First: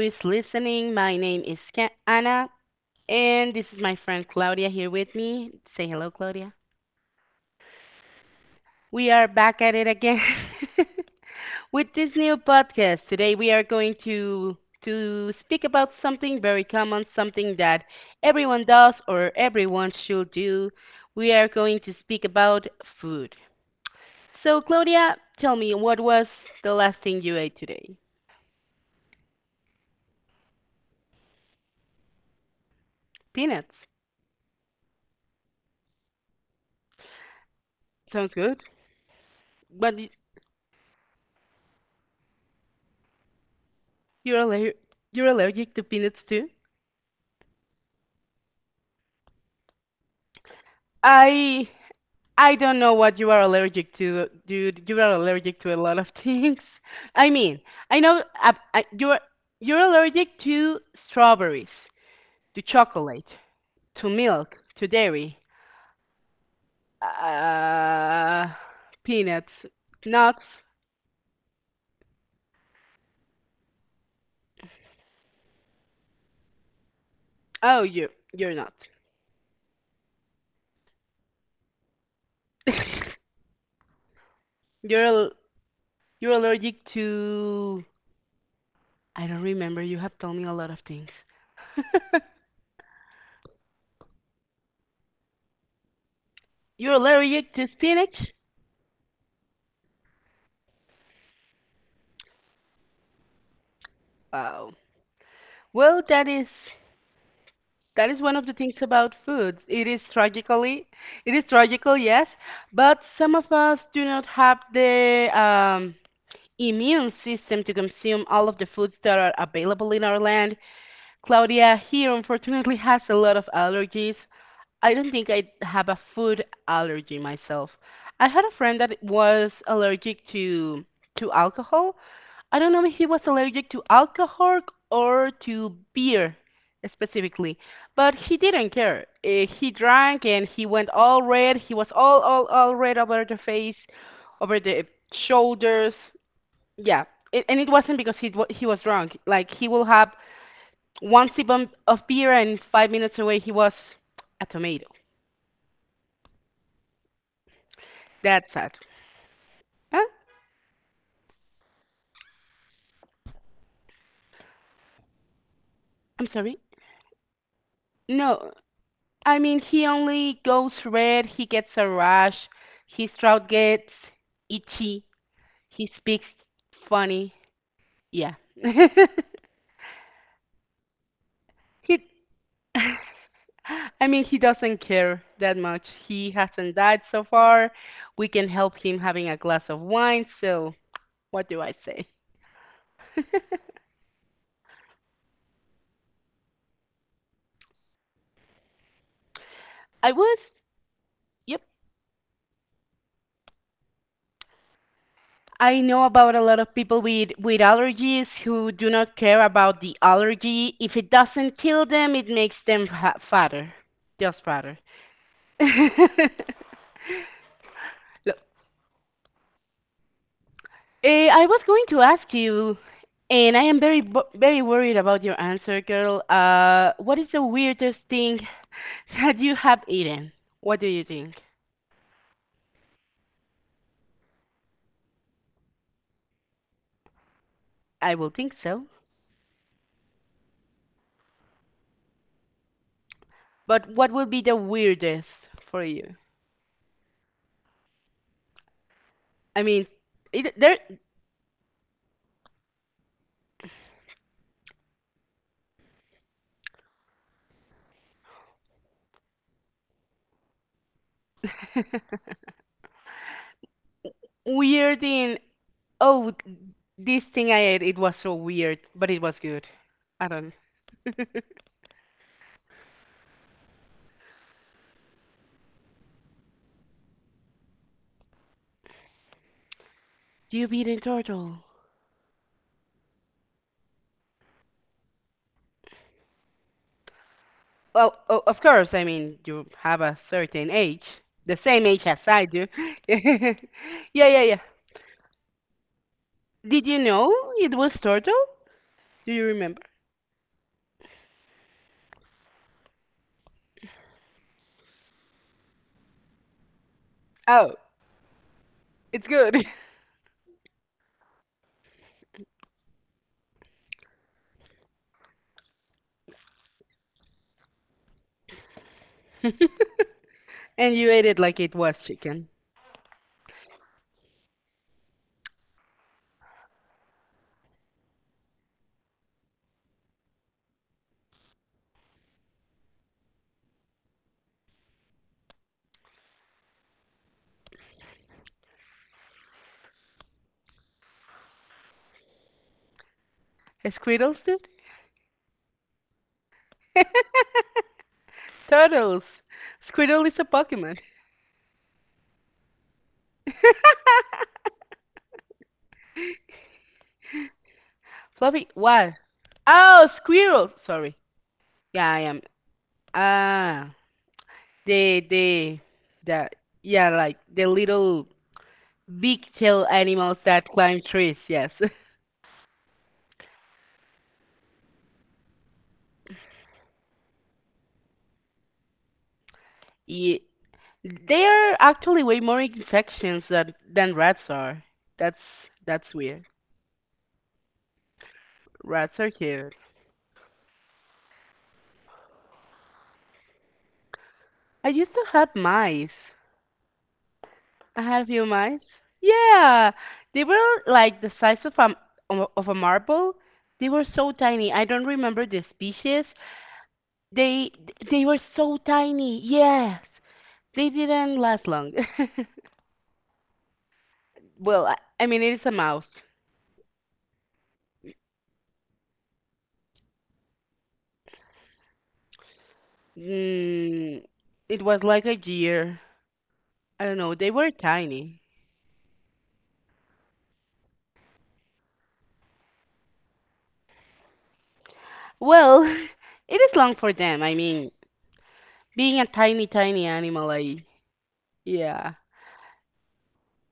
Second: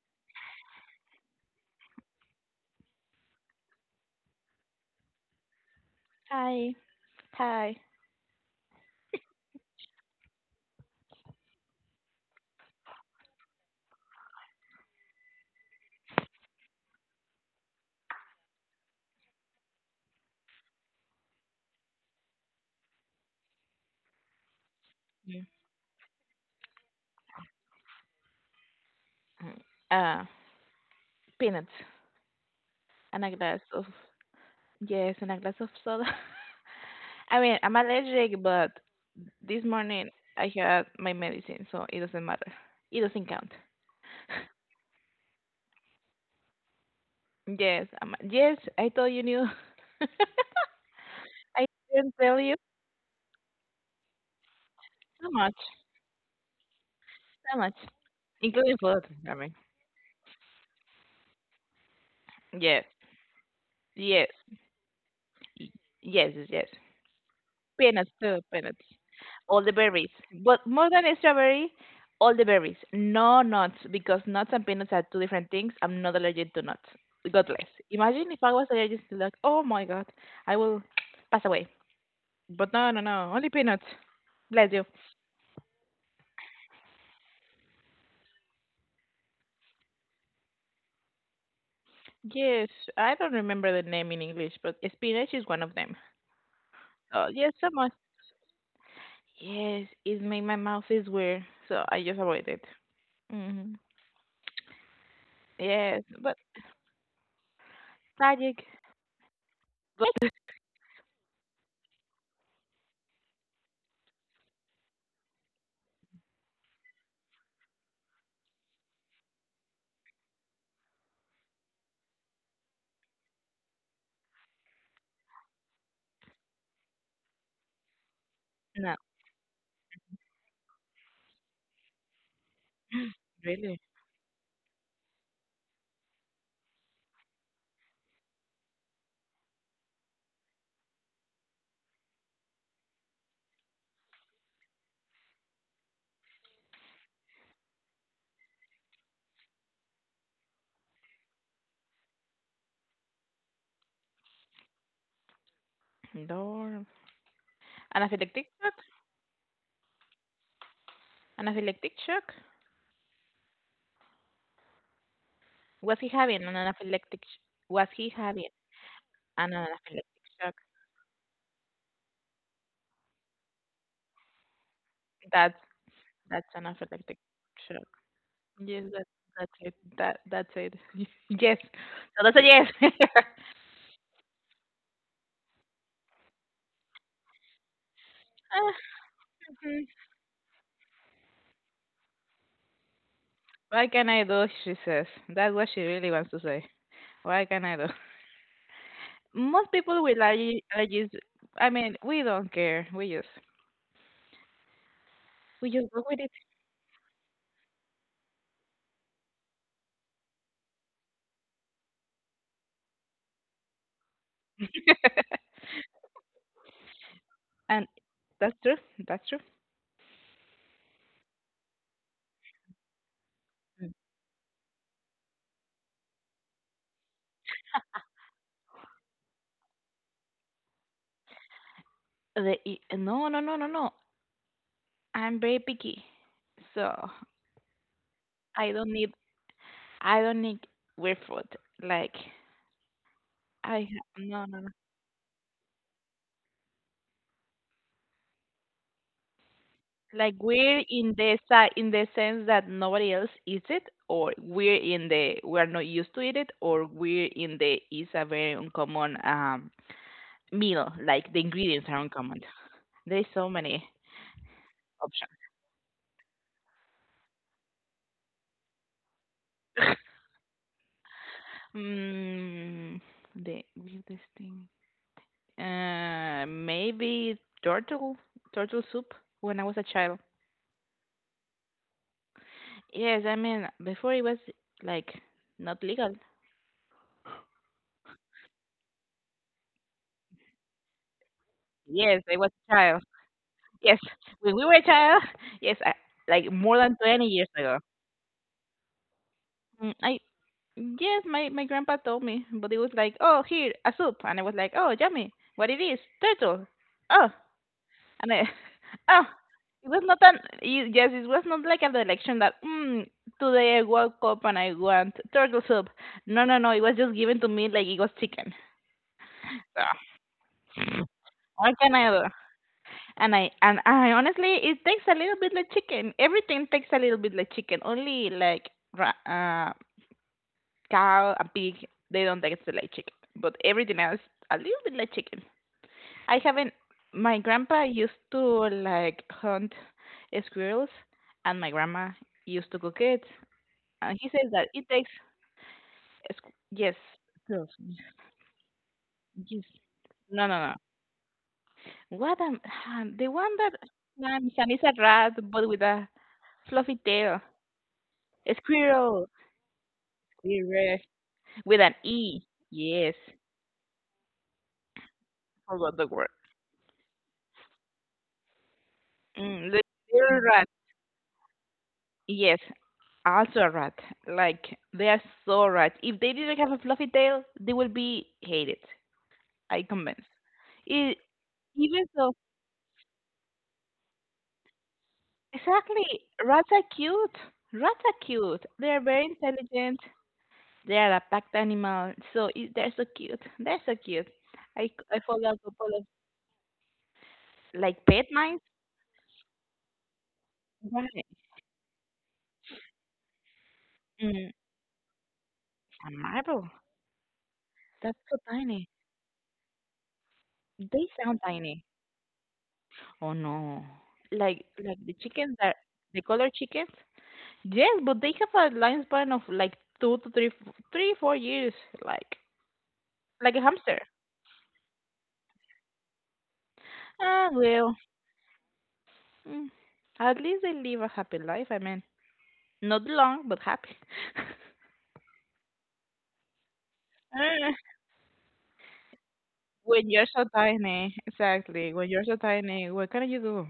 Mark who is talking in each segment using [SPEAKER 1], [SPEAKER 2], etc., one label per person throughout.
[SPEAKER 1] is listening. My name is Anna, and this is my friend Claudia here with me. Say hello, Claudia.
[SPEAKER 2] Hi. Hi.
[SPEAKER 1] We are back at it again with this new podcast. Today we are going to speak about something very common, something that everyone does or everyone should do. We are going to speak about food. So, Claudia,
[SPEAKER 2] Mm,
[SPEAKER 1] tell me what was the last thing you ate today?
[SPEAKER 2] mm. Uh, peanuts and a glass
[SPEAKER 1] Peanuts.
[SPEAKER 2] of, yes, and a glass of soda. I mean, I'm
[SPEAKER 1] Sounds
[SPEAKER 2] allergic,
[SPEAKER 1] good.
[SPEAKER 2] but this
[SPEAKER 1] But
[SPEAKER 2] morning I had my medicine, so it doesn't matter. It doesn't count.
[SPEAKER 1] You're aller you're allergic to peanuts too?
[SPEAKER 2] Yes, I'm, yes, I thought you knew. I
[SPEAKER 1] I
[SPEAKER 2] didn't tell
[SPEAKER 1] I
[SPEAKER 2] you
[SPEAKER 1] don't know what you are allergic to, dude. You are
[SPEAKER 2] so much,
[SPEAKER 1] allergic to a lot of things. I
[SPEAKER 2] so
[SPEAKER 1] mean,
[SPEAKER 2] much,
[SPEAKER 1] I know
[SPEAKER 2] including food.
[SPEAKER 1] you're
[SPEAKER 2] I mean,
[SPEAKER 1] you're allergic to strawberries, to
[SPEAKER 2] yes,
[SPEAKER 1] chocolate, to
[SPEAKER 2] yes,
[SPEAKER 1] milk, to dairy,
[SPEAKER 2] y- yes, yes, yes. Peanuts too,
[SPEAKER 1] uh,
[SPEAKER 2] peanuts.
[SPEAKER 1] peanuts,
[SPEAKER 2] All the berries.
[SPEAKER 1] nuts.
[SPEAKER 2] But more than a strawberry, all the berries. No nuts, because nuts and peanuts are two different things. I'm not allergic to nuts. God bless.
[SPEAKER 1] Oh, you
[SPEAKER 2] Imagine if I
[SPEAKER 1] you're
[SPEAKER 2] was
[SPEAKER 1] not.
[SPEAKER 2] allergic to, like, oh my god, I will pass away. But no, no, no, only peanuts. Bless you.
[SPEAKER 1] You're al- you're allergic to, I don't remember. You have told me a lot of things.
[SPEAKER 2] Yes, I don't remember the name in English, but spinach is one of them.
[SPEAKER 1] You're
[SPEAKER 2] Oh
[SPEAKER 1] allergic
[SPEAKER 2] yes,
[SPEAKER 1] to
[SPEAKER 2] so much.
[SPEAKER 1] spinach?
[SPEAKER 2] Yes, it made my mouth is weird, so I just avoid it. Hmm.
[SPEAKER 1] Wow. Well,
[SPEAKER 2] Yes,
[SPEAKER 1] that
[SPEAKER 2] but
[SPEAKER 1] is that is one of the
[SPEAKER 2] tragic.
[SPEAKER 1] things about food. It is
[SPEAKER 2] But
[SPEAKER 1] tragically, it is tragical, yes, but some of us do not have the immune system to consume all of the foods that are available in our land. Claudia here unfortunately has a lot of allergies, I don't think I have a food allergy myself. I had a friend
[SPEAKER 2] no,
[SPEAKER 1] that was allergic to alcohol. I don't know if he was allergic to
[SPEAKER 2] really.
[SPEAKER 1] alcohol or to beer specifically, but he didn't care. He drank and he went all red. He was all red over the face, over the shoulders. Yeah, and it wasn't because he was drunk. Like he will have one sip of beer and 5 minutes away he was a tomato.
[SPEAKER 2] No. أنا في
[SPEAKER 1] That's sad.
[SPEAKER 2] الإكتشك
[SPEAKER 1] Huh?
[SPEAKER 2] أنا في الإكتشك وفي
[SPEAKER 1] I'm
[SPEAKER 2] أنا
[SPEAKER 1] sorry.
[SPEAKER 2] أنا في الإكتشك وفي
[SPEAKER 1] No, I mean
[SPEAKER 2] أنا أنا
[SPEAKER 1] he
[SPEAKER 2] في
[SPEAKER 1] only
[SPEAKER 2] الإكتشك.
[SPEAKER 1] goes red. He gets a rash. His throat gets itchy.
[SPEAKER 2] that's
[SPEAKER 1] He speaks
[SPEAKER 2] that's أنا في الإكتشك.
[SPEAKER 1] funny. Yeah.
[SPEAKER 2] Yes, that, that's it, that's it. Yes, so that's a yes.
[SPEAKER 1] I mean, he doesn't care that much. He hasn't died so far. We can help him having a glass of
[SPEAKER 2] Mhm.
[SPEAKER 1] wine. So what do I say?
[SPEAKER 2] What can I do, she says, that's what she really wants to say. What can I do? Most people
[SPEAKER 1] I
[SPEAKER 2] will,
[SPEAKER 1] was,
[SPEAKER 2] like, I just,
[SPEAKER 1] yep,
[SPEAKER 2] I mean, we don't care, we
[SPEAKER 1] I
[SPEAKER 2] just go
[SPEAKER 1] know
[SPEAKER 2] with it.
[SPEAKER 1] about a lot of people with allergies who do not care about the allergy. If it doesn't kill them, it makes them fatter, just fatter. Look,
[SPEAKER 2] And that's true, that's true.
[SPEAKER 1] I was going to ask you, and I am very very worried about your answer, girl. What is the weirdest thing that you have eaten? What do you think?
[SPEAKER 2] No, no, no, no, no. I'm very picky, so
[SPEAKER 1] I will think
[SPEAKER 2] I
[SPEAKER 1] so.
[SPEAKER 2] don't need I don't need weird food. Like,
[SPEAKER 1] But what will be
[SPEAKER 2] no,
[SPEAKER 1] the
[SPEAKER 2] no, no.
[SPEAKER 1] weirdest for you? I mean,
[SPEAKER 2] Like,
[SPEAKER 1] it, there
[SPEAKER 2] weird in the in the sense that nobody else eats it, or weird in the we are not used to eat it, or weird in the is a very uncommon meal. Like, the ingredients are uncommon. There's so many
[SPEAKER 1] weird
[SPEAKER 2] options.
[SPEAKER 1] in Oh, this thing I ate, it was so weird, but it was good. I don't.
[SPEAKER 2] Mm, the weirdest thing. Maybe turtle soup when I was a child.
[SPEAKER 1] You beat a turtle.
[SPEAKER 2] Yes, I mean, before it was, like, not legal.
[SPEAKER 1] Well, of course, I mean, you have a certain age, the same age as
[SPEAKER 2] Yes, I
[SPEAKER 1] I
[SPEAKER 2] was
[SPEAKER 1] do.
[SPEAKER 2] a child. Yes,
[SPEAKER 1] Yeah, yeah,
[SPEAKER 2] when
[SPEAKER 1] yeah.
[SPEAKER 2] we were a child, yes, I, like more
[SPEAKER 1] Did
[SPEAKER 2] than
[SPEAKER 1] you
[SPEAKER 2] 20
[SPEAKER 1] know
[SPEAKER 2] years
[SPEAKER 1] it
[SPEAKER 2] ago.
[SPEAKER 1] was turtle? Do you remember?
[SPEAKER 2] Mm, I yes, my grandpa told me, but it was like, oh, here a soup, and I was like, oh, yummy, what it is? Turtle. Oh,
[SPEAKER 1] Oh,
[SPEAKER 2] and I oh,
[SPEAKER 1] it's good.
[SPEAKER 2] it was not an yes, it was not like an election that, today I woke up and I want turtle soup. No, no, no, it was just given to me like it was chicken. So,
[SPEAKER 1] And you ate it like
[SPEAKER 2] what
[SPEAKER 1] it
[SPEAKER 2] can
[SPEAKER 1] was
[SPEAKER 2] I do?
[SPEAKER 1] chicken.
[SPEAKER 2] And I honestly, it takes a little bit like chicken. Everything takes a little bit like chicken. Only, like, ra- uh, cow and pig, they don't taste like chicken. But everything else, a little bit like chicken. I haven't. My grandpa used to, like, hunt squirrels, and my grandma used to cook it. And he
[SPEAKER 1] Squiddles,
[SPEAKER 2] says
[SPEAKER 1] dude?
[SPEAKER 2] that it takes yes, squirrels.
[SPEAKER 1] Turtles.
[SPEAKER 2] Yes.
[SPEAKER 1] Squirtle is a
[SPEAKER 2] No, no, no.
[SPEAKER 1] Pokemon.
[SPEAKER 2] What am the one that climbs and is a rat, but with a fluffy tail.
[SPEAKER 1] Fluffy, what?
[SPEAKER 2] Squirrel.
[SPEAKER 1] Oh, squirrel.
[SPEAKER 2] Squirrel.
[SPEAKER 1] Sorry.
[SPEAKER 2] With an
[SPEAKER 1] Yeah, I am.
[SPEAKER 2] E. Yes.
[SPEAKER 1] Ah, the the
[SPEAKER 2] Forgot the word.
[SPEAKER 1] the yeah, like the little big
[SPEAKER 2] The
[SPEAKER 1] tail animals
[SPEAKER 2] little
[SPEAKER 1] that
[SPEAKER 2] rat.
[SPEAKER 1] climb trees. Yes,
[SPEAKER 2] Yes. Also a rat. Like, they are so rats. If they didn't have a fluffy tail, they would be hated. I convinced.
[SPEAKER 1] Ye-
[SPEAKER 2] E-
[SPEAKER 1] they are
[SPEAKER 2] even
[SPEAKER 1] actually
[SPEAKER 2] so,
[SPEAKER 1] way more in sections than rats are. That's that's
[SPEAKER 2] exactly.
[SPEAKER 1] weird.
[SPEAKER 2] Rats are cute. Rats are cute. They are
[SPEAKER 1] Rats
[SPEAKER 2] very
[SPEAKER 1] are cute.
[SPEAKER 2] intelligent. They are a pack animal. So, they're so cute. They're so cute.
[SPEAKER 1] I
[SPEAKER 2] I,
[SPEAKER 1] used
[SPEAKER 2] I
[SPEAKER 1] to
[SPEAKER 2] follow
[SPEAKER 1] have
[SPEAKER 2] a couple of,
[SPEAKER 1] mice. I
[SPEAKER 2] like,
[SPEAKER 1] had a
[SPEAKER 2] pet
[SPEAKER 1] few
[SPEAKER 2] mines.
[SPEAKER 1] mice. Yeah, they were like
[SPEAKER 2] Right.
[SPEAKER 1] the size of a marble. They were so
[SPEAKER 2] Mm,
[SPEAKER 1] tiny. I don't remember the
[SPEAKER 2] a
[SPEAKER 1] species.
[SPEAKER 2] marble.
[SPEAKER 1] They
[SPEAKER 2] That's
[SPEAKER 1] they
[SPEAKER 2] so
[SPEAKER 1] were so
[SPEAKER 2] tiny.
[SPEAKER 1] tiny. Yes. They
[SPEAKER 2] They
[SPEAKER 1] didn't
[SPEAKER 2] sound
[SPEAKER 1] last
[SPEAKER 2] tiny.
[SPEAKER 1] long.
[SPEAKER 2] Oh no. Like
[SPEAKER 1] Well,
[SPEAKER 2] like the
[SPEAKER 1] I mean, it
[SPEAKER 2] chickens
[SPEAKER 1] is a
[SPEAKER 2] that
[SPEAKER 1] mouse.
[SPEAKER 2] the colored chickens? Yes, but they have a lifespan of like two to three, three, 4 years, like like a hamster.
[SPEAKER 1] Mm, it was like a year. I don't know.
[SPEAKER 2] Ah
[SPEAKER 1] They were
[SPEAKER 2] well.
[SPEAKER 1] tiny.
[SPEAKER 2] mm, At least they live a happy life. I mean, not long, but happy.
[SPEAKER 1] Well, it is long for them. I
[SPEAKER 2] Ah,
[SPEAKER 1] mean, being a tiny, tiny
[SPEAKER 2] when you're so
[SPEAKER 1] animal, I
[SPEAKER 2] tiny, exactly. When
[SPEAKER 1] yeah.
[SPEAKER 2] you're so tiny, what can you do?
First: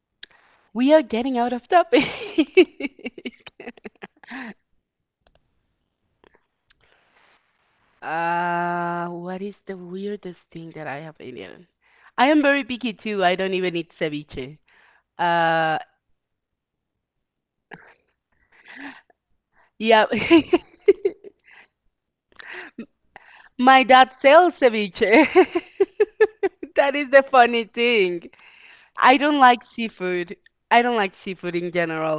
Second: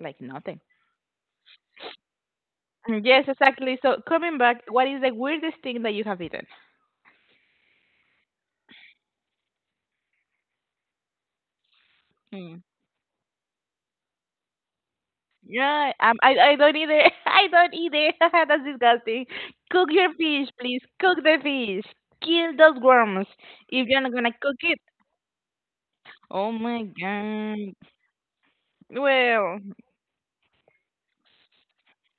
[SPEAKER 2] Like, nothing.
[SPEAKER 1] We are getting out of topic.
[SPEAKER 2] Mm, yes, exactly. So coming back, what is the weirdest thing that you have eaten?
[SPEAKER 1] What is the weirdest thing that I have eaten? I am very picky too. I don't even eat ceviche. Uh,
[SPEAKER 2] Yeah, I don't either. I don't either. That's disgusting. Cook
[SPEAKER 1] yeah.
[SPEAKER 2] your fish, please. Cook the fish. Kill those worms
[SPEAKER 1] My
[SPEAKER 2] if you're
[SPEAKER 1] dad
[SPEAKER 2] not gonna
[SPEAKER 1] sells
[SPEAKER 2] cook it.
[SPEAKER 1] ceviche.
[SPEAKER 2] Oh my
[SPEAKER 1] That is the funny
[SPEAKER 2] god.
[SPEAKER 1] thing. I don't like
[SPEAKER 2] Well,
[SPEAKER 1] seafood. I don't like seafood in general.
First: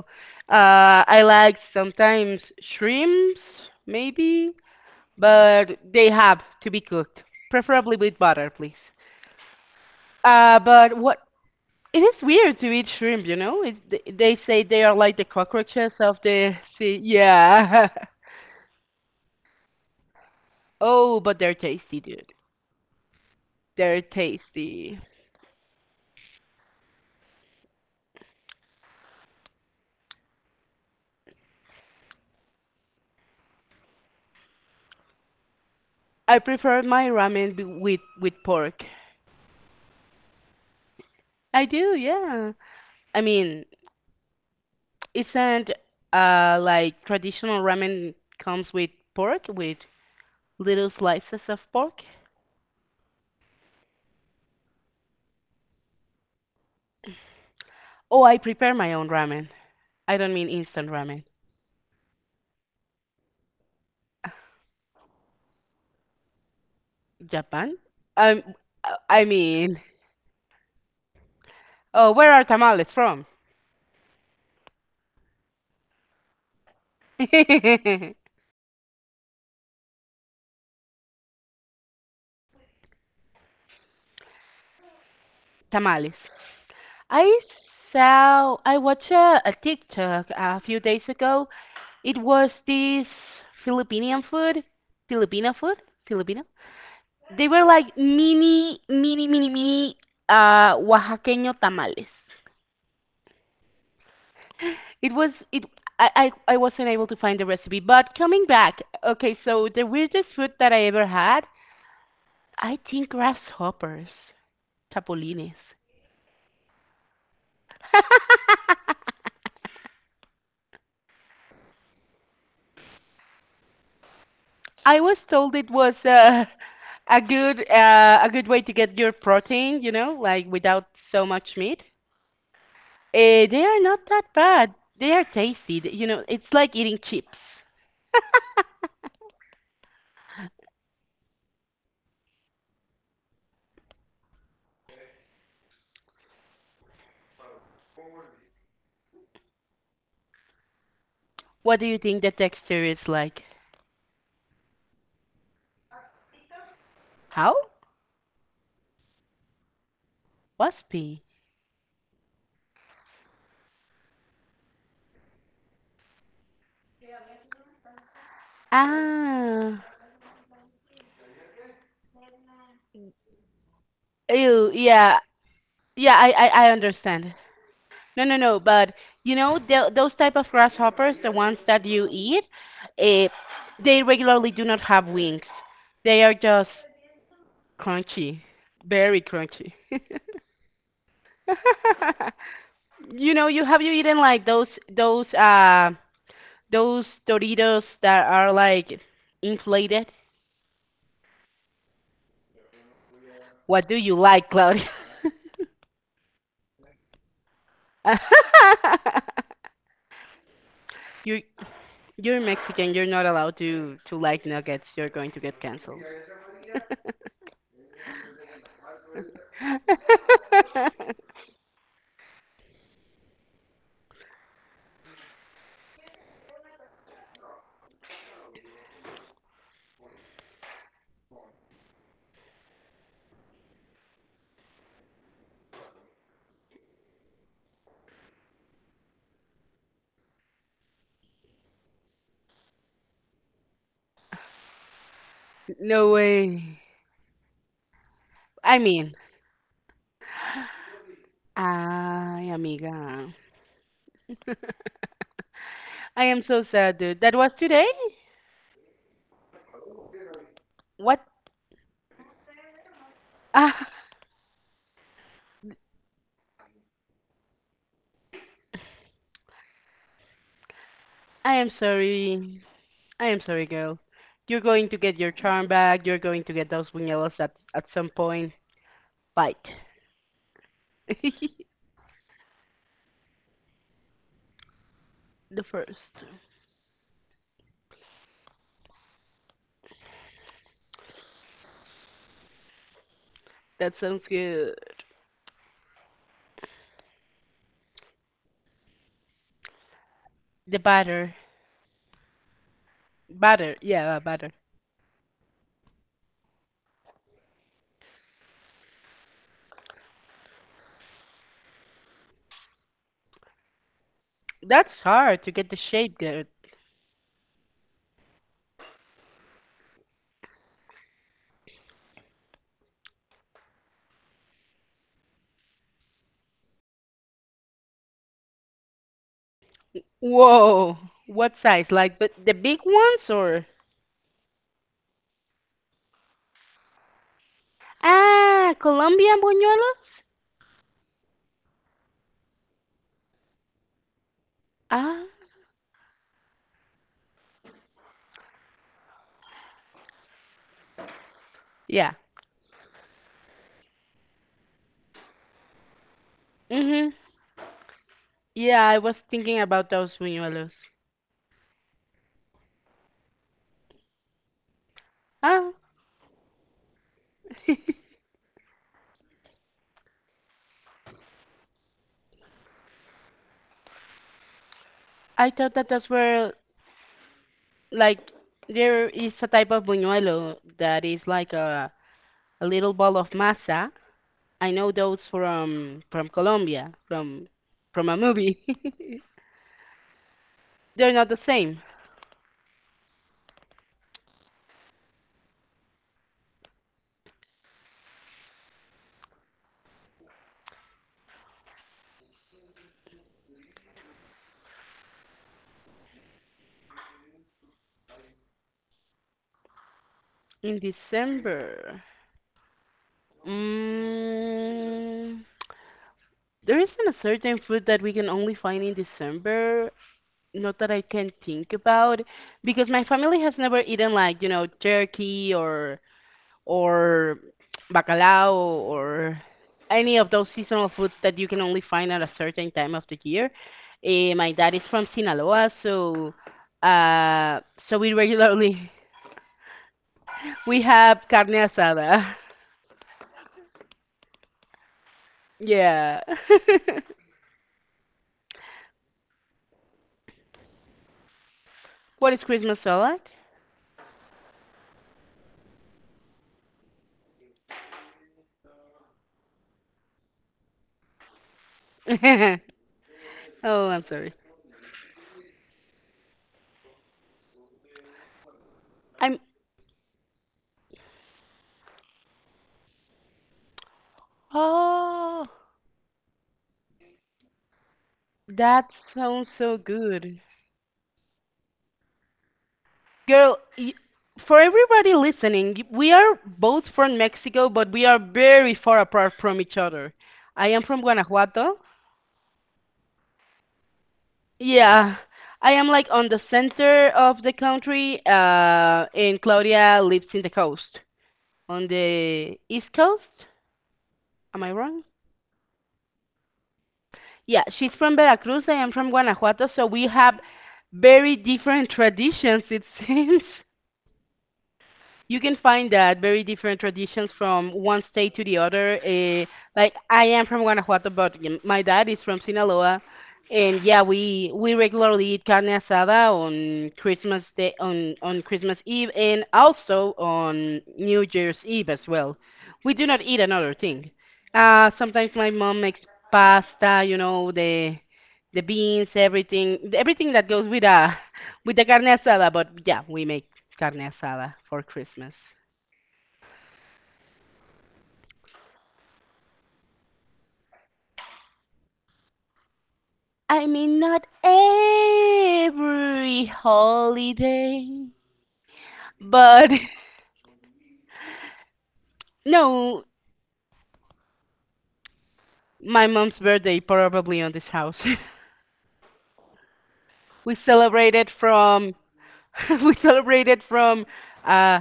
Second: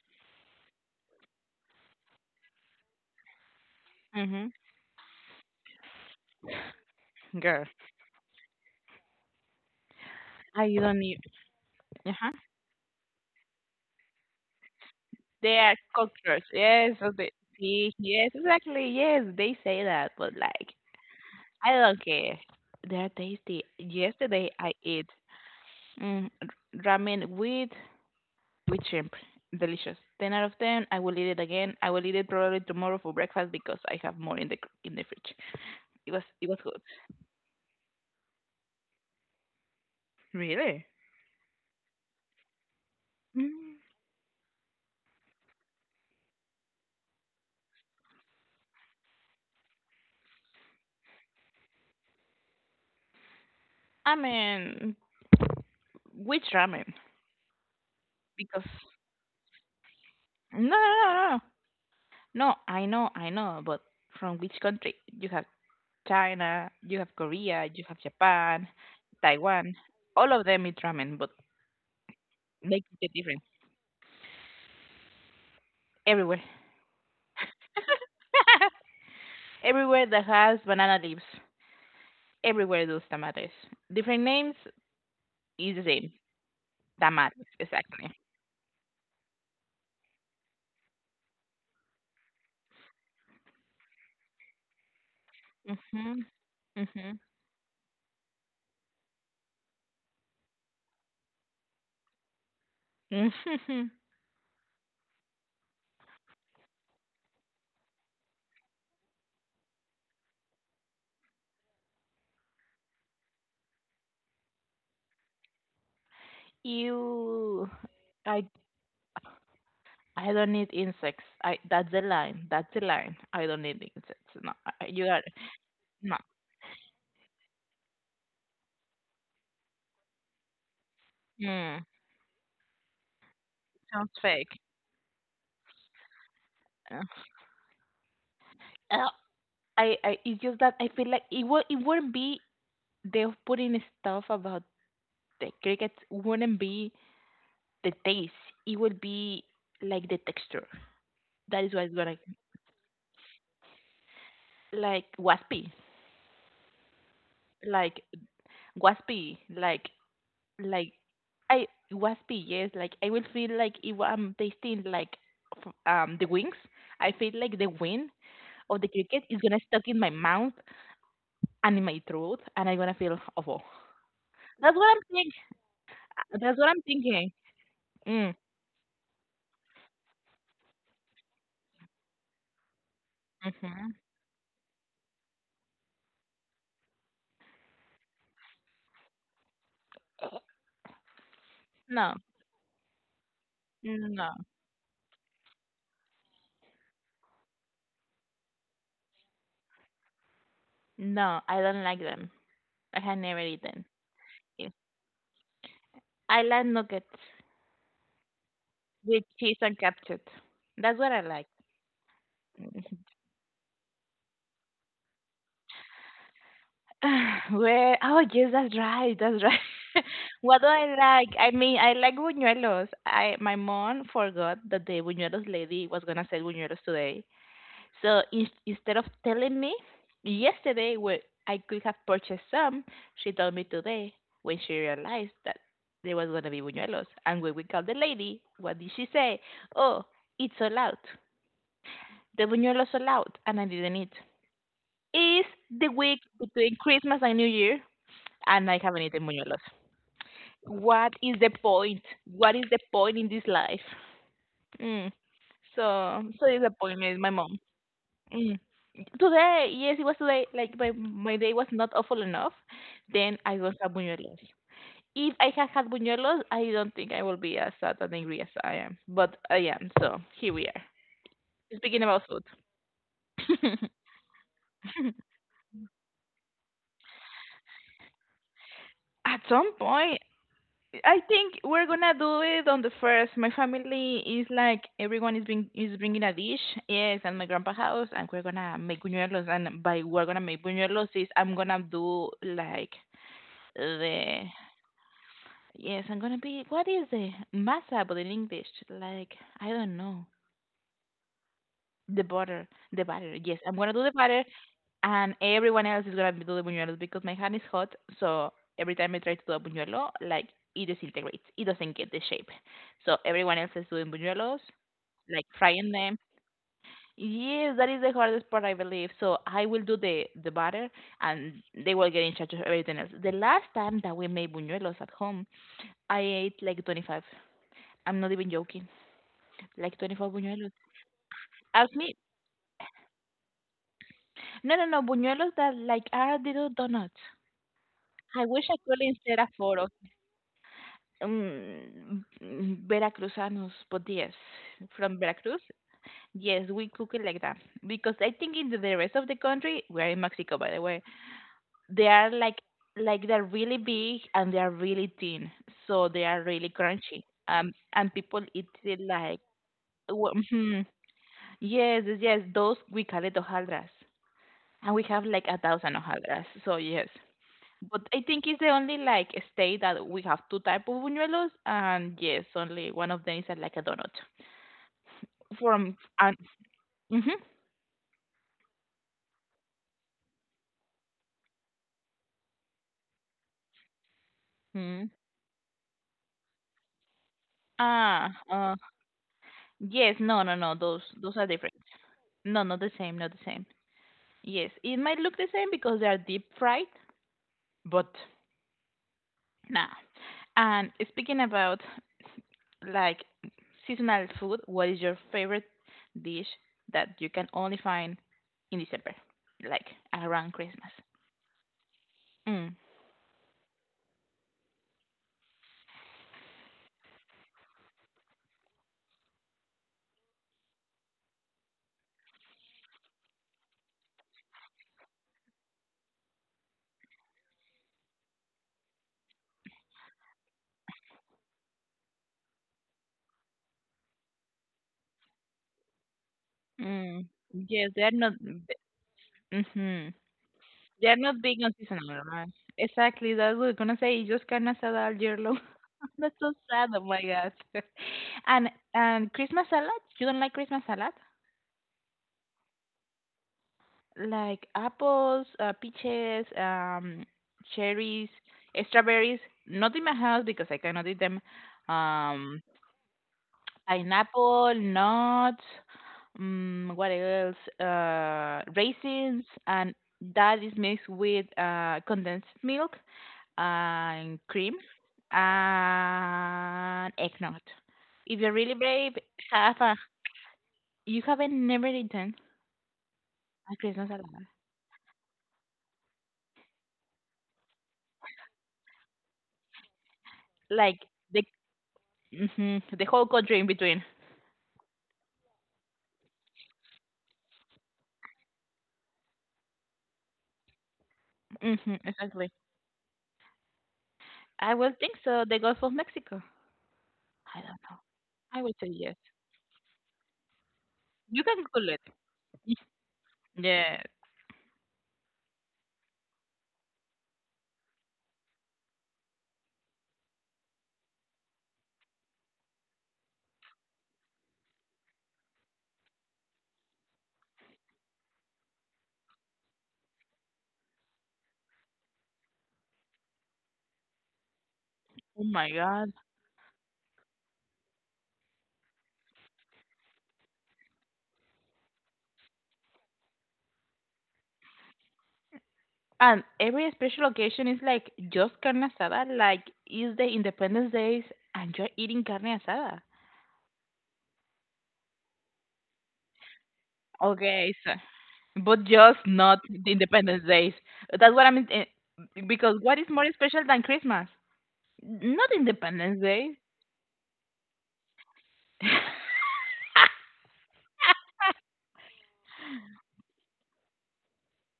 [SPEAKER 1] I like sometimes shrimps,
[SPEAKER 2] mhm.
[SPEAKER 1] maybe, but they have to be cooked,
[SPEAKER 2] Girl,
[SPEAKER 1] preferably with butter, please. Uh,
[SPEAKER 2] I
[SPEAKER 1] but
[SPEAKER 2] don't
[SPEAKER 1] what
[SPEAKER 2] need.
[SPEAKER 1] it
[SPEAKER 2] Uh
[SPEAKER 1] is
[SPEAKER 2] huh.
[SPEAKER 1] weird to eat shrimp, you know? They say they are like the
[SPEAKER 2] They are
[SPEAKER 1] cockroaches of
[SPEAKER 2] cockroaches.
[SPEAKER 1] the
[SPEAKER 2] Yes,
[SPEAKER 1] sea.
[SPEAKER 2] so, they,
[SPEAKER 1] Yeah.
[SPEAKER 2] see, yes, exactly. Yes, they say that, but, like,
[SPEAKER 1] Oh, but they're
[SPEAKER 2] I
[SPEAKER 1] tasty,
[SPEAKER 2] don't
[SPEAKER 1] dude.
[SPEAKER 2] care. They're tasty.
[SPEAKER 1] They're
[SPEAKER 2] Yesterday I
[SPEAKER 1] tasty.
[SPEAKER 2] ate, ramen with shrimp. Delicious. 10 out of 10. I will eat it again. I will eat it probably tomorrow for breakfast because I have more in the fridge. It was
[SPEAKER 1] I
[SPEAKER 2] it was good.
[SPEAKER 1] prefer my ramen with pork.
[SPEAKER 2] Really?
[SPEAKER 1] I do, yeah. I mean,
[SPEAKER 2] Mm,
[SPEAKER 1] isn't like traditional ramen comes with pork with little slices of pork?
[SPEAKER 2] I mean, which ramen?
[SPEAKER 1] Oh, I
[SPEAKER 2] Because
[SPEAKER 1] prepare my own ramen. I don't mean
[SPEAKER 2] no, no,
[SPEAKER 1] instant ramen.
[SPEAKER 2] no, no. No, no, I know, but from which country? You have China, you have Korea,
[SPEAKER 1] Japan?
[SPEAKER 2] you have
[SPEAKER 1] Um,
[SPEAKER 2] Japan,
[SPEAKER 1] I
[SPEAKER 2] Taiwan.
[SPEAKER 1] mean,
[SPEAKER 2] All of them eat ramen, but
[SPEAKER 1] oh, where are
[SPEAKER 2] they
[SPEAKER 1] tamales
[SPEAKER 2] cook it
[SPEAKER 1] from?
[SPEAKER 2] different everywhere. Everywhere that has banana leaves. Everywhere those tamales. Different names is the same.
[SPEAKER 1] Tamales.
[SPEAKER 2] Tamales,
[SPEAKER 1] I
[SPEAKER 2] exactly.
[SPEAKER 1] I watched a TikTok a few days ago. It was this Filipinian food, Filipino food,
[SPEAKER 2] Mhm.
[SPEAKER 1] Filipino.
[SPEAKER 2] Mhm.
[SPEAKER 1] They were like mini, mini, mini, mini Oaxaqueño tamales.
[SPEAKER 2] Mhm.
[SPEAKER 1] It was it. I wasn't able to find the recipe, but coming back, okay. So the weirdest food that I ever had, I think grasshoppers, chapulines.
[SPEAKER 2] Ew. I I don't need insects. I that's the line. That's the line. I don't need insects. No,
[SPEAKER 1] I
[SPEAKER 2] you
[SPEAKER 1] was
[SPEAKER 2] are
[SPEAKER 1] told it was
[SPEAKER 2] No.
[SPEAKER 1] a good way to get your protein, like without so much meat.
[SPEAKER 2] Mm,
[SPEAKER 1] They are not
[SPEAKER 2] sounds
[SPEAKER 1] that
[SPEAKER 2] fake.
[SPEAKER 1] bad. They are tasty. You know, it's like eating
[SPEAKER 2] Ugh.
[SPEAKER 1] chips.
[SPEAKER 2] Uh, I it's just that I feel like it wouldn't be, they're putting stuff about the crickets wouldn't be the taste. It would be, like, the texture. That is
[SPEAKER 1] What do
[SPEAKER 2] what's
[SPEAKER 1] you
[SPEAKER 2] gonna,
[SPEAKER 1] think the texture is like?
[SPEAKER 2] waspy,
[SPEAKER 1] How?
[SPEAKER 2] like waspy like like,
[SPEAKER 1] Waspy.
[SPEAKER 2] I, waspy, yes, like I will feel like if I'm tasting, like, the wings. I feel like the wind of the cricket is gonna
[SPEAKER 1] Ah.
[SPEAKER 2] stuck in my mouth and in my throat and I'm gonna feel awful.
[SPEAKER 1] Ew.
[SPEAKER 2] That's what I'm
[SPEAKER 1] Yeah.
[SPEAKER 2] thinking.
[SPEAKER 1] Yeah. I I,
[SPEAKER 2] That's what
[SPEAKER 1] I
[SPEAKER 2] I'm thinking.
[SPEAKER 1] understand. No,
[SPEAKER 2] mm.
[SPEAKER 1] no, no. But you know, those type of grasshoppers, the ones that you eat, uh,
[SPEAKER 2] Hmm.
[SPEAKER 1] they regularly do not have wings. They are just crunchy, very crunchy.
[SPEAKER 2] No,
[SPEAKER 1] you know, you eaten
[SPEAKER 2] no,
[SPEAKER 1] like those uh those Doritos that are like inflated?
[SPEAKER 2] no, I don't like them. I have never eaten.
[SPEAKER 1] What do you like, Claudia?
[SPEAKER 2] I like nuggets with cheese and ketchup. That's what I
[SPEAKER 1] you
[SPEAKER 2] like.
[SPEAKER 1] you're Mexican.
[SPEAKER 2] Mm.
[SPEAKER 1] You're not allowed to like nuggets. You're going to get canceled.
[SPEAKER 2] Where oh, yes, that's right, that's right. What do I like? I mean, I like buñuelos. I My mom forgot that the buñuelos lady was gonna sell buñuelos today. So instead of telling me yesterday where I could have purchased some, she told me today when she realized that there was gonna be buñuelos. And when we called the lady, what did she say? Oh, it's all out. The buñuelos all out, and I didn't eat. Is the
[SPEAKER 1] no
[SPEAKER 2] week between
[SPEAKER 1] way.
[SPEAKER 2] Christmas and New Year and I
[SPEAKER 1] I
[SPEAKER 2] haven't
[SPEAKER 1] mean,
[SPEAKER 2] eaten buñuelos. What is the point?
[SPEAKER 1] ay,
[SPEAKER 2] What is the
[SPEAKER 1] amiga.
[SPEAKER 2] point in this life? Mm. So
[SPEAKER 1] I am
[SPEAKER 2] so
[SPEAKER 1] so sad,
[SPEAKER 2] disappointed,
[SPEAKER 1] dude.
[SPEAKER 2] my
[SPEAKER 1] That was
[SPEAKER 2] mom.
[SPEAKER 1] today.
[SPEAKER 2] Mm. Today, yes, it was today. Like, my
[SPEAKER 1] What
[SPEAKER 2] my day was not awful enough. Then I don't
[SPEAKER 1] Ah,
[SPEAKER 2] have buñuelos. If I had had buñuelos, I don't think I will be as sad and angry as I am. But I am. So here we are.
[SPEAKER 1] I am
[SPEAKER 2] Speaking about food.
[SPEAKER 1] sorry. I am sorry, girl. You're going to get your charm back. You're going to get those buñuelos at some point.
[SPEAKER 2] At
[SPEAKER 1] Fight.
[SPEAKER 2] some point, I
[SPEAKER 1] The
[SPEAKER 2] think we're gonna do it on the first. My family is like everyone is
[SPEAKER 1] first.
[SPEAKER 2] bringing a dish. Yes, at my grandpa house, and we're gonna make buñuelos. And by we're gonna make buñuelos is I'm gonna do, like,
[SPEAKER 1] That sounds
[SPEAKER 2] the
[SPEAKER 1] good.
[SPEAKER 2] yes. I'm gonna be what is the masa, but in English, like, I don't know,
[SPEAKER 1] The batter.
[SPEAKER 2] the butter, Yes, I'm
[SPEAKER 1] Batter.
[SPEAKER 2] gonna do the
[SPEAKER 1] Yeah,
[SPEAKER 2] butter,
[SPEAKER 1] batter.
[SPEAKER 2] and everyone else is gonna do the buñuelos because my hand is hot. So every time I try to do a buñuelo, like, it disintegrates. It doesn't get the shape. So everyone else is doing buñuelos,
[SPEAKER 1] That's hard
[SPEAKER 2] like
[SPEAKER 1] to get the
[SPEAKER 2] frying them.
[SPEAKER 1] shape good.
[SPEAKER 2] Yes, that is the hardest part, I believe. So I will do the batter, and they will get in charge of everything else. The last time that we made buñuelos at home, I ate like 25. I'm not even joking. Like, 25 buñuelos.
[SPEAKER 1] Whoa. What size?
[SPEAKER 2] Ask me.
[SPEAKER 1] Like but the big ones or?
[SPEAKER 2] No, no, no. Buñuelos that, like, are little donuts. I wish
[SPEAKER 1] Ah,
[SPEAKER 2] I could instead
[SPEAKER 1] Colombian
[SPEAKER 2] afford.
[SPEAKER 1] buñuelos?
[SPEAKER 2] Veracruzanos, but yes, from
[SPEAKER 1] Ah,
[SPEAKER 2] Veracruz, yes, we cook it like that because I think in the rest of the country, we are in Mexico, by the way, they
[SPEAKER 1] yeah.
[SPEAKER 2] are, like they're really big and they are really thin, so they are really
[SPEAKER 1] Mhm.
[SPEAKER 2] crunchy. And people eat
[SPEAKER 1] Yeah, I
[SPEAKER 2] it
[SPEAKER 1] was
[SPEAKER 2] like,
[SPEAKER 1] thinking about those buñuelos.
[SPEAKER 2] mm, yes, yes, yes, those we call it hojaldras, and we have like a
[SPEAKER 1] Ah,
[SPEAKER 2] thousand hojaldras, so yes. But I think it's the only like state that we have two type of buñuelos, and yes, only one of them is like a donut.
[SPEAKER 1] I thought that
[SPEAKER 2] From
[SPEAKER 1] those
[SPEAKER 2] and,
[SPEAKER 1] were
[SPEAKER 2] hmm,
[SPEAKER 1] like there is a type of buñuelo that is like a little ball of masa. I know
[SPEAKER 2] mm,
[SPEAKER 1] those from Colombia, from a
[SPEAKER 2] ah,
[SPEAKER 1] movie.
[SPEAKER 2] yes, no, no, no,
[SPEAKER 1] They're not
[SPEAKER 2] those
[SPEAKER 1] the
[SPEAKER 2] are different.
[SPEAKER 1] same.
[SPEAKER 2] No, not the same, not the same. Yes, it might look the same because they are deep fried, but nah. And speaking about, like, seasonal food, what is your favorite dish that you can only find in December, like around
[SPEAKER 1] In
[SPEAKER 2] Christmas?
[SPEAKER 1] December,
[SPEAKER 2] Mm.
[SPEAKER 1] mm, there isn't a certain food that we can only find in December. Not that I can think about, because my family has never eaten like turkey or bacalao or any of those seasonal foods that you can only find at a certain time of the year. My dad is from Sinaloa,
[SPEAKER 2] Mm.
[SPEAKER 1] uh,
[SPEAKER 2] Yes,
[SPEAKER 1] so
[SPEAKER 2] they're
[SPEAKER 1] we
[SPEAKER 2] not.
[SPEAKER 1] regularly
[SPEAKER 2] Mm-hmm.
[SPEAKER 1] we
[SPEAKER 2] They're
[SPEAKER 1] have
[SPEAKER 2] not
[SPEAKER 1] carne
[SPEAKER 2] big on seasonal,
[SPEAKER 1] asada.
[SPEAKER 2] right? Exactly. That's what I was gonna say. You just carne asada all year long.
[SPEAKER 1] Yeah.
[SPEAKER 2] That's so sad. Oh my God. and and Christmas salad? You don't like Christmas salad?
[SPEAKER 1] what is Christmas salad?
[SPEAKER 2] Like, apples, peaches, cherries, strawberries. Not in my house because I cannot eat them. Um,
[SPEAKER 1] oh, I'm sorry.
[SPEAKER 2] Pineapple, nuts, what else?
[SPEAKER 1] I'm.
[SPEAKER 2] Raisins, and that is mixed with condensed milk and cream
[SPEAKER 1] Oh,
[SPEAKER 2] and eggnog. If you're really
[SPEAKER 1] that
[SPEAKER 2] brave,
[SPEAKER 1] sounds
[SPEAKER 2] have
[SPEAKER 1] so
[SPEAKER 2] a.
[SPEAKER 1] good.
[SPEAKER 2] You haven't never eaten
[SPEAKER 1] Girl,
[SPEAKER 2] a Christmas salad,
[SPEAKER 1] for everybody listening, we are both from Mexico, but we are very far apart from each other. I am from
[SPEAKER 2] like the
[SPEAKER 1] Guanajuato.
[SPEAKER 2] the whole country in between.
[SPEAKER 1] Yeah, I am like on the center of the country, and Claudia lives in the coast, on
[SPEAKER 2] Exactly.
[SPEAKER 1] the east coast. Am I
[SPEAKER 2] I will
[SPEAKER 1] wrong?
[SPEAKER 2] think so. The Gulf of Mexico. I
[SPEAKER 1] Yeah,
[SPEAKER 2] don't
[SPEAKER 1] she's
[SPEAKER 2] know.
[SPEAKER 1] from
[SPEAKER 2] I
[SPEAKER 1] Veracruz. I
[SPEAKER 2] would say
[SPEAKER 1] am from
[SPEAKER 2] yes.
[SPEAKER 1] Guanajuato, so we have very
[SPEAKER 2] You can
[SPEAKER 1] different
[SPEAKER 2] Google it.
[SPEAKER 1] traditions, it seems.
[SPEAKER 2] Yeah.
[SPEAKER 1] you can find that very different traditions from one state to the other. Like I am from Guanajuato, but my dad is from Sinaloa, and yeah, we regularly eat carne asada on Christmas day on Christmas Eve and also on New Year's Eve as well. We do not eat another thing. Sometimes
[SPEAKER 2] Oh
[SPEAKER 1] my
[SPEAKER 2] my
[SPEAKER 1] mom makes
[SPEAKER 2] God.
[SPEAKER 1] pasta, the beans, everything, everything that goes with the carne asada, but yeah, we make carne asada for Christmas.
[SPEAKER 2] And every special occasion is like just carne asada, like it's the Independence Days and you're eating carne asada.
[SPEAKER 1] I mean, not every
[SPEAKER 2] Okay, so,
[SPEAKER 1] holiday,
[SPEAKER 2] but just not
[SPEAKER 1] but
[SPEAKER 2] the Independence Days. That's what I mean. Because what
[SPEAKER 1] no,
[SPEAKER 2] is more special than Christmas? Not
[SPEAKER 1] my
[SPEAKER 2] Independence
[SPEAKER 1] mom's
[SPEAKER 2] Day.
[SPEAKER 1] birthday probably on this house. we celebrated from we celebrated from uh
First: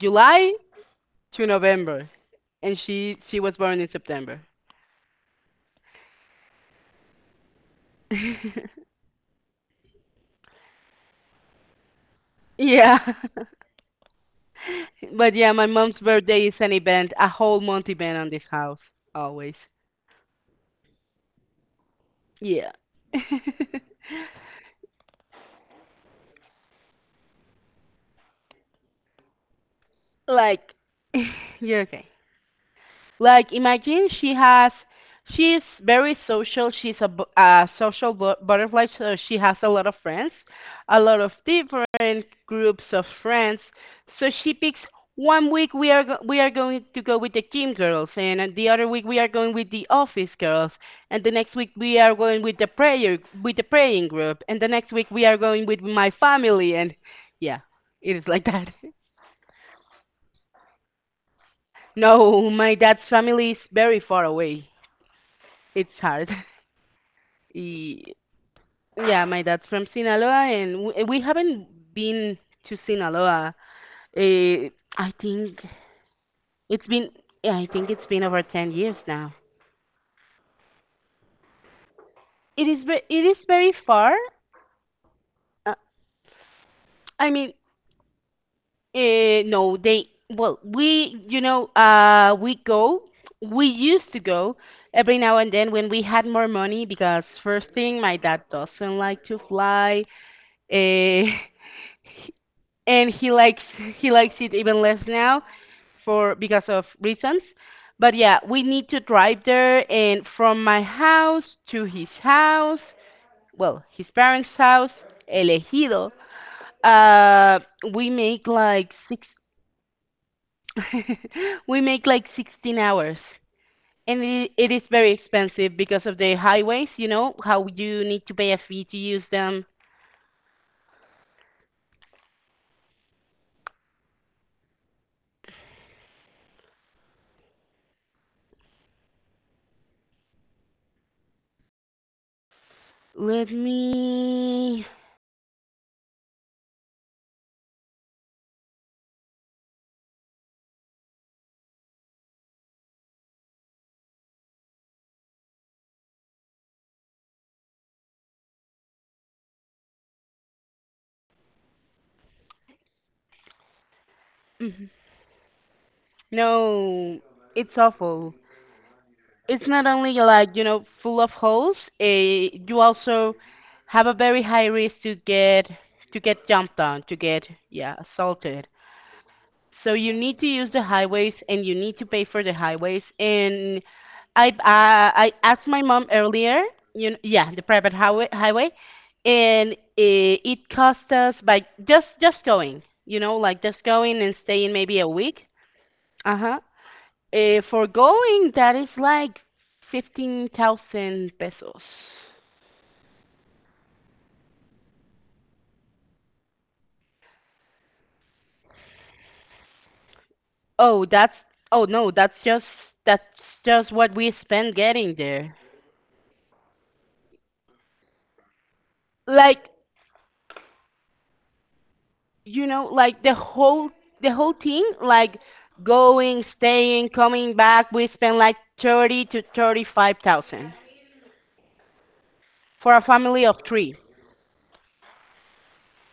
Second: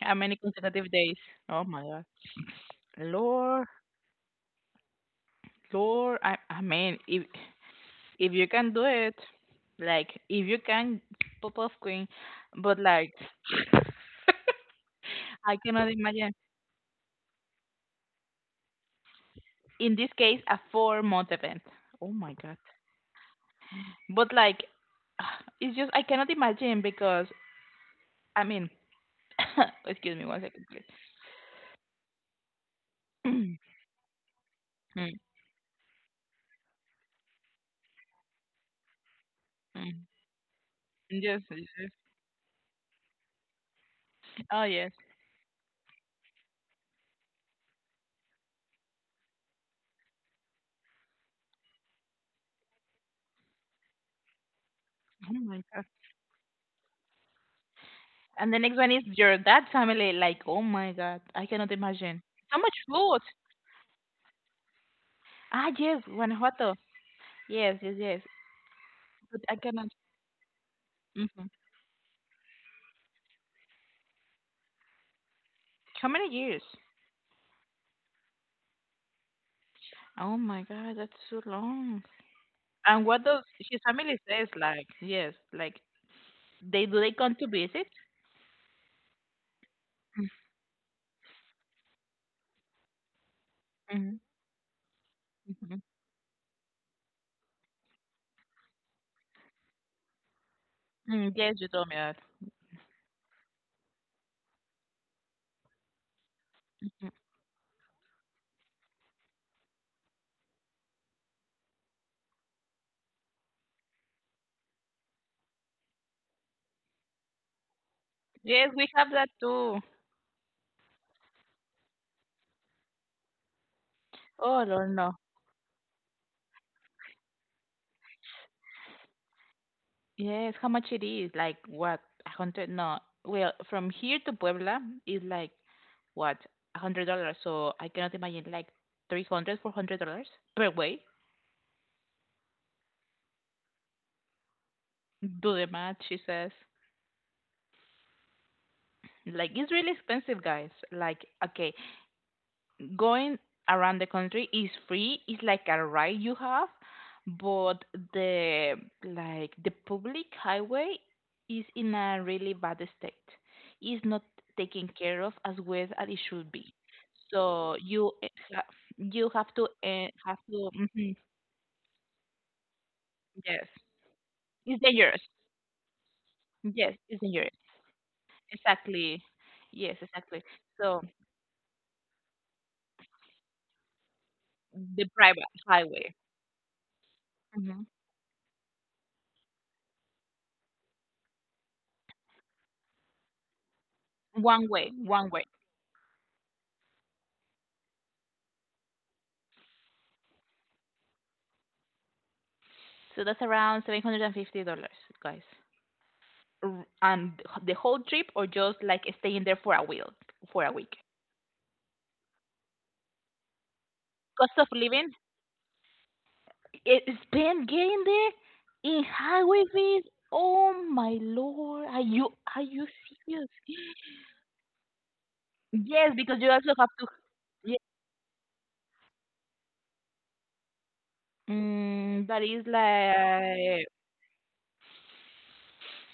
[SPEAKER 2] How many consecutive days?
[SPEAKER 1] to
[SPEAKER 2] Oh my God.
[SPEAKER 1] November, and she was
[SPEAKER 2] Lord,
[SPEAKER 1] born in September.
[SPEAKER 2] Lord, I mean, if you can do it, like if you can, pop off queen, but
[SPEAKER 1] yeah,
[SPEAKER 2] like
[SPEAKER 1] but yeah,
[SPEAKER 2] I
[SPEAKER 1] my
[SPEAKER 2] cannot
[SPEAKER 1] mom's
[SPEAKER 2] imagine.
[SPEAKER 1] birthday is an event, a whole month event on this house always.
[SPEAKER 2] In this case, a four-month event. Oh my god.
[SPEAKER 1] Yeah.
[SPEAKER 2] But like, it's just I cannot imagine because I mean, excuse me 1 second,
[SPEAKER 1] like,
[SPEAKER 2] please.
[SPEAKER 1] you're okay. Like, imagine
[SPEAKER 2] Mm,
[SPEAKER 1] she's very social. She's a social butterfly, so she has a lot
[SPEAKER 2] mm.
[SPEAKER 1] of friends, a lot of
[SPEAKER 2] Yes, yes, yes.
[SPEAKER 1] different groups of friends. So she
[SPEAKER 2] Oh
[SPEAKER 1] picks
[SPEAKER 2] yes.
[SPEAKER 1] one week we are going to go with the gym girls, and the other week we are going with the office girls, and the next week we are going with the praying group, and the next week we
[SPEAKER 2] Oh
[SPEAKER 1] are
[SPEAKER 2] my
[SPEAKER 1] going with
[SPEAKER 2] god.
[SPEAKER 1] my family, and yeah, it is like
[SPEAKER 2] And the
[SPEAKER 1] that.
[SPEAKER 2] next one is your dad's family. Like, oh my god, I cannot imagine.
[SPEAKER 1] No,
[SPEAKER 2] So
[SPEAKER 1] my
[SPEAKER 2] much
[SPEAKER 1] dad's
[SPEAKER 2] food.
[SPEAKER 1] family is very far away.
[SPEAKER 2] Ah
[SPEAKER 1] It's
[SPEAKER 2] yes,
[SPEAKER 1] hard.
[SPEAKER 2] Guanajuato. Yes, yes,
[SPEAKER 1] Y-
[SPEAKER 2] yes.
[SPEAKER 1] Yeah, my
[SPEAKER 2] But I
[SPEAKER 1] dad's from
[SPEAKER 2] cannot.
[SPEAKER 1] Sinaloa, and we
[SPEAKER 2] Mhm.
[SPEAKER 1] haven't been to Sinaloa. Uh, I think
[SPEAKER 2] How many years?
[SPEAKER 1] it's been, yeah, I think it's been over 10 years now.
[SPEAKER 2] Oh my God, that's so long.
[SPEAKER 1] It is, ve-
[SPEAKER 2] And what
[SPEAKER 1] it is
[SPEAKER 2] does
[SPEAKER 1] very
[SPEAKER 2] his
[SPEAKER 1] far.
[SPEAKER 2] family says, like, yes,
[SPEAKER 1] Uh,
[SPEAKER 2] like, they do they
[SPEAKER 1] I
[SPEAKER 2] come to
[SPEAKER 1] mean,
[SPEAKER 2] visit?
[SPEAKER 1] no, they, well, we, we go, we used
[SPEAKER 2] Mhm,
[SPEAKER 1] to go every now and then
[SPEAKER 2] mhm.
[SPEAKER 1] when we had more money because first thing, my dad doesn't like to fly. Eh,
[SPEAKER 2] Yes, you told me that.
[SPEAKER 1] and he likes it even less now for because of reasons. But yeah, we need to drive there, and from my house to his house, well, his parents' house, elegido. Uh, we make
[SPEAKER 2] Yes, we
[SPEAKER 1] like
[SPEAKER 2] have
[SPEAKER 1] six
[SPEAKER 2] that too.
[SPEAKER 1] we make like 16 hours. And
[SPEAKER 2] Oh,
[SPEAKER 1] it is
[SPEAKER 2] no, no.
[SPEAKER 1] very expensive because of the highways, you know, how you need to pay a fee to use them.
[SPEAKER 2] Yes, how much it is? Like, what? A hundred? No. Well, from here to Puebla is like, what? $100. So I cannot imagine like 300, $400 per way.
[SPEAKER 1] Let me.
[SPEAKER 2] Do the math, she says. Like it's really expensive, guys. Like okay, going around the country is free. It's like a ride you have, but the like the public highway is in a really bad state. It's not taken
[SPEAKER 1] Mm-hmm.
[SPEAKER 2] care of as well as it should be.
[SPEAKER 1] No,
[SPEAKER 2] So
[SPEAKER 1] it's awful.
[SPEAKER 2] ha- you
[SPEAKER 1] It's not only
[SPEAKER 2] have
[SPEAKER 1] like, you
[SPEAKER 2] to
[SPEAKER 1] know, full of holes, you also
[SPEAKER 2] yes,
[SPEAKER 1] have a very high
[SPEAKER 2] it's
[SPEAKER 1] risk to
[SPEAKER 2] dangerous.
[SPEAKER 1] get jumped
[SPEAKER 2] Yes,
[SPEAKER 1] on, to
[SPEAKER 2] it's
[SPEAKER 1] get,
[SPEAKER 2] dangerous.
[SPEAKER 1] yeah, assaulted.
[SPEAKER 2] Exactly. Yes,
[SPEAKER 1] So you
[SPEAKER 2] exactly.
[SPEAKER 1] need to use the
[SPEAKER 2] So
[SPEAKER 1] highways and you need to pay for the highways. And I
[SPEAKER 2] the
[SPEAKER 1] uh, I
[SPEAKER 2] private
[SPEAKER 1] asked my mom
[SPEAKER 2] highway.
[SPEAKER 1] earlier, you know, yeah, the
[SPEAKER 2] Mm-hmm.
[SPEAKER 1] private highway and it cost us by just going, you know, like just going and
[SPEAKER 2] One
[SPEAKER 1] staying
[SPEAKER 2] way,
[SPEAKER 1] maybe a
[SPEAKER 2] one
[SPEAKER 1] week.
[SPEAKER 2] way.
[SPEAKER 1] Uh-huh. For going, that is like 15,000 pesos.
[SPEAKER 2] So that's around $750, guys. And the whole trip or just like staying there for a week, for a week.
[SPEAKER 1] Oh, that's, oh no, that's just what we
[SPEAKER 2] Cost of
[SPEAKER 1] spent
[SPEAKER 2] living,
[SPEAKER 1] getting there.
[SPEAKER 2] it's been getting there in highway
[SPEAKER 1] Like,
[SPEAKER 2] fees. Oh my lord, are
[SPEAKER 1] you
[SPEAKER 2] you
[SPEAKER 1] know, like
[SPEAKER 2] serious?
[SPEAKER 1] the whole thing, like
[SPEAKER 2] Yes, because
[SPEAKER 1] going,
[SPEAKER 2] you also have to.
[SPEAKER 1] staying, coming
[SPEAKER 2] Yeah.
[SPEAKER 1] back, we spent like 30 to 35,000
[SPEAKER 2] Mm, that is
[SPEAKER 1] for a family of
[SPEAKER 2] like
[SPEAKER 1] three.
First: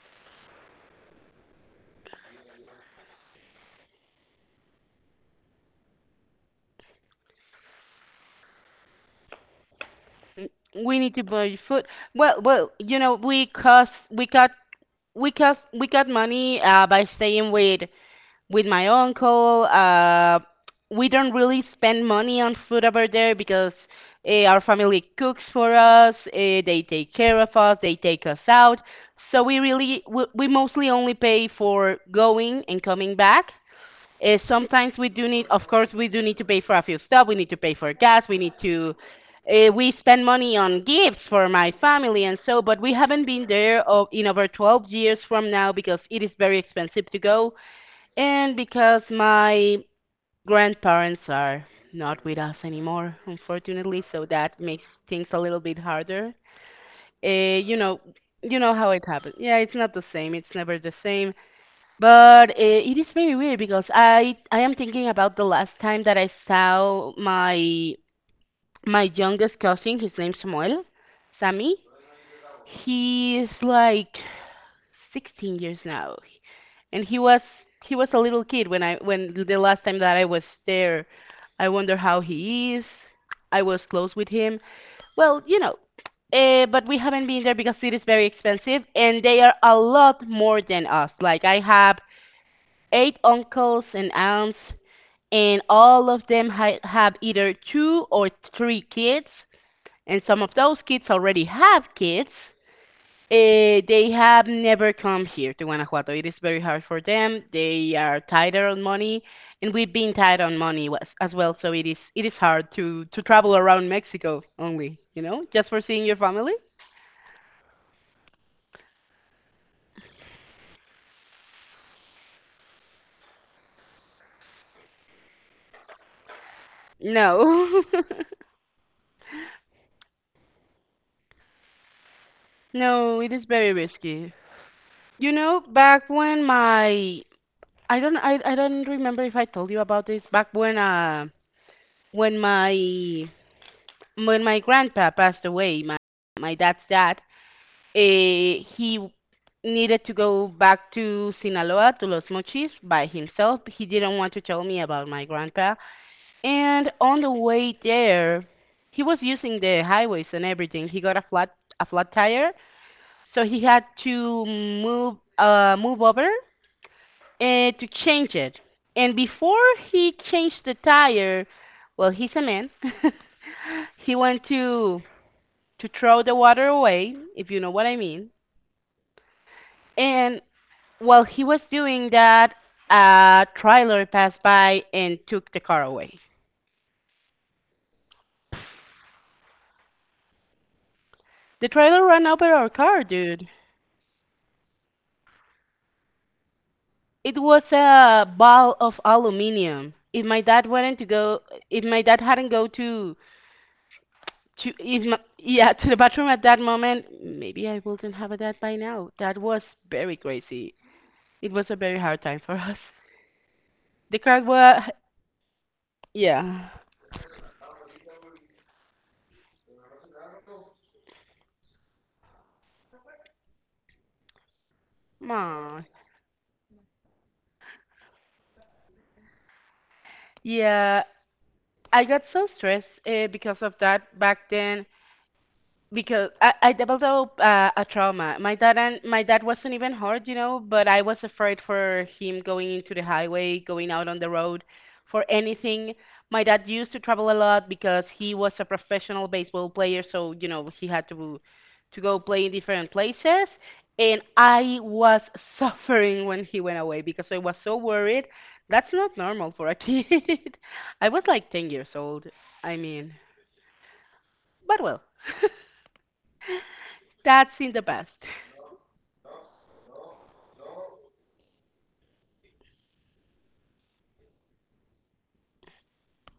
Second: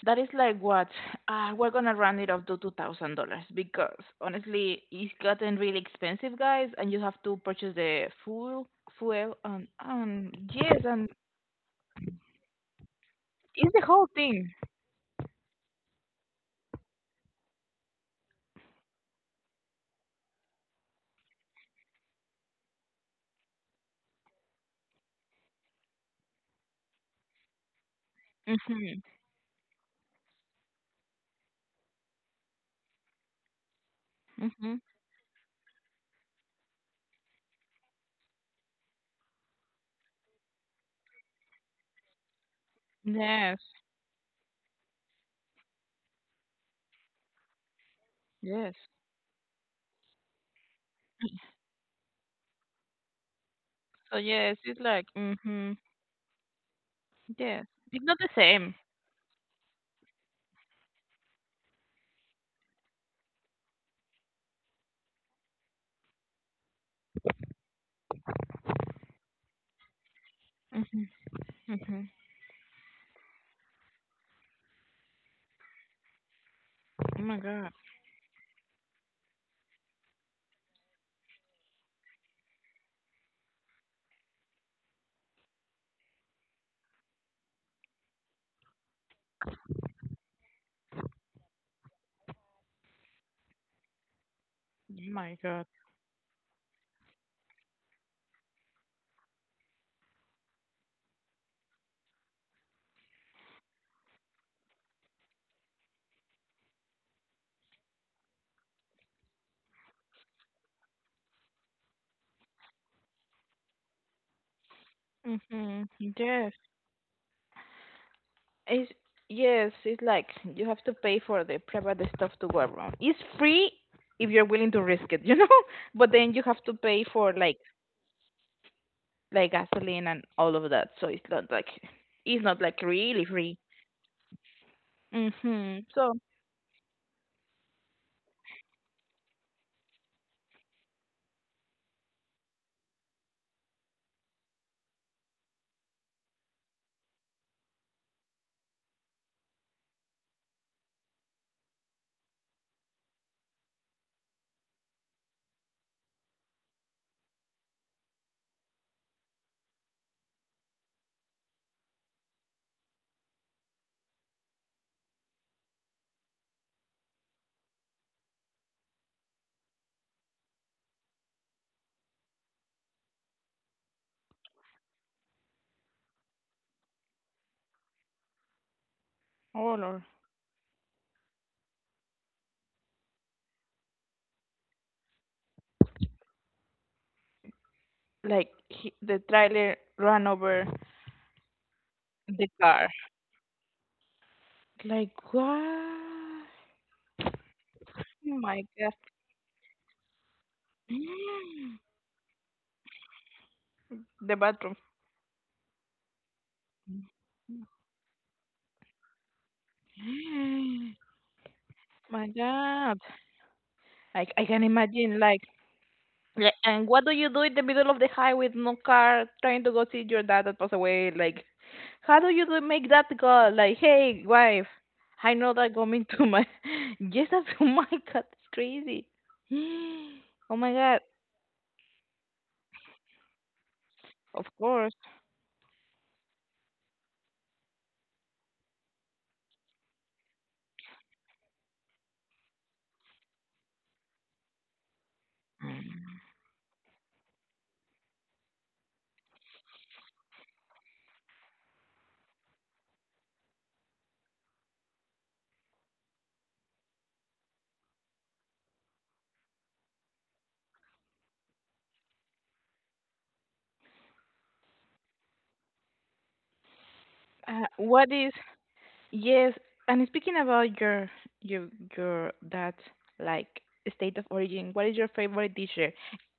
[SPEAKER 2] That is like what? We're gonna round it up to $2,000 because honestly, it's gotten really expensive, guys, and you have to purchase fuel, and yes,
[SPEAKER 1] We
[SPEAKER 2] and
[SPEAKER 1] need to buy food. Well,
[SPEAKER 2] it's the whole thing.
[SPEAKER 1] we cost, we got money by staying with my uncle. We don't really spend money on food over there because our family cooks for us. They take care of us. They take us out.
[SPEAKER 2] Mhm,
[SPEAKER 1] So we mostly only pay for going and coming back.
[SPEAKER 2] mhm.
[SPEAKER 1] Sometimes we do need, of course, we do need to pay for a few stuff. We need to pay for gas. We need to. We spend money on gifts for my family and so, but we haven't been
[SPEAKER 2] Yes,
[SPEAKER 1] there o- in over 12 years from now because it is very expensive to go, and
[SPEAKER 2] yes.
[SPEAKER 1] because my grandparents are not with us anymore, unfortunately,
[SPEAKER 2] So
[SPEAKER 1] so
[SPEAKER 2] yes,
[SPEAKER 1] that
[SPEAKER 2] it's
[SPEAKER 1] makes
[SPEAKER 2] like
[SPEAKER 1] things a little bit harder. Uh,
[SPEAKER 2] yes.
[SPEAKER 1] you know,
[SPEAKER 2] It's not the
[SPEAKER 1] you know
[SPEAKER 2] same.
[SPEAKER 1] how it happens. Yeah, it's not the same. It's never the same. But it is very weird because I am thinking about the last time that I saw my youngest cousin. His name's Samuel,
[SPEAKER 2] Mhm,
[SPEAKER 1] Sammy.
[SPEAKER 2] mhm.
[SPEAKER 1] He's like 16 years now, and
[SPEAKER 2] Oh my god,
[SPEAKER 1] he was a little kid when I when the last time that I was there. I wonder how he is. I was close with him. Well, you know, but we haven't been there because it is very expensive, and they are a lot more than us. Like I have eight uncles and aunts,
[SPEAKER 2] oh my
[SPEAKER 1] and
[SPEAKER 2] god.
[SPEAKER 1] all of them ha- have either two or three kids, and some of those kids already have kids. Eh, they have never come here to Guanajuato. It is very hard for them. They are tighter on money, and we've been tight on money was- as well. So it is hard to travel around Mexico only, you know, just for
[SPEAKER 2] Mhm.
[SPEAKER 1] seeing your family.
[SPEAKER 2] Yes. It's, yes, it's like you have to pay for the private stuff to go around. It's free if you're willing to risk it, you know? But then you have to pay for
[SPEAKER 1] No,
[SPEAKER 2] like gasoline and all of that. So it's not like
[SPEAKER 1] no,
[SPEAKER 2] really
[SPEAKER 1] it is
[SPEAKER 2] free.
[SPEAKER 1] very risky. You know,
[SPEAKER 2] Mhm.
[SPEAKER 1] back
[SPEAKER 2] So
[SPEAKER 1] when my I don't remember if I told you about this. Back when when my when my grandpa passed away, my dad's dad, eh, he needed to go back to Sinaloa, to Los Mochis, by himself. He didn't want to tell me about my grandpa. And on the way there, he was using the highways and everything. He got a flat tire, so he had to move move over and to change it. And before he changed the tire, well, he's a man. he went to throw the water away, if you know what I mean.
[SPEAKER 2] all or
[SPEAKER 1] And while he was doing that, a trailer passed by and took the car away.
[SPEAKER 2] like the trailer ran over
[SPEAKER 1] The trailer ran
[SPEAKER 2] the
[SPEAKER 1] over our
[SPEAKER 2] car.
[SPEAKER 1] car, dude.
[SPEAKER 2] Like what?
[SPEAKER 1] It was a
[SPEAKER 2] Oh my
[SPEAKER 1] ball
[SPEAKER 2] god.
[SPEAKER 1] of aluminium. If my dad went to go, if my dad hadn't go
[SPEAKER 2] The
[SPEAKER 1] to
[SPEAKER 2] bathroom.
[SPEAKER 1] if my, yeah, to the bathroom at that moment, maybe I wouldn't have a dad by now. That was very crazy. It was a very hard
[SPEAKER 2] My
[SPEAKER 1] time for us.
[SPEAKER 2] god.
[SPEAKER 1] The
[SPEAKER 2] Like
[SPEAKER 1] car
[SPEAKER 2] I can
[SPEAKER 1] was,
[SPEAKER 2] imagine like yeah,
[SPEAKER 1] yeah,
[SPEAKER 2] and what do you do in the middle of the highway with no car trying to go see your dad that passed away? Like, how do you do make that call? Like, hey, wife, I know that
[SPEAKER 1] man,
[SPEAKER 2] coming to my. Yes, that's, oh my god, it's crazy. Oh my god,
[SPEAKER 1] yeah. I got so stressed because of that back
[SPEAKER 2] of
[SPEAKER 1] then,
[SPEAKER 2] course.
[SPEAKER 1] because I developed a trauma. My dad wasn't even hurt, you know, but I was afraid for him going into the highway, going out on the road, for anything. My dad used to travel a lot because he was a professional baseball player, so you know he had to go play in different places. And I was suffering when he went away because I was so worried. That's not normal for a kid. I was like 10 years old. I mean, but well, that's in the past.
[SPEAKER 2] What is. Yes, and speaking about your your that like state of origin, what is your favorite dish there?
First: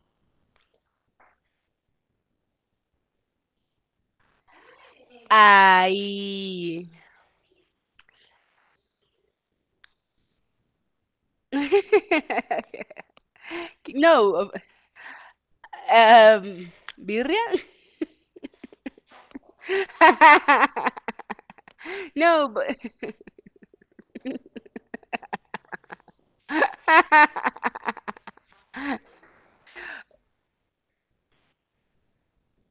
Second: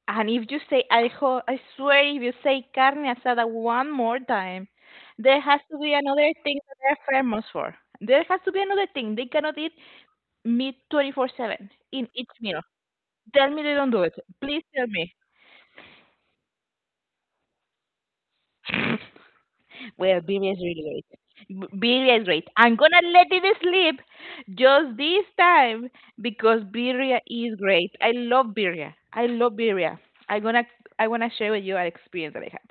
[SPEAKER 2] And if you say alcohol, I swear if you say carne asada one more time, there has to be another thing that
[SPEAKER 1] Ay.
[SPEAKER 2] they're famous for. There has to be another thing. They cannot eat meat 24/7 in each meal. Tell me they don't do it.
[SPEAKER 1] no.
[SPEAKER 2] Please tell me.
[SPEAKER 1] Um, birria?
[SPEAKER 2] Well, Billy is really great. Billy is great.
[SPEAKER 1] no, but.
[SPEAKER 2] I'm gonna let it sleep just this time because Birria is great. I love Birria. I love Birria. I'm gonna I wanna share with you an experience that I had.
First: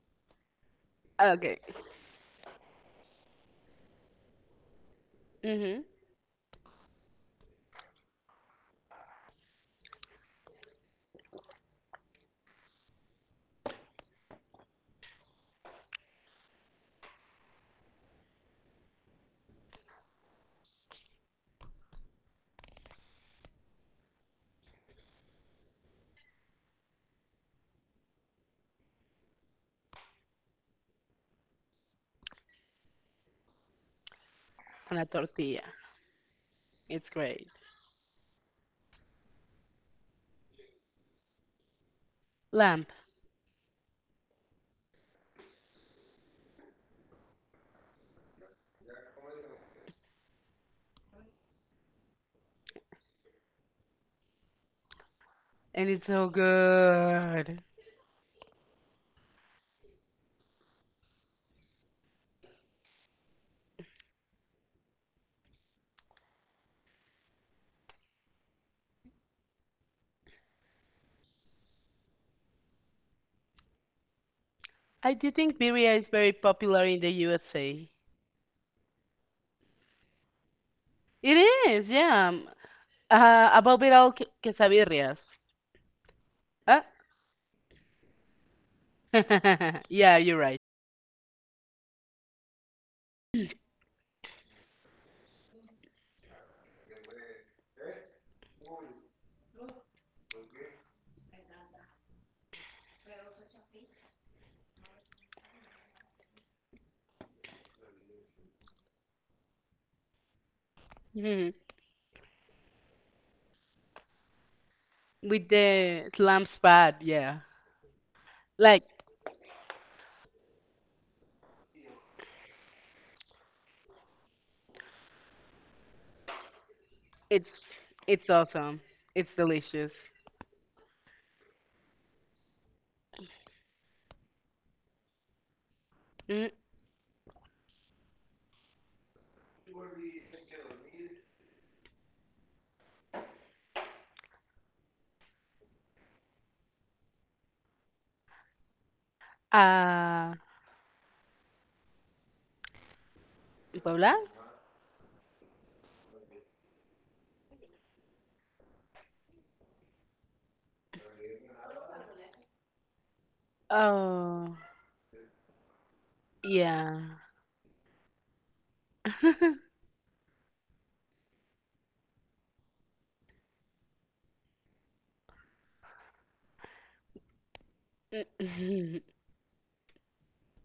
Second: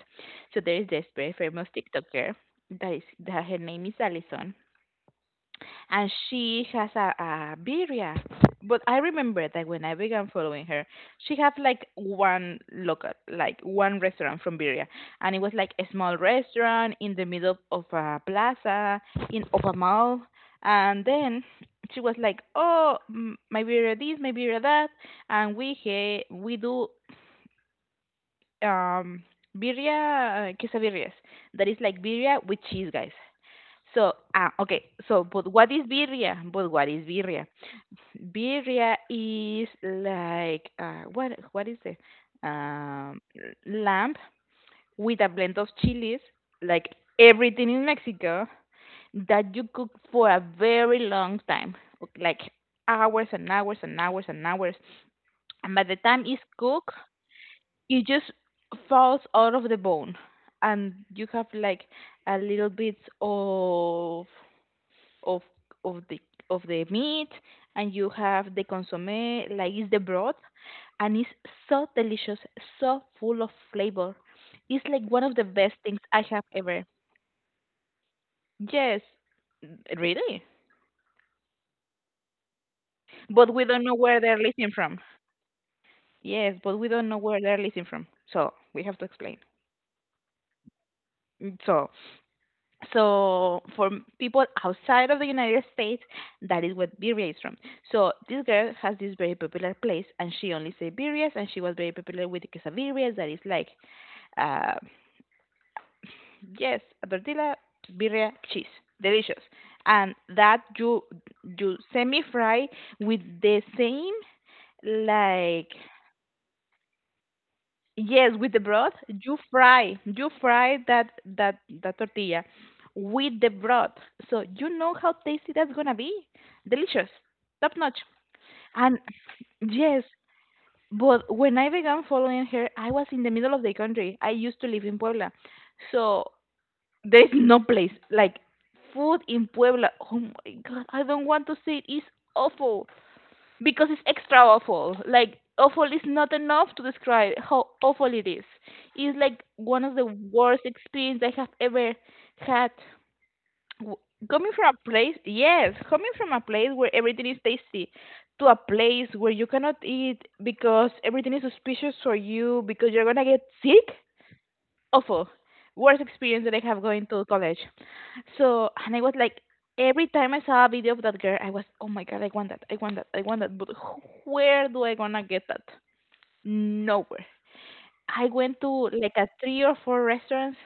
[SPEAKER 2] So there is this very
[SPEAKER 1] okay.
[SPEAKER 2] famous TikToker that is that her name is Alison
[SPEAKER 1] Mhm.
[SPEAKER 2] and she has a birria. But I remember that when I began following her, she had like one local, like one restaurant from Birria, and it was like a small restaurant in the middle of a plaza in of a mall. And then she was like, "Oh, my birria this, my birria that," and we do um birria quesabirrias. That is like birria with cheese, guys. So, ah, okay.
[SPEAKER 1] On a
[SPEAKER 2] So,
[SPEAKER 1] tortilla.
[SPEAKER 2] But what is
[SPEAKER 1] It's
[SPEAKER 2] birria?
[SPEAKER 1] great.
[SPEAKER 2] Birria is like what? What is it?
[SPEAKER 1] Lamb.
[SPEAKER 2] Um, Lamb with a blend of chilies, like everything in Mexico that you cook for a very long time, like hours and by
[SPEAKER 1] And
[SPEAKER 2] the
[SPEAKER 1] it's
[SPEAKER 2] time
[SPEAKER 1] so
[SPEAKER 2] it's cooked,
[SPEAKER 1] good.
[SPEAKER 2] it just falls out of the bone, and you have like a little bit of of of the the meat and you have the consomme like it's the broth and it's so delicious, so full of flavor, it's like
[SPEAKER 1] I
[SPEAKER 2] one
[SPEAKER 1] do
[SPEAKER 2] of the
[SPEAKER 1] think
[SPEAKER 2] best
[SPEAKER 1] birria
[SPEAKER 2] things
[SPEAKER 1] is
[SPEAKER 2] I
[SPEAKER 1] very
[SPEAKER 2] have ever
[SPEAKER 1] popular in the USA.
[SPEAKER 2] yes really
[SPEAKER 1] It is, yeah. Uh,
[SPEAKER 2] but we
[SPEAKER 1] about
[SPEAKER 2] don't know
[SPEAKER 1] viral
[SPEAKER 2] where
[SPEAKER 1] que-
[SPEAKER 2] they're listening from
[SPEAKER 1] quesabirrias.
[SPEAKER 2] yes but
[SPEAKER 1] Huh?
[SPEAKER 2] we don't know where they're listening from so we have to explain.
[SPEAKER 1] yeah, you're right.
[SPEAKER 2] Mm, so so for people outside of the United States, that is what birria is from. So this girl has this very popular place, and she only say birrias, and she was very popular with the quesabirrias. That is like, uh, yes, a tortilla, birria, cheese, delicious, and that you semi fry with the same
[SPEAKER 1] with
[SPEAKER 2] like
[SPEAKER 1] the lamb spad, yeah.
[SPEAKER 2] yes, with the
[SPEAKER 1] Like
[SPEAKER 2] broth, you fry, that tortilla with the broth. So you know how tasty that's gonna be. Delicious,
[SPEAKER 1] it's
[SPEAKER 2] top notch.
[SPEAKER 1] it's awesome.
[SPEAKER 2] And
[SPEAKER 1] It's delicious.
[SPEAKER 2] yes, but when I began following her, I was in the middle of the country. I used to live in Puebla, so
[SPEAKER 1] Mm,
[SPEAKER 2] there is no place like food in Puebla. Oh my God, I don't want to see it. It's awful because it's extra awful. Like awful is not enough to describe how awful it is. It's like one of the
[SPEAKER 1] uh,
[SPEAKER 2] worst experience I have ever had. W-
[SPEAKER 1] Paula?
[SPEAKER 2] Coming from a place, yes, coming from a place where everything is tasty, to a place where you cannot eat because everything is suspicious for you because you're gonna get sick.
[SPEAKER 1] Oh,
[SPEAKER 2] Awful, worst experience that I have
[SPEAKER 1] yeah.
[SPEAKER 2] going to college. So, and I was like, every time I saw a video of that girl, I was, oh my god, I want that, But where do I gonna get that? Nowhere. I went to like a three or four restaurants,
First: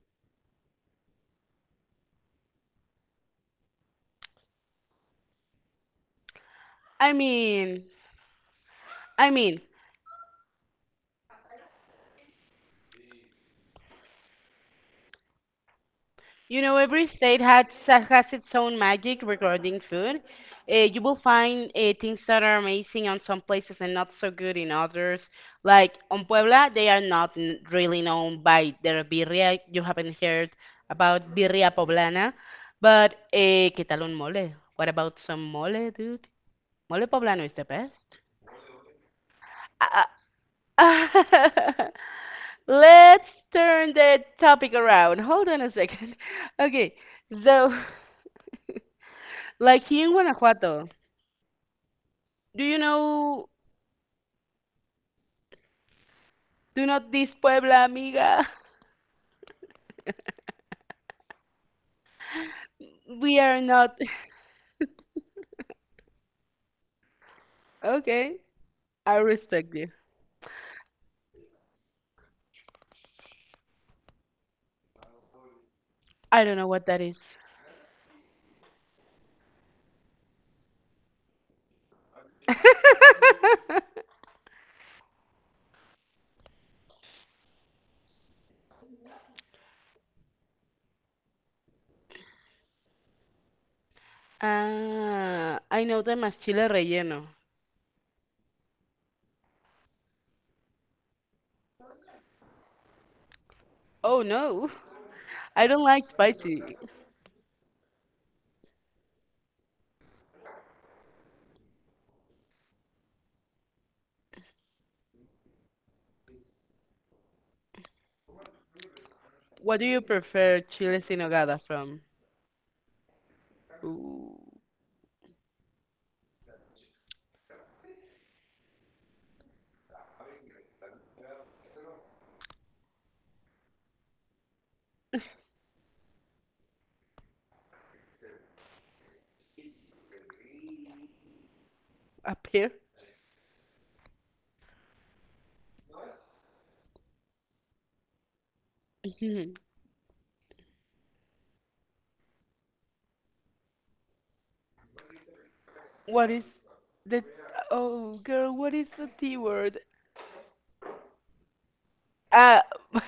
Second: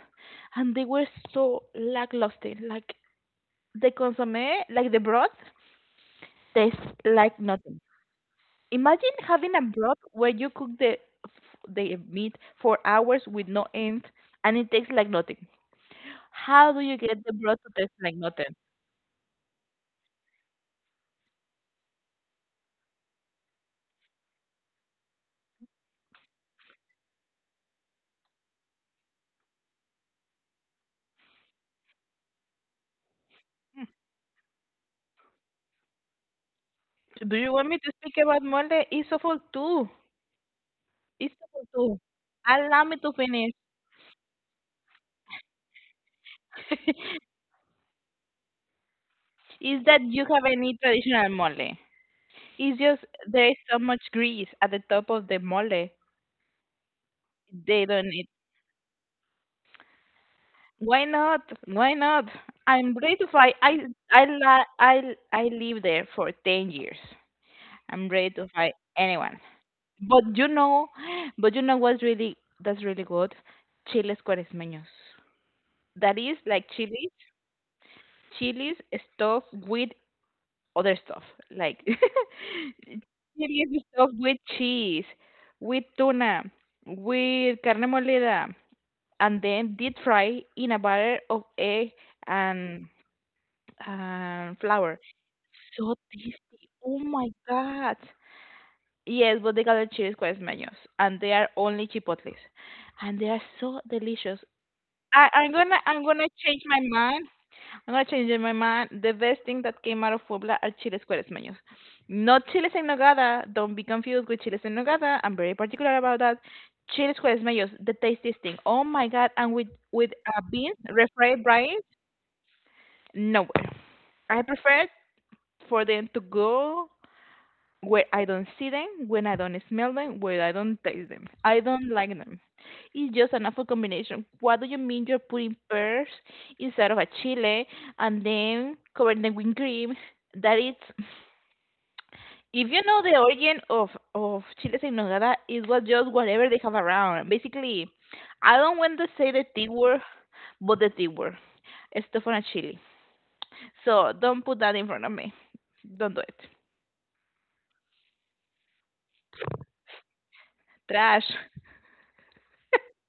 [SPEAKER 2] and they were so lackluster. Like the consomme, like the broth, tastes
[SPEAKER 1] I
[SPEAKER 2] like nothing.
[SPEAKER 1] mean,
[SPEAKER 2] Imagine
[SPEAKER 1] I
[SPEAKER 2] having
[SPEAKER 1] mean,
[SPEAKER 2] a broth where you cook the meat for hours with no end, and it tastes like nothing.
[SPEAKER 1] you
[SPEAKER 2] How
[SPEAKER 1] know,
[SPEAKER 2] do you
[SPEAKER 1] every
[SPEAKER 2] get the
[SPEAKER 1] state
[SPEAKER 2] broth to taste like
[SPEAKER 1] has its
[SPEAKER 2] nothing?
[SPEAKER 1] own magic regarding food. You will find things that are amazing on some places and not so good in others. Like on Puebla, they are not n- really known by their birria. You haven't heard about birria poblana, but eh, ¿qué tal un mole? What about some mole, dude? Mole
[SPEAKER 2] Do
[SPEAKER 1] poblano
[SPEAKER 2] you
[SPEAKER 1] is the
[SPEAKER 2] want me to
[SPEAKER 1] best.
[SPEAKER 2] speak about Molde? Isofol too.
[SPEAKER 1] Uh, uh,
[SPEAKER 2] Isofol too. Allow me to
[SPEAKER 1] let's
[SPEAKER 2] finish.
[SPEAKER 1] turn the topic around. Hold on a second. Okay, so like
[SPEAKER 2] Is that
[SPEAKER 1] here in
[SPEAKER 2] you have any
[SPEAKER 1] Guanajuato,
[SPEAKER 2] traditional mole?
[SPEAKER 1] do
[SPEAKER 2] It's
[SPEAKER 1] you
[SPEAKER 2] just
[SPEAKER 1] know
[SPEAKER 2] there is so much grease at the top of the mole.
[SPEAKER 1] do not this
[SPEAKER 2] They
[SPEAKER 1] Puebla
[SPEAKER 2] don't need.
[SPEAKER 1] amiga?
[SPEAKER 2] Why not? Why not? I'm ready to
[SPEAKER 1] we
[SPEAKER 2] fight.
[SPEAKER 1] are
[SPEAKER 2] I
[SPEAKER 1] not
[SPEAKER 2] I li- I I live there for 10 years. I'm ready
[SPEAKER 1] okay.
[SPEAKER 2] to fight
[SPEAKER 1] I
[SPEAKER 2] anyone.
[SPEAKER 1] respect you.
[SPEAKER 2] But you know, but you know what's really that's really good? Chiles cuaresmeños. That is
[SPEAKER 1] I don't know
[SPEAKER 2] like
[SPEAKER 1] what that
[SPEAKER 2] chilies
[SPEAKER 1] is.
[SPEAKER 2] Chilies stuffed with other stuff, like chilies stuffed with cheese, with tuna, with carne molida, and then deep fry in a batter of egg and flour.
[SPEAKER 1] Ah, I
[SPEAKER 2] So
[SPEAKER 1] know the más
[SPEAKER 2] tasty!
[SPEAKER 1] chile
[SPEAKER 2] Oh
[SPEAKER 1] relleno.
[SPEAKER 2] my God! Yes, but they got the chili quasmeños, and they are only chipotles, and they are so
[SPEAKER 1] Oh
[SPEAKER 2] delicious.
[SPEAKER 1] no.
[SPEAKER 2] I,
[SPEAKER 1] I don't
[SPEAKER 2] I'm
[SPEAKER 1] like
[SPEAKER 2] gonna change
[SPEAKER 1] spicy.
[SPEAKER 2] my mind I'm not changing my mind. The best thing that came out of Puebla are chiles cueresmeños. Not chiles en nogada. Don't be confused with chiles en nogada. I'm very particular about that. Chiles cueresmeños, the tastiest thing. Oh my god! And
[SPEAKER 1] What do you
[SPEAKER 2] with
[SPEAKER 1] prefer
[SPEAKER 2] beans,
[SPEAKER 1] chiles in
[SPEAKER 2] refried
[SPEAKER 1] nogada
[SPEAKER 2] beans,
[SPEAKER 1] from?
[SPEAKER 2] nowhere. I
[SPEAKER 1] Ooh,
[SPEAKER 2] prefer for them to go where I don't see them, when I don't smell them, where I don't taste them. I don't like them. It's just an awful combination. What do you mean you're putting pears inside of a chile and then covering them with cream? That is,
[SPEAKER 1] up
[SPEAKER 2] if
[SPEAKER 1] here?
[SPEAKER 2] you know the origin of chiles en nogada, it was just whatever they have around. Basically, I don't want to say the
[SPEAKER 1] Mhm.
[SPEAKER 2] T word, but the T word, stuff on a chili. So don't put that in front of me. Don't do
[SPEAKER 1] What
[SPEAKER 2] it.
[SPEAKER 1] is the oh girl, what is the T word?
[SPEAKER 2] Trash.
[SPEAKER 1] Uh.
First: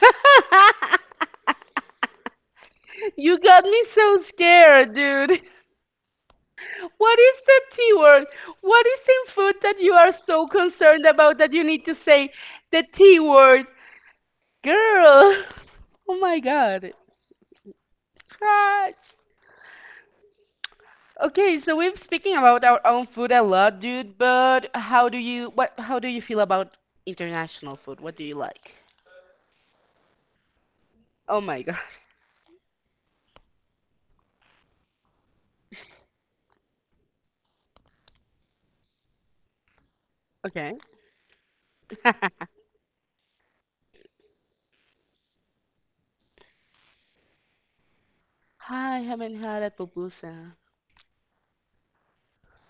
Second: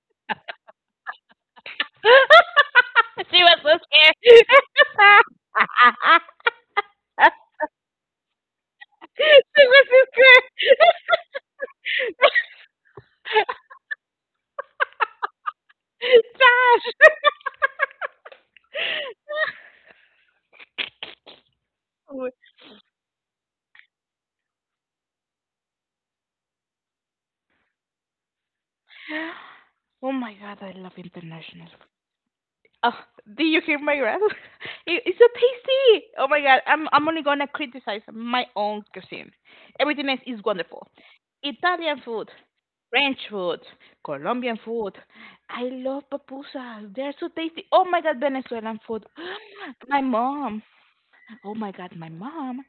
[SPEAKER 1] You
[SPEAKER 2] she was
[SPEAKER 1] got
[SPEAKER 2] so
[SPEAKER 1] me
[SPEAKER 2] scared.
[SPEAKER 1] so
[SPEAKER 2] she
[SPEAKER 1] scared, dude. What is the T word? What is in food that
[SPEAKER 2] was
[SPEAKER 1] you
[SPEAKER 2] so
[SPEAKER 1] are so
[SPEAKER 2] scared.
[SPEAKER 1] concerned about that you need to say the T word? Girl. Oh my god.
[SPEAKER 2] Josh.
[SPEAKER 1] Trash. Okay, so we've
[SPEAKER 2] Oh
[SPEAKER 1] speaking about our own food a lot, dude, but how do you feel about international food? What do you like?
[SPEAKER 2] oh my god, I love
[SPEAKER 1] Oh my
[SPEAKER 2] international.
[SPEAKER 1] god.
[SPEAKER 2] Oh, did you hear my breath? It's so tasty. Oh my god, I'm only gonna criticize my own cuisine. Everything else is
[SPEAKER 1] Okay.
[SPEAKER 2] wonderful. Italian food, French food, Colombian food. I love pupusas. They're so tasty. Oh my god, Venezuelan
[SPEAKER 1] I
[SPEAKER 2] food.
[SPEAKER 1] haven't had a
[SPEAKER 2] My
[SPEAKER 1] pupusa.
[SPEAKER 2] mom, oh my God, my mom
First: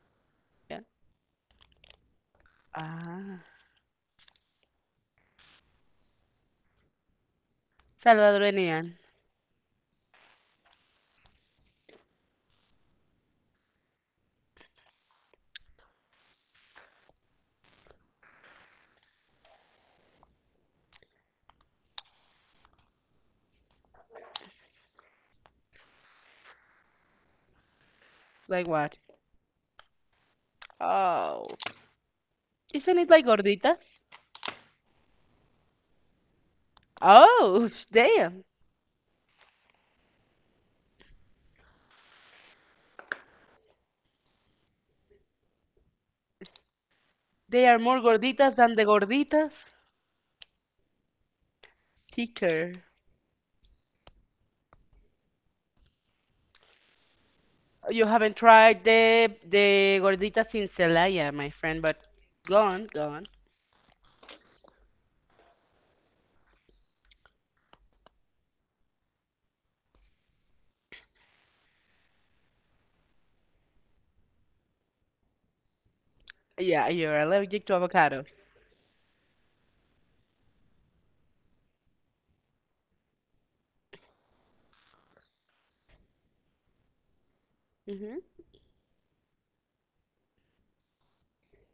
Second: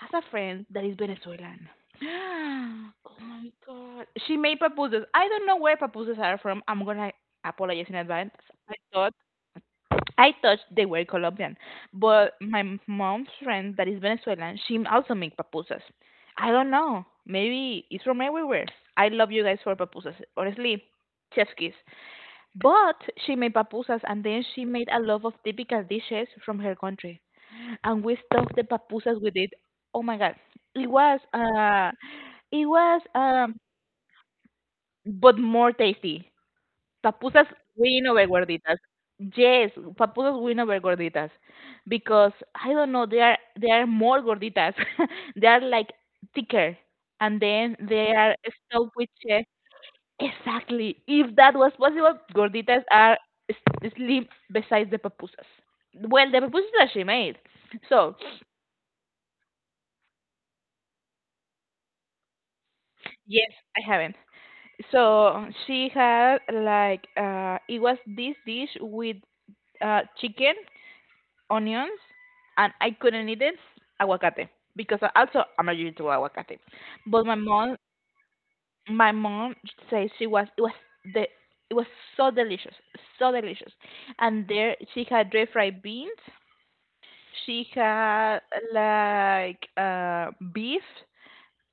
[SPEAKER 2] has a friend
[SPEAKER 1] Yeah.
[SPEAKER 2] that is Venezuelan. Oh
[SPEAKER 1] Ah.
[SPEAKER 2] my God. She made pupusas. I don't know where pupusas are from. I'm gonna apologize in advance. I
[SPEAKER 1] Salvadorian.
[SPEAKER 2] thought I thought they were Colombian, but my mom's friend that is Venezuelan, she also make pupusas. I don't know. Maybe it's from everywhere. I love you guys for pupusas. Honestly, chef's kiss. But she made pupusas and then she made a lot of typical dishes from her country and we stuffed the
[SPEAKER 1] Like what?
[SPEAKER 2] papusas with it. Oh my god, it was
[SPEAKER 1] Oh,
[SPEAKER 2] uh, it
[SPEAKER 1] isn't
[SPEAKER 2] was
[SPEAKER 1] it like gorditas?
[SPEAKER 2] but more tasty. Papusas
[SPEAKER 1] Oh,
[SPEAKER 2] win over
[SPEAKER 1] damn.
[SPEAKER 2] gorditas. Yes, papusas win over gorditas because I don't know they are more gorditas. They are like thicker, and
[SPEAKER 1] They
[SPEAKER 2] then
[SPEAKER 1] are more
[SPEAKER 2] they are
[SPEAKER 1] gorditas than the
[SPEAKER 2] stuffed with cheese.
[SPEAKER 1] gorditas.
[SPEAKER 2] Exactly. If that was possible,
[SPEAKER 1] Thicker.
[SPEAKER 2] gorditas are slim besides the papusas. Well, the papusas that she made.
[SPEAKER 1] You
[SPEAKER 2] So
[SPEAKER 1] haven't tried the gorditas in Celaya, my friend, but go on, go on.
[SPEAKER 2] yes, I haven't. So she had like it was this dish with chicken, onions, and I couldn't eat it aguacate because also I'm allergic to aguacate.
[SPEAKER 1] Yeah, you're
[SPEAKER 2] But my
[SPEAKER 1] allergic to
[SPEAKER 2] mom,
[SPEAKER 1] avocados.
[SPEAKER 2] my mom says she was it was the it was so delicious, so delicious. And there she had dry fried beans. She had
[SPEAKER 1] Hmm.
[SPEAKER 2] like beef,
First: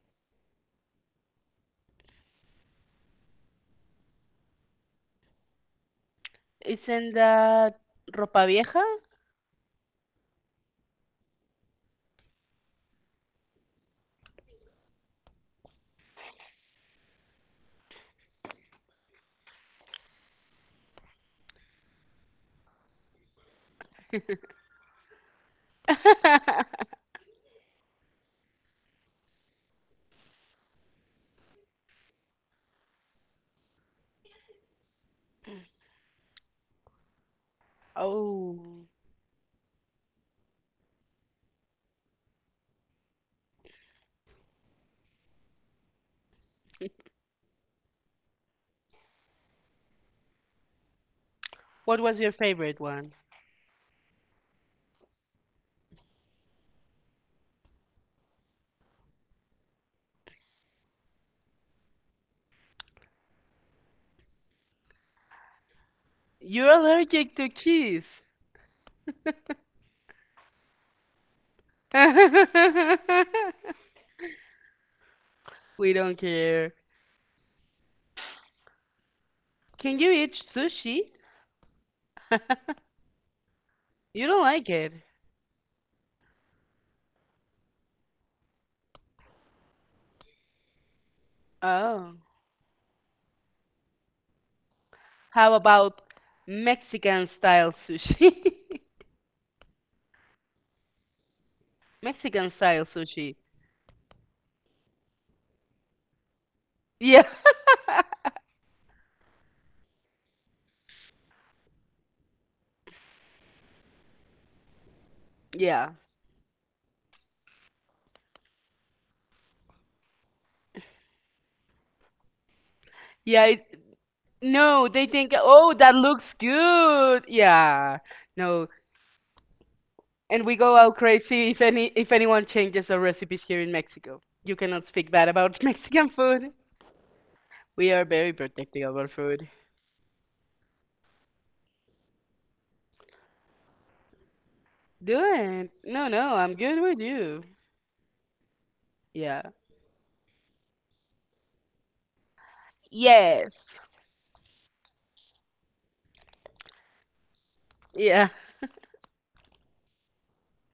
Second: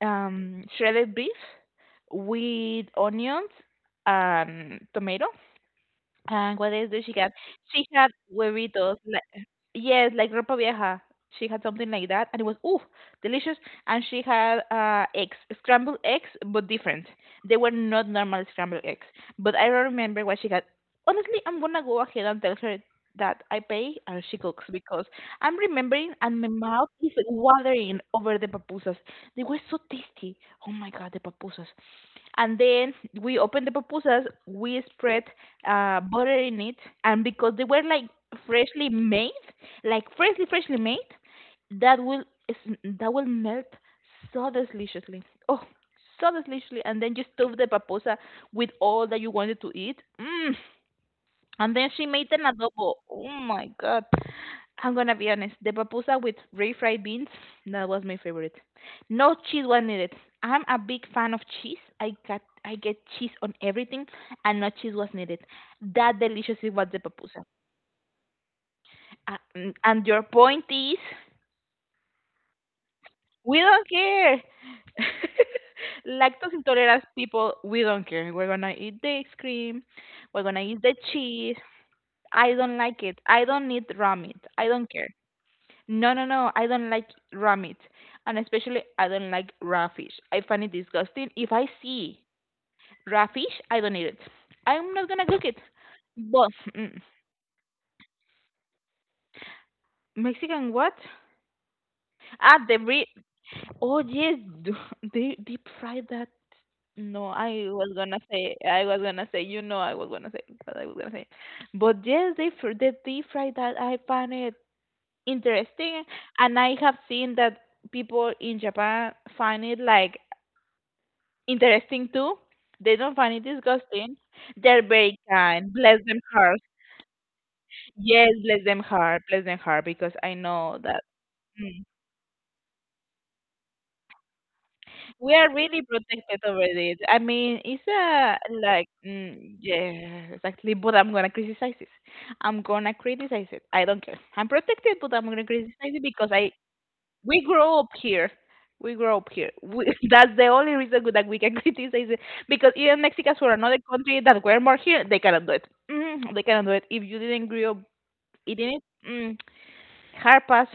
[SPEAKER 2] shredded beef with onions and tomato. And what else does she
[SPEAKER 1] Isn't
[SPEAKER 2] have?
[SPEAKER 1] that
[SPEAKER 2] She had
[SPEAKER 1] ropa vieja?
[SPEAKER 2] huevitos. Like, yes, like ropa vieja. She had something like that, and it was ooh delicious. And she had eggs, scrambled eggs, but different. They were not normal scrambled eggs. But I don't remember what she had. Honestly, I'm gonna go ahead and tell her that I pay and she cooks because I'm remembering and my mouth is watering over the papusas. They were so tasty. Oh my god, the papusas, and then we opened the pupusas, we spread butter in it, and because they were like
[SPEAKER 1] Oh,
[SPEAKER 2] freshly made, like freshly made, that that will melt so deliciously, oh, so deliciously, and then you stuff the paposa with all that you wanted to eat. Mm. And then
[SPEAKER 1] what
[SPEAKER 2] she
[SPEAKER 1] was
[SPEAKER 2] made
[SPEAKER 1] your
[SPEAKER 2] an
[SPEAKER 1] favorite
[SPEAKER 2] adobo,
[SPEAKER 1] one?
[SPEAKER 2] oh my god. I'm gonna be honest. The pupusa with refried beans, that was my favorite. No cheese was needed. I'm a big fan of cheese. I get cheese on everything, and no cheese was needed. That delicious
[SPEAKER 1] You're
[SPEAKER 2] it was the
[SPEAKER 1] allergic
[SPEAKER 2] pupusa.
[SPEAKER 1] to cheese.
[SPEAKER 2] And your point is, we don't care.
[SPEAKER 1] We don't
[SPEAKER 2] Lactose
[SPEAKER 1] care.
[SPEAKER 2] intolerant people, we don't care. We're gonna eat the ice cream.
[SPEAKER 1] Can you eat
[SPEAKER 2] We're gonna eat the
[SPEAKER 1] sushi?
[SPEAKER 2] cheese. I don't like it. I don't need raw
[SPEAKER 1] You
[SPEAKER 2] meat.
[SPEAKER 1] don't
[SPEAKER 2] I
[SPEAKER 1] like
[SPEAKER 2] don't
[SPEAKER 1] it?
[SPEAKER 2] care. No, no, no. I don't like raw meat, and especially I don't like raw fish. I find it disgusting. If I
[SPEAKER 1] Oh.
[SPEAKER 2] see raw fish, I don't eat it. I'm not gonna cook it.
[SPEAKER 1] How about
[SPEAKER 2] But mm,
[SPEAKER 1] Mexican style sushi?
[SPEAKER 2] Mexican what?
[SPEAKER 1] Mexican
[SPEAKER 2] Ah,
[SPEAKER 1] style sushi.
[SPEAKER 2] oh yes, d- they deep fry that. No,
[SPEAKER 1] Yeah.
[SPEAKER 2] I was gonna say. I was gonna say. You know, I was gonna say. But I was gonna say. But yes, they deep fry that. I find it
[SPEAKER 1] Yeah.
[SPEAKER 2] interesting, and I have seen that people in Japan find it like interesting too. They don't find it
[SPEAKER 1] Yeah.
[SPEAKER 2] disgusting. They're
[SPEAKER 1] No, they
[SPEAKER 2] very
[SPEAKER 1] think,
[SPEAKER 2] kind.
[SPEAKER 1] oh, that
[SPEAKER 2] Bless them
[SPEAKER 1] looks
[SPEAKER 2] heart.
[SPEAKER 1] good. Yeah.
[SPEAKER 2] Yes, bless
[SPEAKER 1] No.
[SPEAKER 2] them heart. Bless them heart because I
[SPEAKER 1] And we go
[SPEAKER 2] know
[SPEAKER 1] out
[SPEAKER 2] that
[SPEAKER 1] crazy if
[SPEAKER 2] mm,
[SPEAKER 1] any if anyone changes our recipes here in Mexico. You cannot speak bad
[SPEAKER 2] we are
[SPEAKER 1] about
[SPEAKER 2] really
[SPEAKER 1] Mexican
[SPEAKER 2] protected
[SPEAKER 1] food.
[SPEAKER 2] over this. I mean, it's
[SPEAKER 1] We are very
[SPEAKER 2] a like
[SPEAKER 1] protective of our food.
[SPEAKER 2] mm, yeah, exactly. But I'm gonna criticize it. I'm gonna criticize it. I don't care. I'm protected, but
[SPEAKER 1] Do
[SPEAKER 2] I'm gonna
[SPEAKER 1] it.
[SPEAKER 2] criticize it
[SPEAKER 1] No,
[SPEAKER 2] because
[SPEAKER 1] no,
[SPEAKER 2] I
[SPEAKER 1] I'm good with
[SPEAKER 2] we
[SPEAKER 1] you.
[SPEAKER 2] grow up here. We grow up
[SPEAKER 1] Yeah.
[SPEAKER 2] here. We, that's the only reason that we can criticize it. Because even Mexicans from
[SPEAKER 1] Yes.
[SPEAKER 2] another country that were more here, they cannot do it. Mm, they cannot do it. If you didn't grow up
[SPEAKER 1] Yeah.
[SPEAKER 2] eating it, mm, hard pass,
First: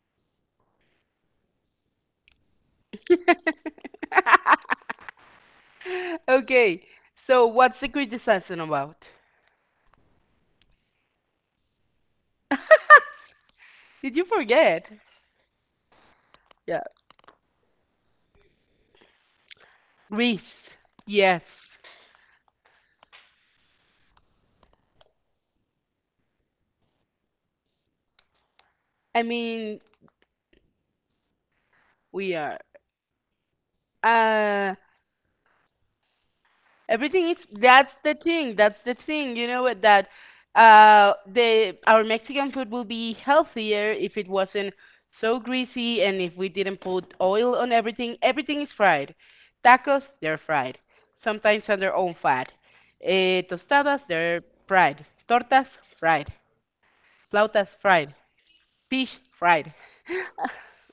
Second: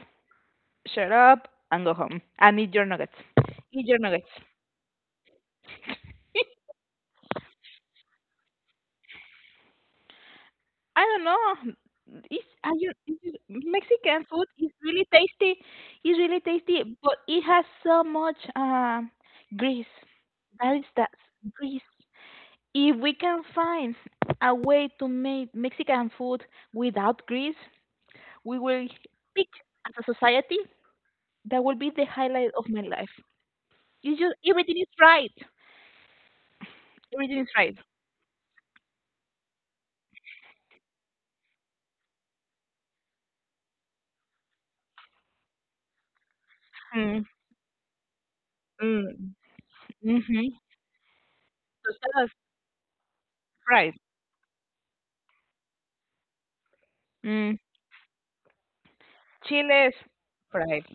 [SPEAKER 2] shut up, and go home. And eat your nuggets. Eat your nuggets.
[SPEAKER 1] Okay, so what's the criticism about?
[SPEAKER 2] I don't know. Are it's,
[SPEAKER 1] Did you
[SPEAKER 2] Mexican food is
[SPEAKER 1] forget?
[SPEAKER 2] really tasty. It's really
[SPEAKER 1] Yeah.
[SPEAKER 2] tasty, but it has so much grease.
[SPEAKER 1] Greece.
[SPEAKER 2] That is that.
[SPEAKER 1] Yes.
[SPEAKER 2] Grease. If we can find a way to make Mexican food without grease, we will
[SPEAKER 1] I
[SPEAKER 2] pick
[SPEAKER 1] mean,
[SPEAKER 2] as a society. That will be the
[SPEAKER 1] we
[SPEAKER 2] highlight
[SPEAKER 1] are.
[SPEAKER 2] of my life. You just
[SPEAKER 1] Uh,
[SPEAKER 2] everything is right.
[SPEAKER 1] Everything is
[SPEAKER 2] Everything is right.
[SPEAKER 1] that's the thing. That's the thing. You know what that the our Mexican food will be healthier if it wasn't so greasy and if we didn't put
[SPEAKER 2] Mm,
[SPEAKER 1] oil on everything. Everything is
[SPEAKER 2] mm.
[SPEAKER 1] fried. Tacos, they're
[SPEAKER 2] Mhm.
[SPEAKER 1] fried. Sometimes on their own
[SPEAKER 2] Tostadas
[SPEAKER 1] fat. Eh,
[SPEAKER 2] fried.
[SPEAKER 1] tostadas, they're fried. Tortas, fried.
[SPEAKER 2] Mm.
[SPEAKER 1] Flautas, fried. Fish, fried.
[SPEAKER 2] Chiles fried.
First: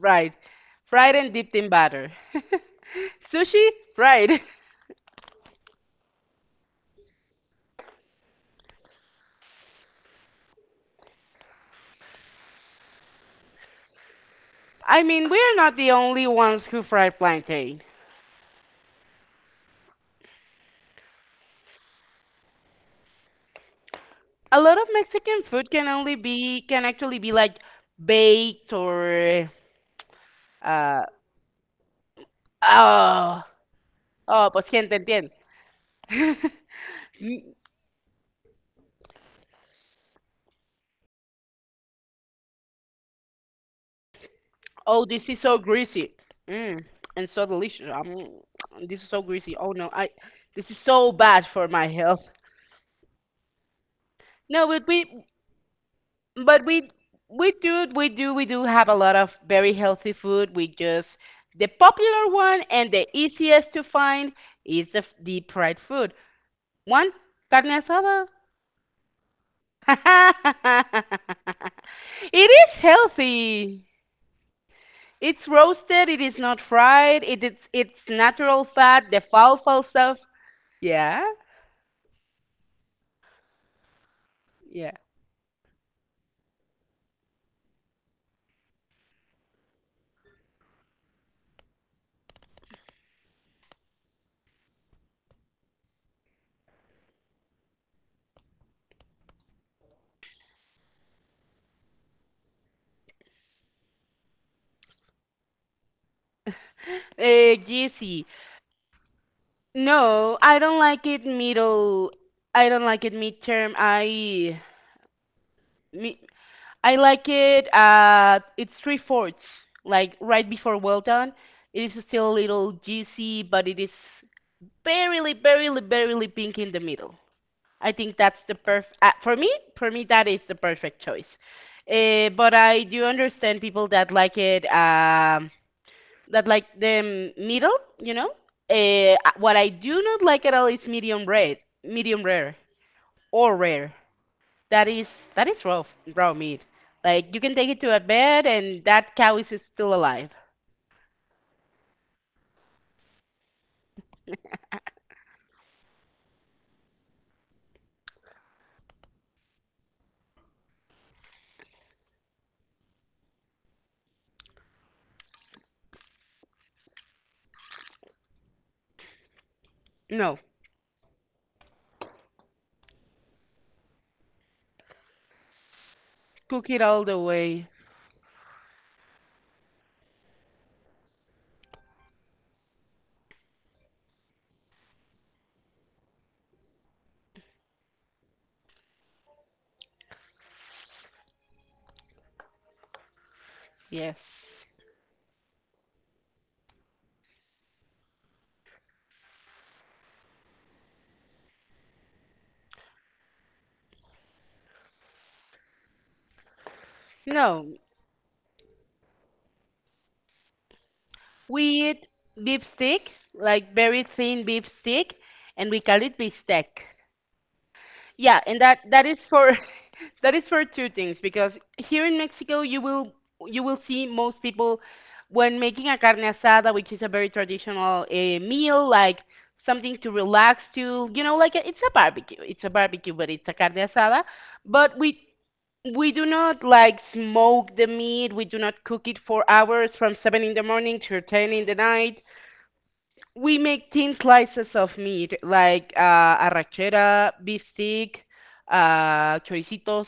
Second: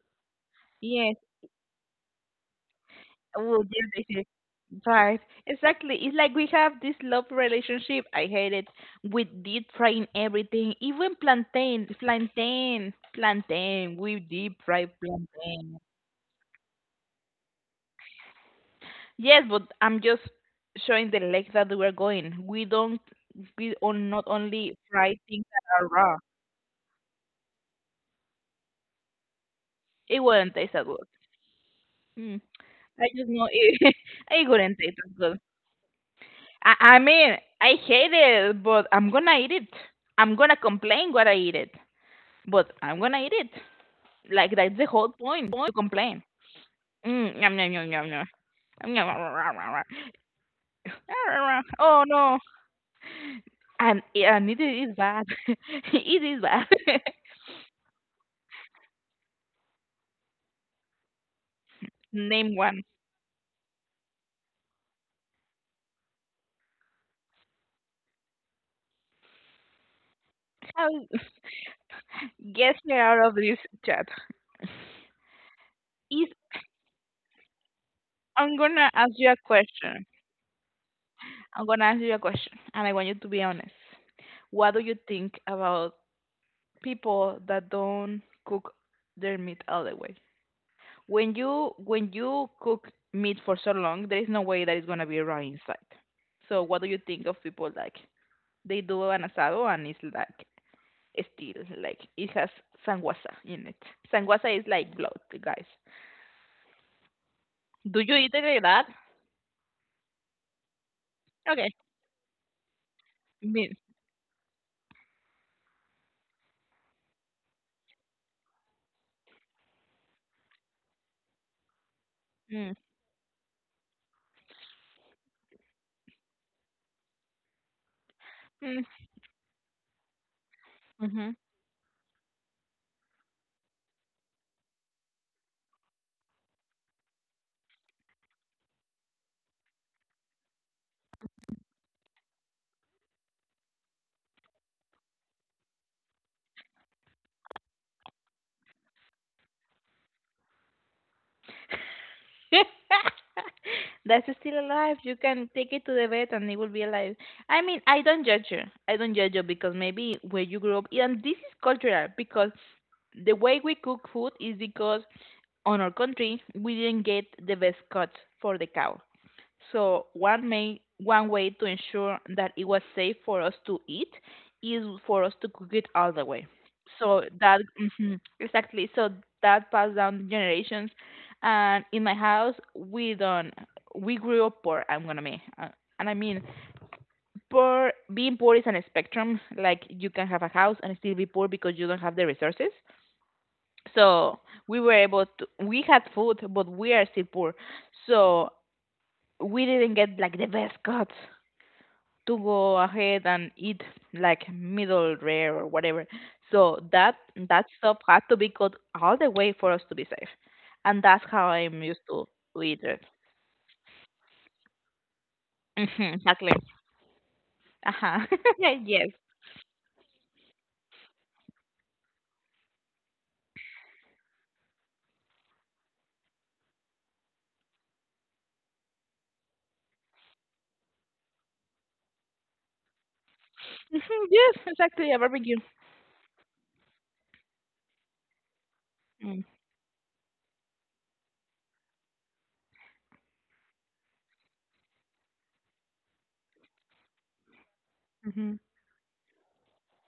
[SPEAKER 1] fried. Fried
[SPEAKER 2] Yes.
[SPEAKER 1] and dipped in batter.
[SPEAKER 2] Oh,
[SPEAKER 1] Sushi,
[SPEAKER 2] yes, I see.
[SPEAKER 1] fried.
[SPEAKER 2] Right. Exactly. It's like we have this love relationship. I hate it. We deep frying everything, even plantain, plantain, plantain. We deep fry
[SPEAKER 1] I mean, we are not
[SPEAKER 2] plantain.
[SPEAKER 1] the only ones who fry plantain.
[SPEAKER 2] Yes, but I'm just showing the leg that we're going. We on not
[SPEAKER 1] A
[SPEAKER 2] only
[SPEAKER 1] lot of
[SPEAKER 2] fry
[SPEAKER 1] Mexican
[SPEAKER 2] things
[SPEAKER 1] food
[SPEAKER 2] that
[SPEAKER 1] can
[SPEAKER 2] are
[SPEAKER 1] only
[SPEAKER 2] raw.
[SPEAKER 1] be can actually be like baked or
[SPEAKER 2] It wouldn't taste that
[SPEAKER 1] uh
[SPEAKER 2] good. Mm. I just
[SPEAKER 1] oh
[SPEAKER 2] know it. It
[SPEAKER 1] oh pues
[SPEAKER 2] wouldn't
[SPEAKER 1] quien te
[SPEAKER 2] taste as
[SPEAKER 1] entiende.
[SPEAKER 2] good. I mean,
[SPEAKER 1] Mm,
[SPEAKER 2] I hate it, but I'm gonna eat it. I'm gonna complain when I eat it. But I'm gonna eat it. Like that's the
[SPEAKER 1] oh,
[SPEAKER 2] whole
[SPEAKER 1] this is
[SPEAKER 2] point
[SPEAKER 1] so
[SPEAKER 2] to
[SPEAKER 1] greasy.
[SPEAKER 2] complain.
[SPEAKER 1] Mm, and
[SPEAKER 2] Mm,
[SPEAKER 1] so
[SPEAKER 2] yum, yum,
[SPEAKER 1] delicious.
[SPEAKER 2] yum, yum, yum. Yum,
[SPEAKER 1] This is
[SPEAKER 2] yum,
[SPEAKER 1] so
[SPEAKER 2] rah, rah,
[SPEAKER 1] greasy. Oh
[SPEAKER 2] rah, rah.
[SPEAKER 1] no, I this is
[SPEAKER 2] Rah,
[SPEAKER 1] so bad
[SPEAKER 2] rah, rah.
[SPEAKER 1] for my
[SPEAKER 2] Oh
[SPEAKER 1] health.
[SPEAKER 2] no. And yeah, and it
[SPEAKER 1] No,
[SPEAKER 2] is bad. It is
[SPEAKER 1] but
[SPEAKER 2] bad.
[SPEAKER 1] we do we do have a lot of very healthy food. We just the popular
[SPEAKER 2] Name
[SPEAKER 1] one
[SPEAKER 2] one.
[SPEAKER 1] and the easiest to find is the deep fried food. One carne asada.
[SPEAKER 2] How
[SPEAKER 1] it
[SPEAKER 2] get
[SPEAKER 1] is
[SPEAKER 2] me out of this
[SPEAKER 1] healthy.
[SPEAKER 2] chat.
[SPEAKER 1] It's roasted. It
[SPEAKER 2] Is
[SPEAKER 1] is not fried. It is it's
[SPEAKER 2] I'm
[SPEAKER 1] natural
[SPEAKER 2] gonna
[SPEAKER 1] fat.
[SPEAKER 2] ask
[SPEAKER 1] The
[SPEAKER 2] you a
[SPEAKER 1] falafel
[SPEAKER 2] question.
[SPEAKER 1] stuff. Yeah,
[SPEAKER 2] I'm gonna ask you a question and I want you to be honest. What do
[SPEAKER 1] yeah.
[SPEAKER 2] you think about people that don't cook their meat all the way? When you cook meat for so long, there is no way that it's gonna be raw inside. So what do you think of people like they do an asado and it's like still like it has sanguasa in it. Sanguasa is like blood, guys. Do you
[SPEAKER 1] Juicy.
[SPEAKER 2] eat it like that?
[SPEAKER 1] No, I don't like it
[SPEAKER 2] Okay.
[SPEAKER 1] middle. I don't like it midterm.
[SPEAKER 2] Meat.
[SPEAKER 1] Me, I like it. It's three fourths, like right before well done. It is still a little
[SPEAKER 2] Mm.
[SPEAKER 1] juicy, but it is barely pink in the middle. I think that's the
[SPEAKER 2] Mm.
[SPEAKER 1] perfect for me. For me, that is the perfect choice.
[SPEAKER 2] Hmm.
[SPEAKER 1] But I do understand people that like it, that like the middle. You know, what I do not like at all is medium red, medium rare, or rare. That is that is raw meat. Like you can take it to a bed and that cow is still alive.
[SPEAKER 2] That's still alive. You can take it to the vet and it will be alive. I mean, I don't judge you. I don't judge you because maybe where you grew up, and this is cultural because the way we cook food is because on our country we didn't get the best cuts for the cow. So
[SPEAKER 1] No,
[SPEAKER 2] one way to ensure that it was safe for us to eat is for us to cook it all the way.
[SPEAKER 1] cook it all the
[SPEAKER 2] So that
[SPEAKER 1] way.
[SPEAKER 2] mhm, exactly. So that passed down the generations, and in my house we don't we grew up poor. I'm gonna mean, and I mean poor. Being poor is an spectrum. Like you can have a house and still be poor because you don't have the resources.
[SPEAKER 1] Yes.
[SPEAKER 2] So we were able to we had food, but we are still poor. So we didn't get like the best cuts to go ahead and eat like middle rare or whatever. So that
[SPEAKER 1] No,
[SPEAKER 2] stuff had to be cut all the way for us to be safe, and that's how
[SPEAKER 1] we
[SPEAKER 2] I'm used
[SPEAKER 1] eat beef
[SPEAKER 2] to eat it.
[SPEAKER 1] stick, like very thin beef stick, and we call
[SPEAKER 2] Mm-hmm,
[SPEAKER 1] it beef
[SPEAKER 2] exactly.
[SPEAKER 1] steak.
[SPEAKER 2] Uh-huh.
[SPEAKER 1] Yeah, and that that
[SPEAKER 2] Yes.
[SPEAKER 1] is for, that is for two things, because here in Mexico you will see most people when making a carne asada, which is a very traditional meal, like something to relax to, you know, like it's a barbecue. It's a barbecue, but it's a carne asada.
[SPEAKER 2] Hmm, yes,
[SPEAKER 1] But
[SPEAKER 2] exactly.
[SPEAKER 1] we
[SPEAKER 2] A barbecue.
[SPEAKER 1] we do not like smoke the meat. We do not cook it for hours from seven in the morning to ten in the night. We make thin slices of meat like arrachera, beefsteak,
[SPEAKER 2] Mm-hmm.
[SPEAKER 1] choricitos,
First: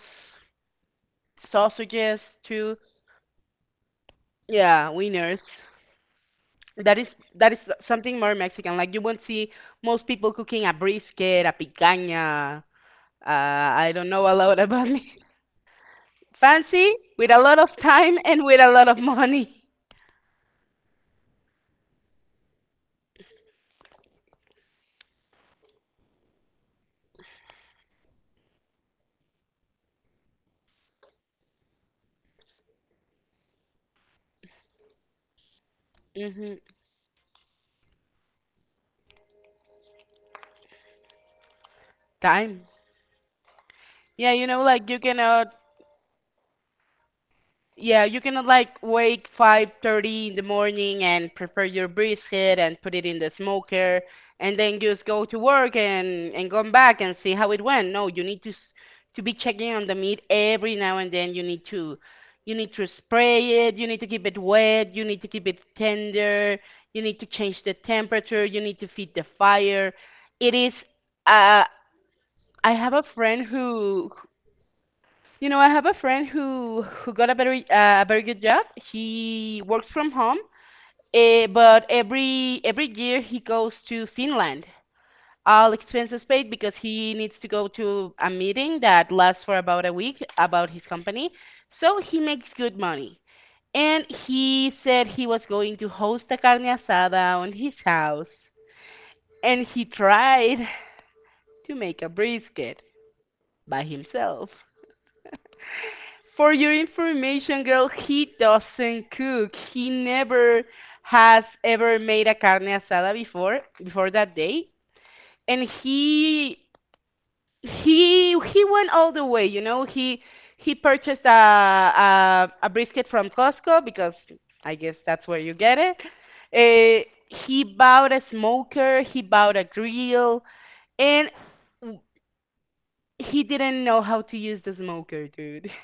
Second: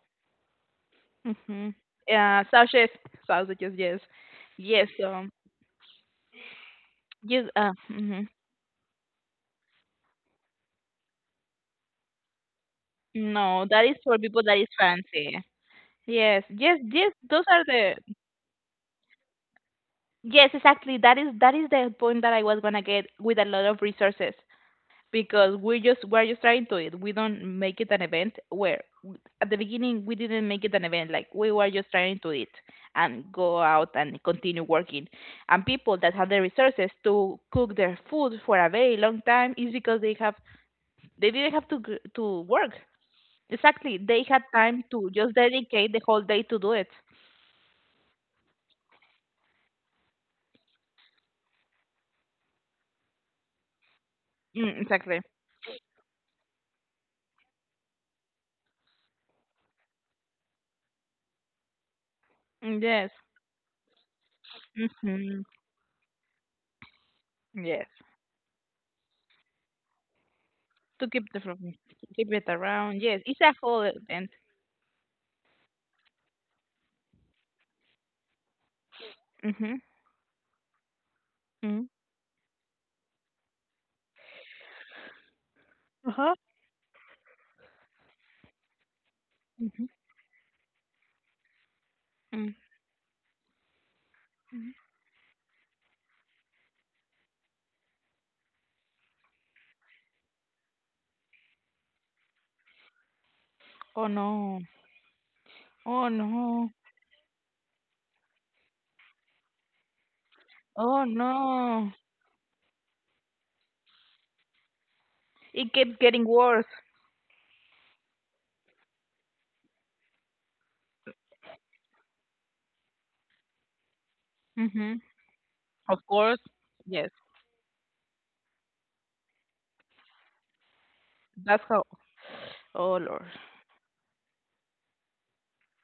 [SPEAKER 2] Mm-hmm.
[SPEAKER 1] sausages
[SPEAKER 2] Yeah,
[SPEAKER 1] too.
[SPEAKER 2] sausages, sausages. Yes. Yes.
[SPEAKER 1] Yeah, wieners. That is
[SPEAKER 2] Yes.
[SPEAKER 1] that is something
[SPEAKER 2] Hmm.
[SPEAKER 1] more Mexican. Like you won't see most people cooking a brisket, a picanha.
[SPEAKER 2] No, that
[SPEAKER 1] I
[SPEAKER 2] is
[SPEAKER 1] don't
[SPEAKER 2] for
[SPEAKER 1] know a
[SPEAKER 2] people that
[SPEAKER 1] lot
[SPEAKER 2] is
[SPEAKER 1] about it.
[SPEAKER 2] fancy. Yes. Yes.
[SPEAKER 1] Fancy,
[SPEAKER 2] Yes.
[SPEAKER 1] with a
[SPEAKER 2] Those
[SPEAKER 1] lot
[SPEAKER 2] are
[SPEAKER 1] of
[SPEAKER 2] the
[SPEAKER 1] time and with a lot of money.
[SPEAKER 2] yes, exactly. That is the point that I was gonna get with a lot of resources because we're just trying to it. We don't make it an event where w- at the beginning we didn't make it an event. Like we were just trying to it and go out and continue working. And people that have the
[SPEAKER 1] Hmm
[SPEAKER 2] resources to cook their food for a very long time is because they have they didn't have to to
[SPEAKER 1] Time.
[SPEAKER 2] work. Exactly, they
[SPEAKER 1] Yeah,
[SPEAKER 2] had
[SPEAKER 1] you know,
[SPEAKER 2] time
[SPEAKER 1] like you
[SPEAKER 2] to just
[SPEAKER 1] cannot.
[SPEAKER 2] dedicate the whole day to do it.
[SPEAKER 1] Yeah, you can like wake 5:30 in the morning and prepare your brisket and put it in the smoker, and
[SPEAKER 2] Mm,
[SPEAKER 1] then just
[SPEAKER 2] exactly.
[SPEAKER 1] go to work and come back and see how it went. No, you need to to be checking on the meat every now and then. You need
[SPEAKER 2] Mm,
[SPEAKER 1] to
[SPEAKER 2] yes.
[SPEAKER 1] spray it, you need to keep it wet, you need to
[SPEAKER 2] Hmm.
[SPEAKER 1] keep it tender, you need to change the
[SPEAKER 2] Yes.
[SPEAKER 1] temperature, you need to feed the fire. It is
[SPEAKER 2] To keep the from
[SPEAKER 1] uh
[SPEAKER 2] keep it
[SPEAKER 1] I have
[SPEAKER 2] around,
[SPEAKER 1] a
[SPEAKER 2] yes, it's
[SPEAKER 1] friend
[SPEAKER 2] a whole
[SPEAKER 1] who,
[SPEAKER 2] event.
[SPEAKER 1] who got a very good job. He
[SPEAKER 2] Mhm,
[SPEAKER 1] works from home,
[SPEAKER 2] mm,
[SPEAKER 1] but every year he goes to Finland. All expenses
[SPEAKER 2] uh-huh.
[SPEAKER 1] paid because he needs to go to a meeting that lasts for
[SPEAKER 2] Mhm,
[SPEAKER 1] about a week about his company. So he makes
[SPEAKER 2] mm.
[SPEAKER 1] good money. And he said he was going to host a carne asada on his house, and he tried to make a brisket by
[SPEAKER 2] Oh
[SPEAKER 1] himself.
[SPEAKER 2] no, oh
[SPEAKER 1] For
[SPEAKER 2] no,
[SPEAKER 1] your information, girl, he doesn't cook. He never
[SPEAKER 2] oh
[SPEAKER 1] has
[SPEAKER 2] no,
[SPEAKER 1] ever made a carne asada before that day, and
[SPEAKER 2] it keeps getting
[SPEAKER 1] he
[SPEAKER 2] worse.
[SPEAKER 1] he he went all the way. You know, he purchased a brisket from Costco, because I guess
[SPEAKER 2] Mhm,
[SPEAKER 1] that's where you get it.
[SPEAKER 2] of course,
[SPEAKER 1] Uh,
[SPEAKER 2] yes,
[SPEAKER 1] he bought a smoker. He bought a grill, and
[SPEAKER 2] that's how. Oh Lord,
[SPEAKER 1] he didn't know how to use the smoker, dude.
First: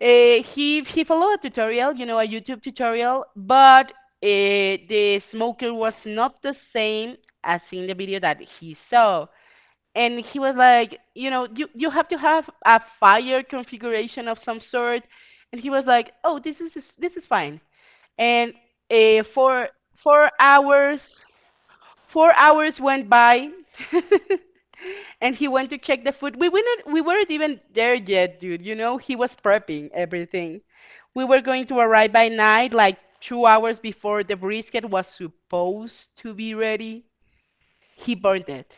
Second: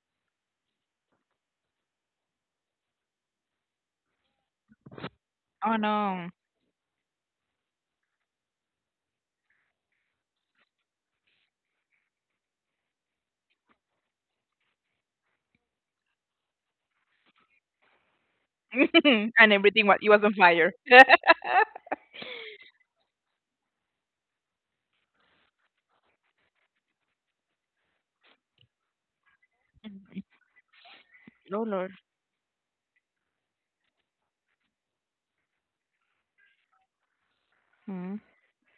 [SPEAKER 1] He followed a tutorial, you know, a YouTube tutorial, but the smoker
[SPEAKER 2] oh
[SPEAKER 1] was
[SPEAKER 2] no,
[SPEAKER 1] not the same as in the video that he saw. And he was like, you know, you have to have a fire configuration of some sort. And he was like, oh, this is fine. And uh,
[SPEAKER 2] and
[SPEAKER 1] for
[SPEAKER 2] everything was it was
[SPEAKER 1] four
[SPEAKER 2] on fire.
[SPEAKER 1] hours 4 hours went by, and he went to check the food. We weren't even there yet, dude. You know, he was prepping everything. We were
[SPEAKER 2] Oh
[SPEAKER 1] going to
[SPEAKER 2] Lord,
[SPEAKER 1] arrive by night, like 2 hours before the brisket was supposed to be ready. He
[SPEAKER 2] mm.
[SPEAKER 1] burned it.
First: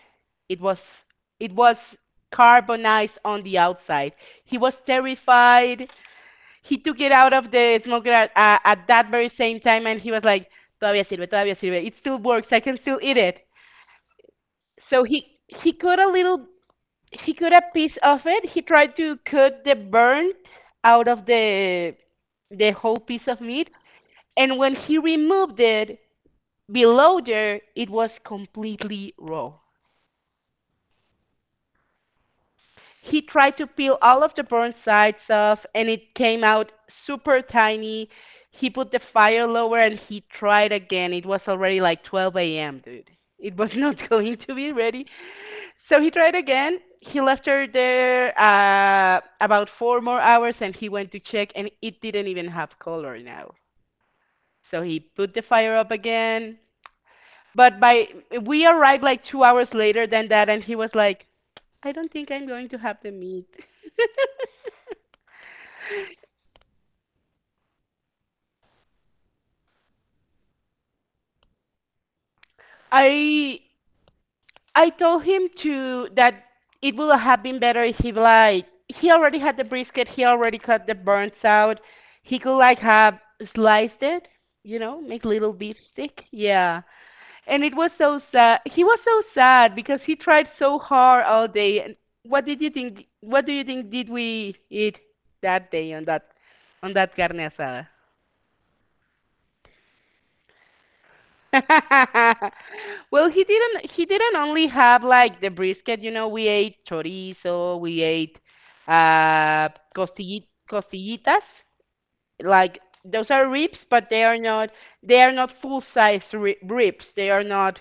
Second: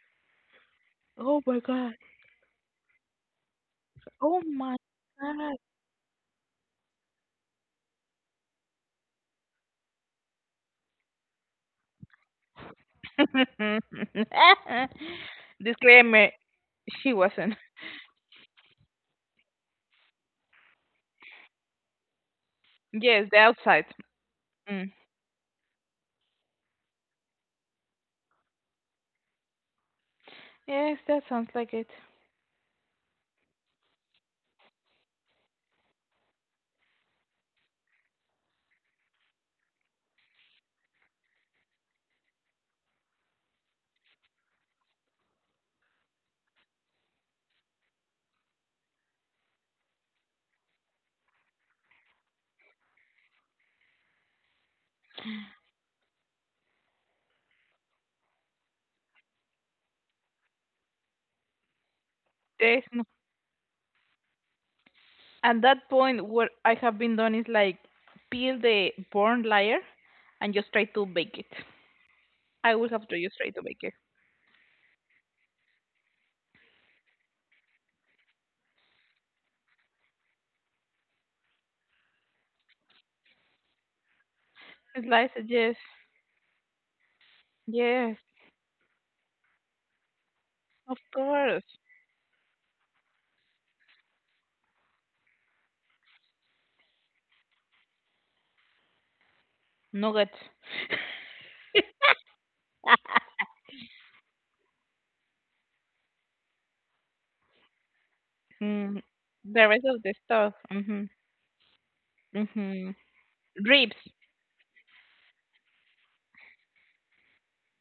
[SPEAKER 1] It was
[SPEAKER 2] Oh
[SPEAKER 1] it
[SPEAKER 2] my
[SPEAKER 1] was
[SPEAKER 2] god.
[SPEAKER 1] carbonized on the outside.
[SPEAKER 2] Oh
[SPEAKER 1] He was
[SPEAKER 2] my God.
[SPEAKER 1] terrified. He took it out of the smoker at that very same time, and he was like, "Todavía sirve, todavía sirve. It still works. I can still eat it." So he cut a
[SPEAKER 2] Disclaimer:
[SPEAKER 1] little.
[SPEAKER 2] she
[SPEAKER 1] He cut
[SPEAKER 2] wasn't.
[SPEAKER 1] a piece of it. He tried to cut the burn out of the whole piece
[SPEAKER 2] Yes, the
[SPEAKER 1] of meat,
[SPEAKER 2] outside.
[SPEAKER 1] and when
[SPEAKER 2] Mm.
[SPEAKER 1] he removed it, below there, it was completely raw.
[SPEAKER 2] Yes, that sounds like it.
[SPEAKER 1] He tried to peel all of the burnt sides off, and it came out super tiny. He put the fire lower, and he tried again. It was already like 12 a.m., dude. It was not going to be ready. So he tried again. He left her there, about four more hours, and he went to check and it didn't even have color now. So he put the fire up again. But by we arrived like 2 hours later than that, and he was like, I don't think I'm going to
[SPEAKER 2] There's
[SPEAKER 1] have
[SPEAKER 2] no,
[SPEAKER 1] the meat.
[SPEAKER 2] at that point, what I have been done is like peel the burnt layer and just try to bake it. I will have to just try
[SPEAKER 1] I
[SPEAKER 2] to bake it.
[SPEAKER 1] I told him to that it would have been better if he like, he already had the brisket, he already cut the burns out. He could like have sliced it, you know, make
[SPEAKER 2] Slice it,
[SPEAKER 1] little
[SPEAKER 2] yes,
[SPEAKER 1] beef stick. Yeah. And it was
[SPEAKER 2] yes,
[SPEAKER 1] so sad. He was so sad because he tried so
[SPEAKER 2] of
[SPEAKER 1] hard all
[SPEAKER 2] course.
[SPEAKER 1] day. And what did you think, what do you think did we eat that day on that carne asada?
[SPEAKER 2] Nuggets.
[SPEAKER 1] Well, he didn't only have like the brisket, you know, we ate chorizo, we ate
[SPEAKER 2] Mm. The
[SPEAKER 1] uh
[SPEAKER 2] rest of the stuff. Mm-hmm.
[SPEAKER 1] costillitas, like
[SPEAKER 2] Mm-hmm.
[SPEAKER 1] those are ribs,
[SPEAKER 2] Ribs,
[SPEAKER 1] but they are not full size ri ribs. They are not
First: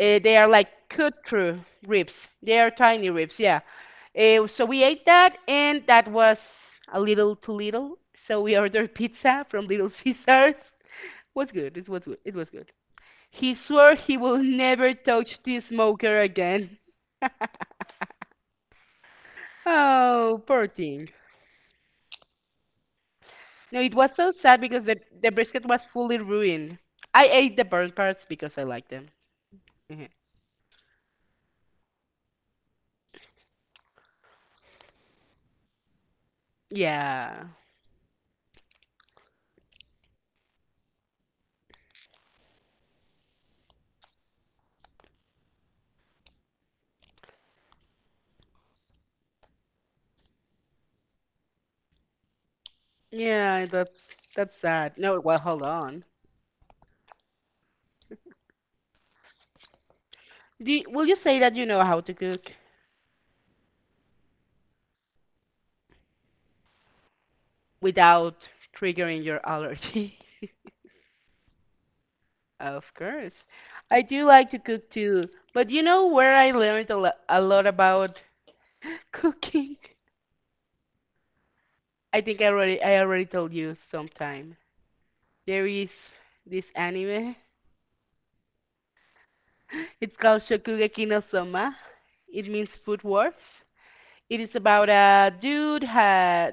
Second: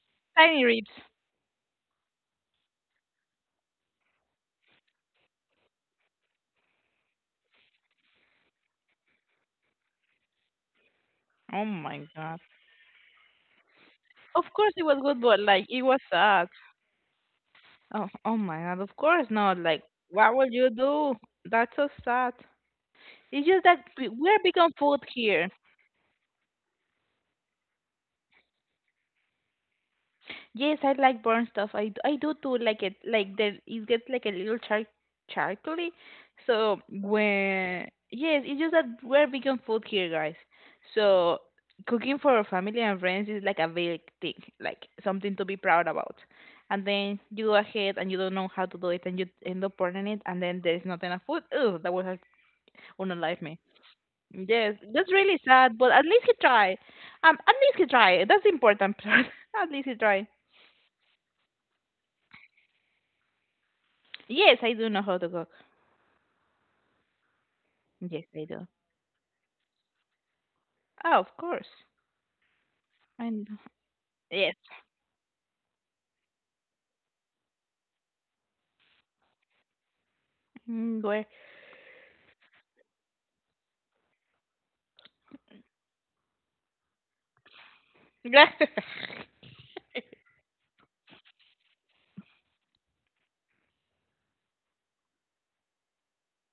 [SPEAKER 1] they are
[SPEAKER 2] tiny
[SPEAKER 1] like
[SPEAKER 2] ribs.
[SPEAKER 1] cut through ribs. They are tiny ribs, yeah. So we ate that and that was a little too little. So we ordered pizza from Little Caesars. Was
[SPEAKER 2] Oh
[SPEAKER 1] good. It was
[SPEAKER 2] my
[SPEAKER 1] good. It
[SPEAKER 2] god.
[SPEAKER 1] was good. He swore he will
[SPEAKER 2] Of course it
[SPEAKER 1] never
[SPEAKER 2] was good,
[SPEAKER 1] touch
[SPEAKER 2] but
[SPEAKER 1] the
[SPEAKER 2] like it was
[SPEAKER 1] smoker
[SPEAKER 2] sad.
[SPEAKER 1] again.
[SPEAKER 2] Oh, oh my god. Of course not. Like, what
[SPEAKER 1] Oh,
[SPEAKER 2] will
[SPEAKER 1] poor
[SPEAKER 2] you
[SPEAKER 1] thing.
[SPEAKER 2] do? That's so sad. It's just
[SPEAKER 1] No,
[SPEAKER 2] that
[SPEAKER 1] it was so
[SPEAKER 2] we're big
[SPEAKER 1] sad
[SPEAKER 2] on
[SPEAKER 1] because
[SPEAKER 2] food
[SPEAKER 1] the
[SPEAKER 2] here.
[SPEAKER 1] brisket was fully ruined. I ate the burnt parts because I like them. Mhm.
[SPEAKER 2] Yes, I like burnt stuff. I do too like it. Like the it gets like a little char charcoaly. So
[SPEAKER 1] Yeah.
[SPEAKER 2] when yes, it's just that we're big on food here, guys. So cooking for our family and friends is like a big thing, like something to be proud about. And then you go ahead and you don't know how to do it, and you end up burning it, and then there's not enough food. Ugh, that was a, un life.
[SPEAKER 1] Yeah, that's that's
[SPEAKER 2] Yes,
[SPEAKER 1] sad.
[SPEAKER 2] that's
[SPEAKER 1] No, well,
[SPEAKER 2] really
[SPEAKER 1] hold
[SPEAKER 2] sad, but
[SPEAKER 1] on.
[SPEAKER 2] at least he tried. At least he tried. That's the important part. At least he tried.
[SPEAKER 1] Do you, will you say that you know how to cook
[SPEAKER 2] Yes, I do know how to cook. Yes,
[SPEAKER 1] without
[SPEAKER 2] I do.
[SPEAKER 1] triggering your allergy?
[SPEAKER 2] Oh, of course.
[SPEAKER 1] Of
[SPEAKER 2] I
[SPEAKER 1] course.
[SPEAKER 2] know.
[SPEAKER 1] I do like
[SPEAKER 2] Yes.
[SPEAKER 1] to cook too, but you know where I learned a lot about cooking?
[SPEAKER 2] Mm, where?
[SPEAKER 1] I think I already told you sometime. There is this anime. It's called Shokugeki no Soma. It means food wars. It is about a dude ha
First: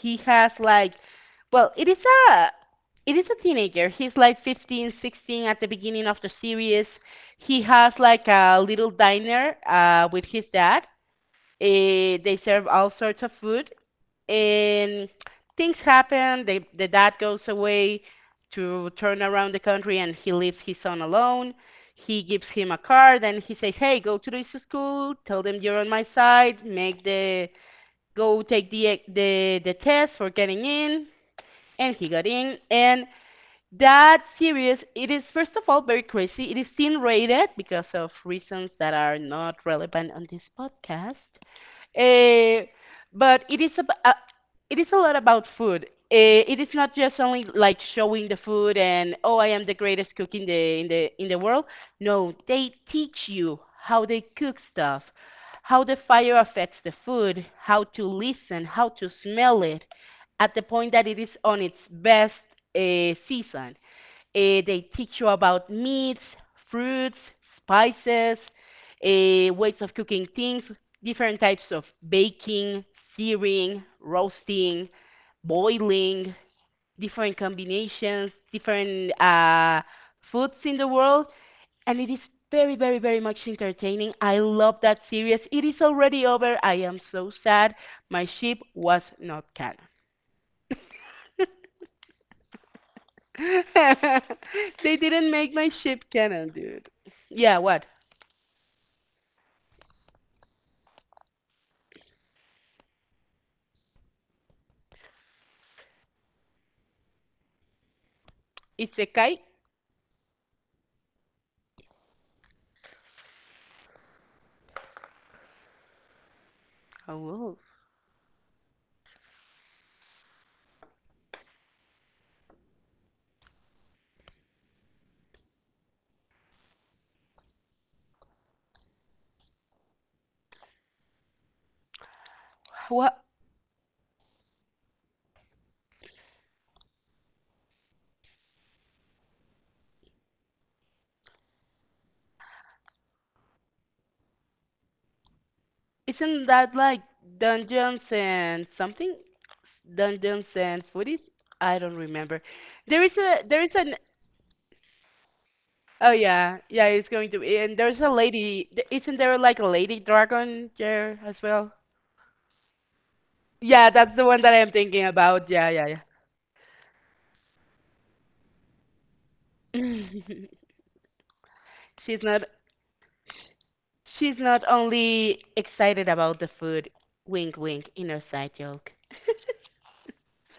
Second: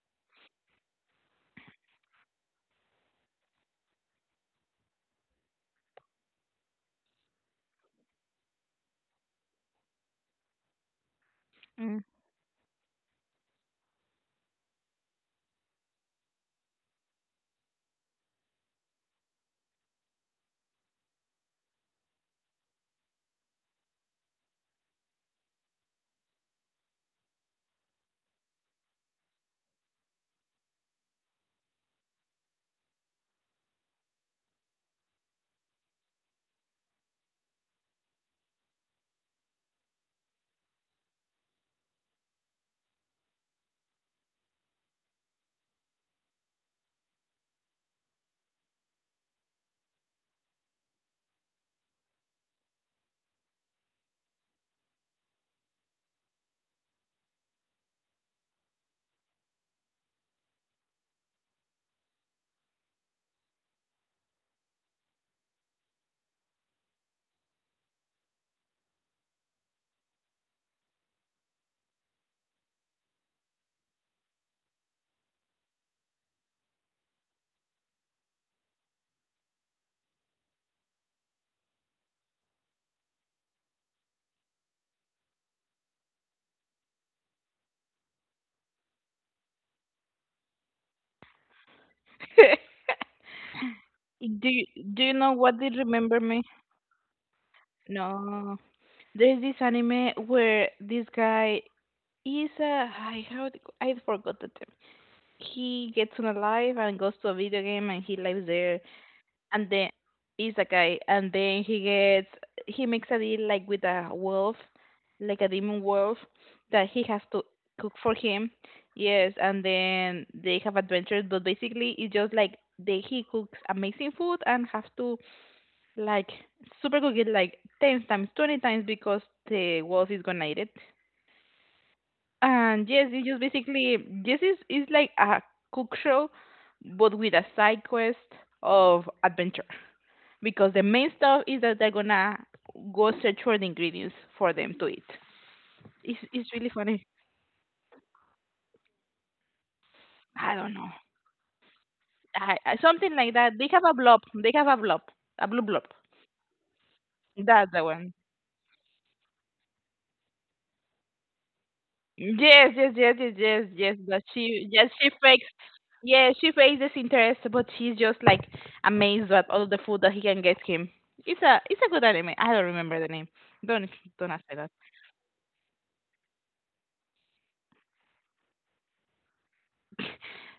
[SPEAKER 1] he has like well, a it is a teenager. He's like 15, 16 at the beginning of the series. He has like a little diner with his dad.
[SPEAKER 2] Mm.
[SPEAKER 1] Eh, they serve all sorts of food, and things happen. They, the dad goes away to turn around the country, and he leaves his son alone. He gives him a card, and he says, "Hey, go to this school. Tell them you're on my side. Make the go take the the test for getting in." And he got in, and that series, it is first of all very crazy. It is teen rated because of reasons that are not relevant on this podcast. Uh, but it is a lot about food. It is not just only like showing the food and oh, I am the greatest cook in the world. No, they teach you how they cook stuff, how the fire affects the food, how to listen, how to smell it, at the point that it is on its best season. They teach you about meats, fruits, spices, ways of cooking things, different types of baking, searing, roasting, boiling, different combinations, different foods in the world. And it is very, very, very much entertaining. I love that series. It is already over. I am so sad. My ship was not canon.
[SPEAKER 2] do you,
[SPEAKER 1] They
[SPEAKER 2] Do you
[SPEAKER 1] didn't
[SPEAKER 2] know
[SPEAKER 1] make
[SPEAKER 2] what
[SPEAKER 1] my
[SPEAKER 2] did
[SPEAKER 1] ship
[SPEAKER 2] remember me?
[SPEAKER 1] canon, dude. Yeah, what?
[SPEAKER 2] No. There's this anime where this guy is a I how it- I forgot the term. He gets on a life and goes to a video game and he lives there,
[SPEAKER 1] Isekai?
[SPEAKER 2] and then it's a guy, and then he gets he makes a deal like with a wolf, like a demon wolf, that he has to
[SPEAKER 1] Oh.
[SPEAKER 2] cook for him. Yes, and then they have adventures, but basically it's just like they he cooks amazing food and have to like super cook it like ten times, 20 times because the wolf is gonna eat it. And yes,
[SPEAKER 1] What?
[SPEAKER 2] it's just basically this is like a cook show, but with a side quest of adventure because the main stuff is that they're gonna go search for the ingredients for them to eat. It's
[SPEAKER 1] Isn't
[SPEAKER 2] it's really
[SPEAKER 1] that like
[SPEAKER 2] funny.
[SPEAKER 1] Dungeons and something? Dungeons
[SPEAKER 2] I don't
[SPEAKER 1] and
[SPEAKER 2] know.
[SPEAKER 1] Footies? I don't remember.
[SPEAKER 2] I
[SPEAKER 1] There is
[SPEAKER 2] something like
[SPEAKER 1] a
[SPEAKER 2] that.
[SPEAKER 1] there
[SPEAKER 2] They
[SPEAKER 1] is
[SPEAKER 2] have a
[SPEAKER 1] an
[SPEAKER 2] blob. They have a blob. A blue blob.
[SPEAKER 1] oh yeah yeah it's going to be,
[SPEAKER 2] That's
[SPEAKER 1] and
[SPEAKER 2] the
[SPEAKER 1] there's a
[SPEAKER 2] one.
[SPEAKER 1] lady isn't there like a lady dragon there as well?
[SPEAKER 2] Yes, yes, yes, yes, yes,
[SPEAKER 1] Yeah,
[SPEAKER 2] yes.
[SPEAKER 1] that's
[SPEAKER 2] But
[SPEAKER 1] the one that
[SPEAKER 2] she
[SPEAKER 1] I'm
[SPEAKER 2] yes
[SPEAKER 1] thinking
[SPEAKER 2] she fakes
[SPEAKER 1] about. Yeah, yeah,
[SPEAKER 2] yeah, she fakes disinterest but she's just like amazed at all the food
[SPEAKER 1] yeah.
[SPEAKER 2] that he can get him. It's a good
[SPEAKER 1] She's
[SPEAKER 2] anime.
[SPEAKER 1] not
[SPEAKER 2] I don't remember the name. Don't don't
[SPEAKER 1] she's
[SPEAKER 2] ask me
[SPEAKER 1] not
[SPEAKER 2] that.
[SPEAKER 1] only excited about the food. Wink, wink. Inner side joke.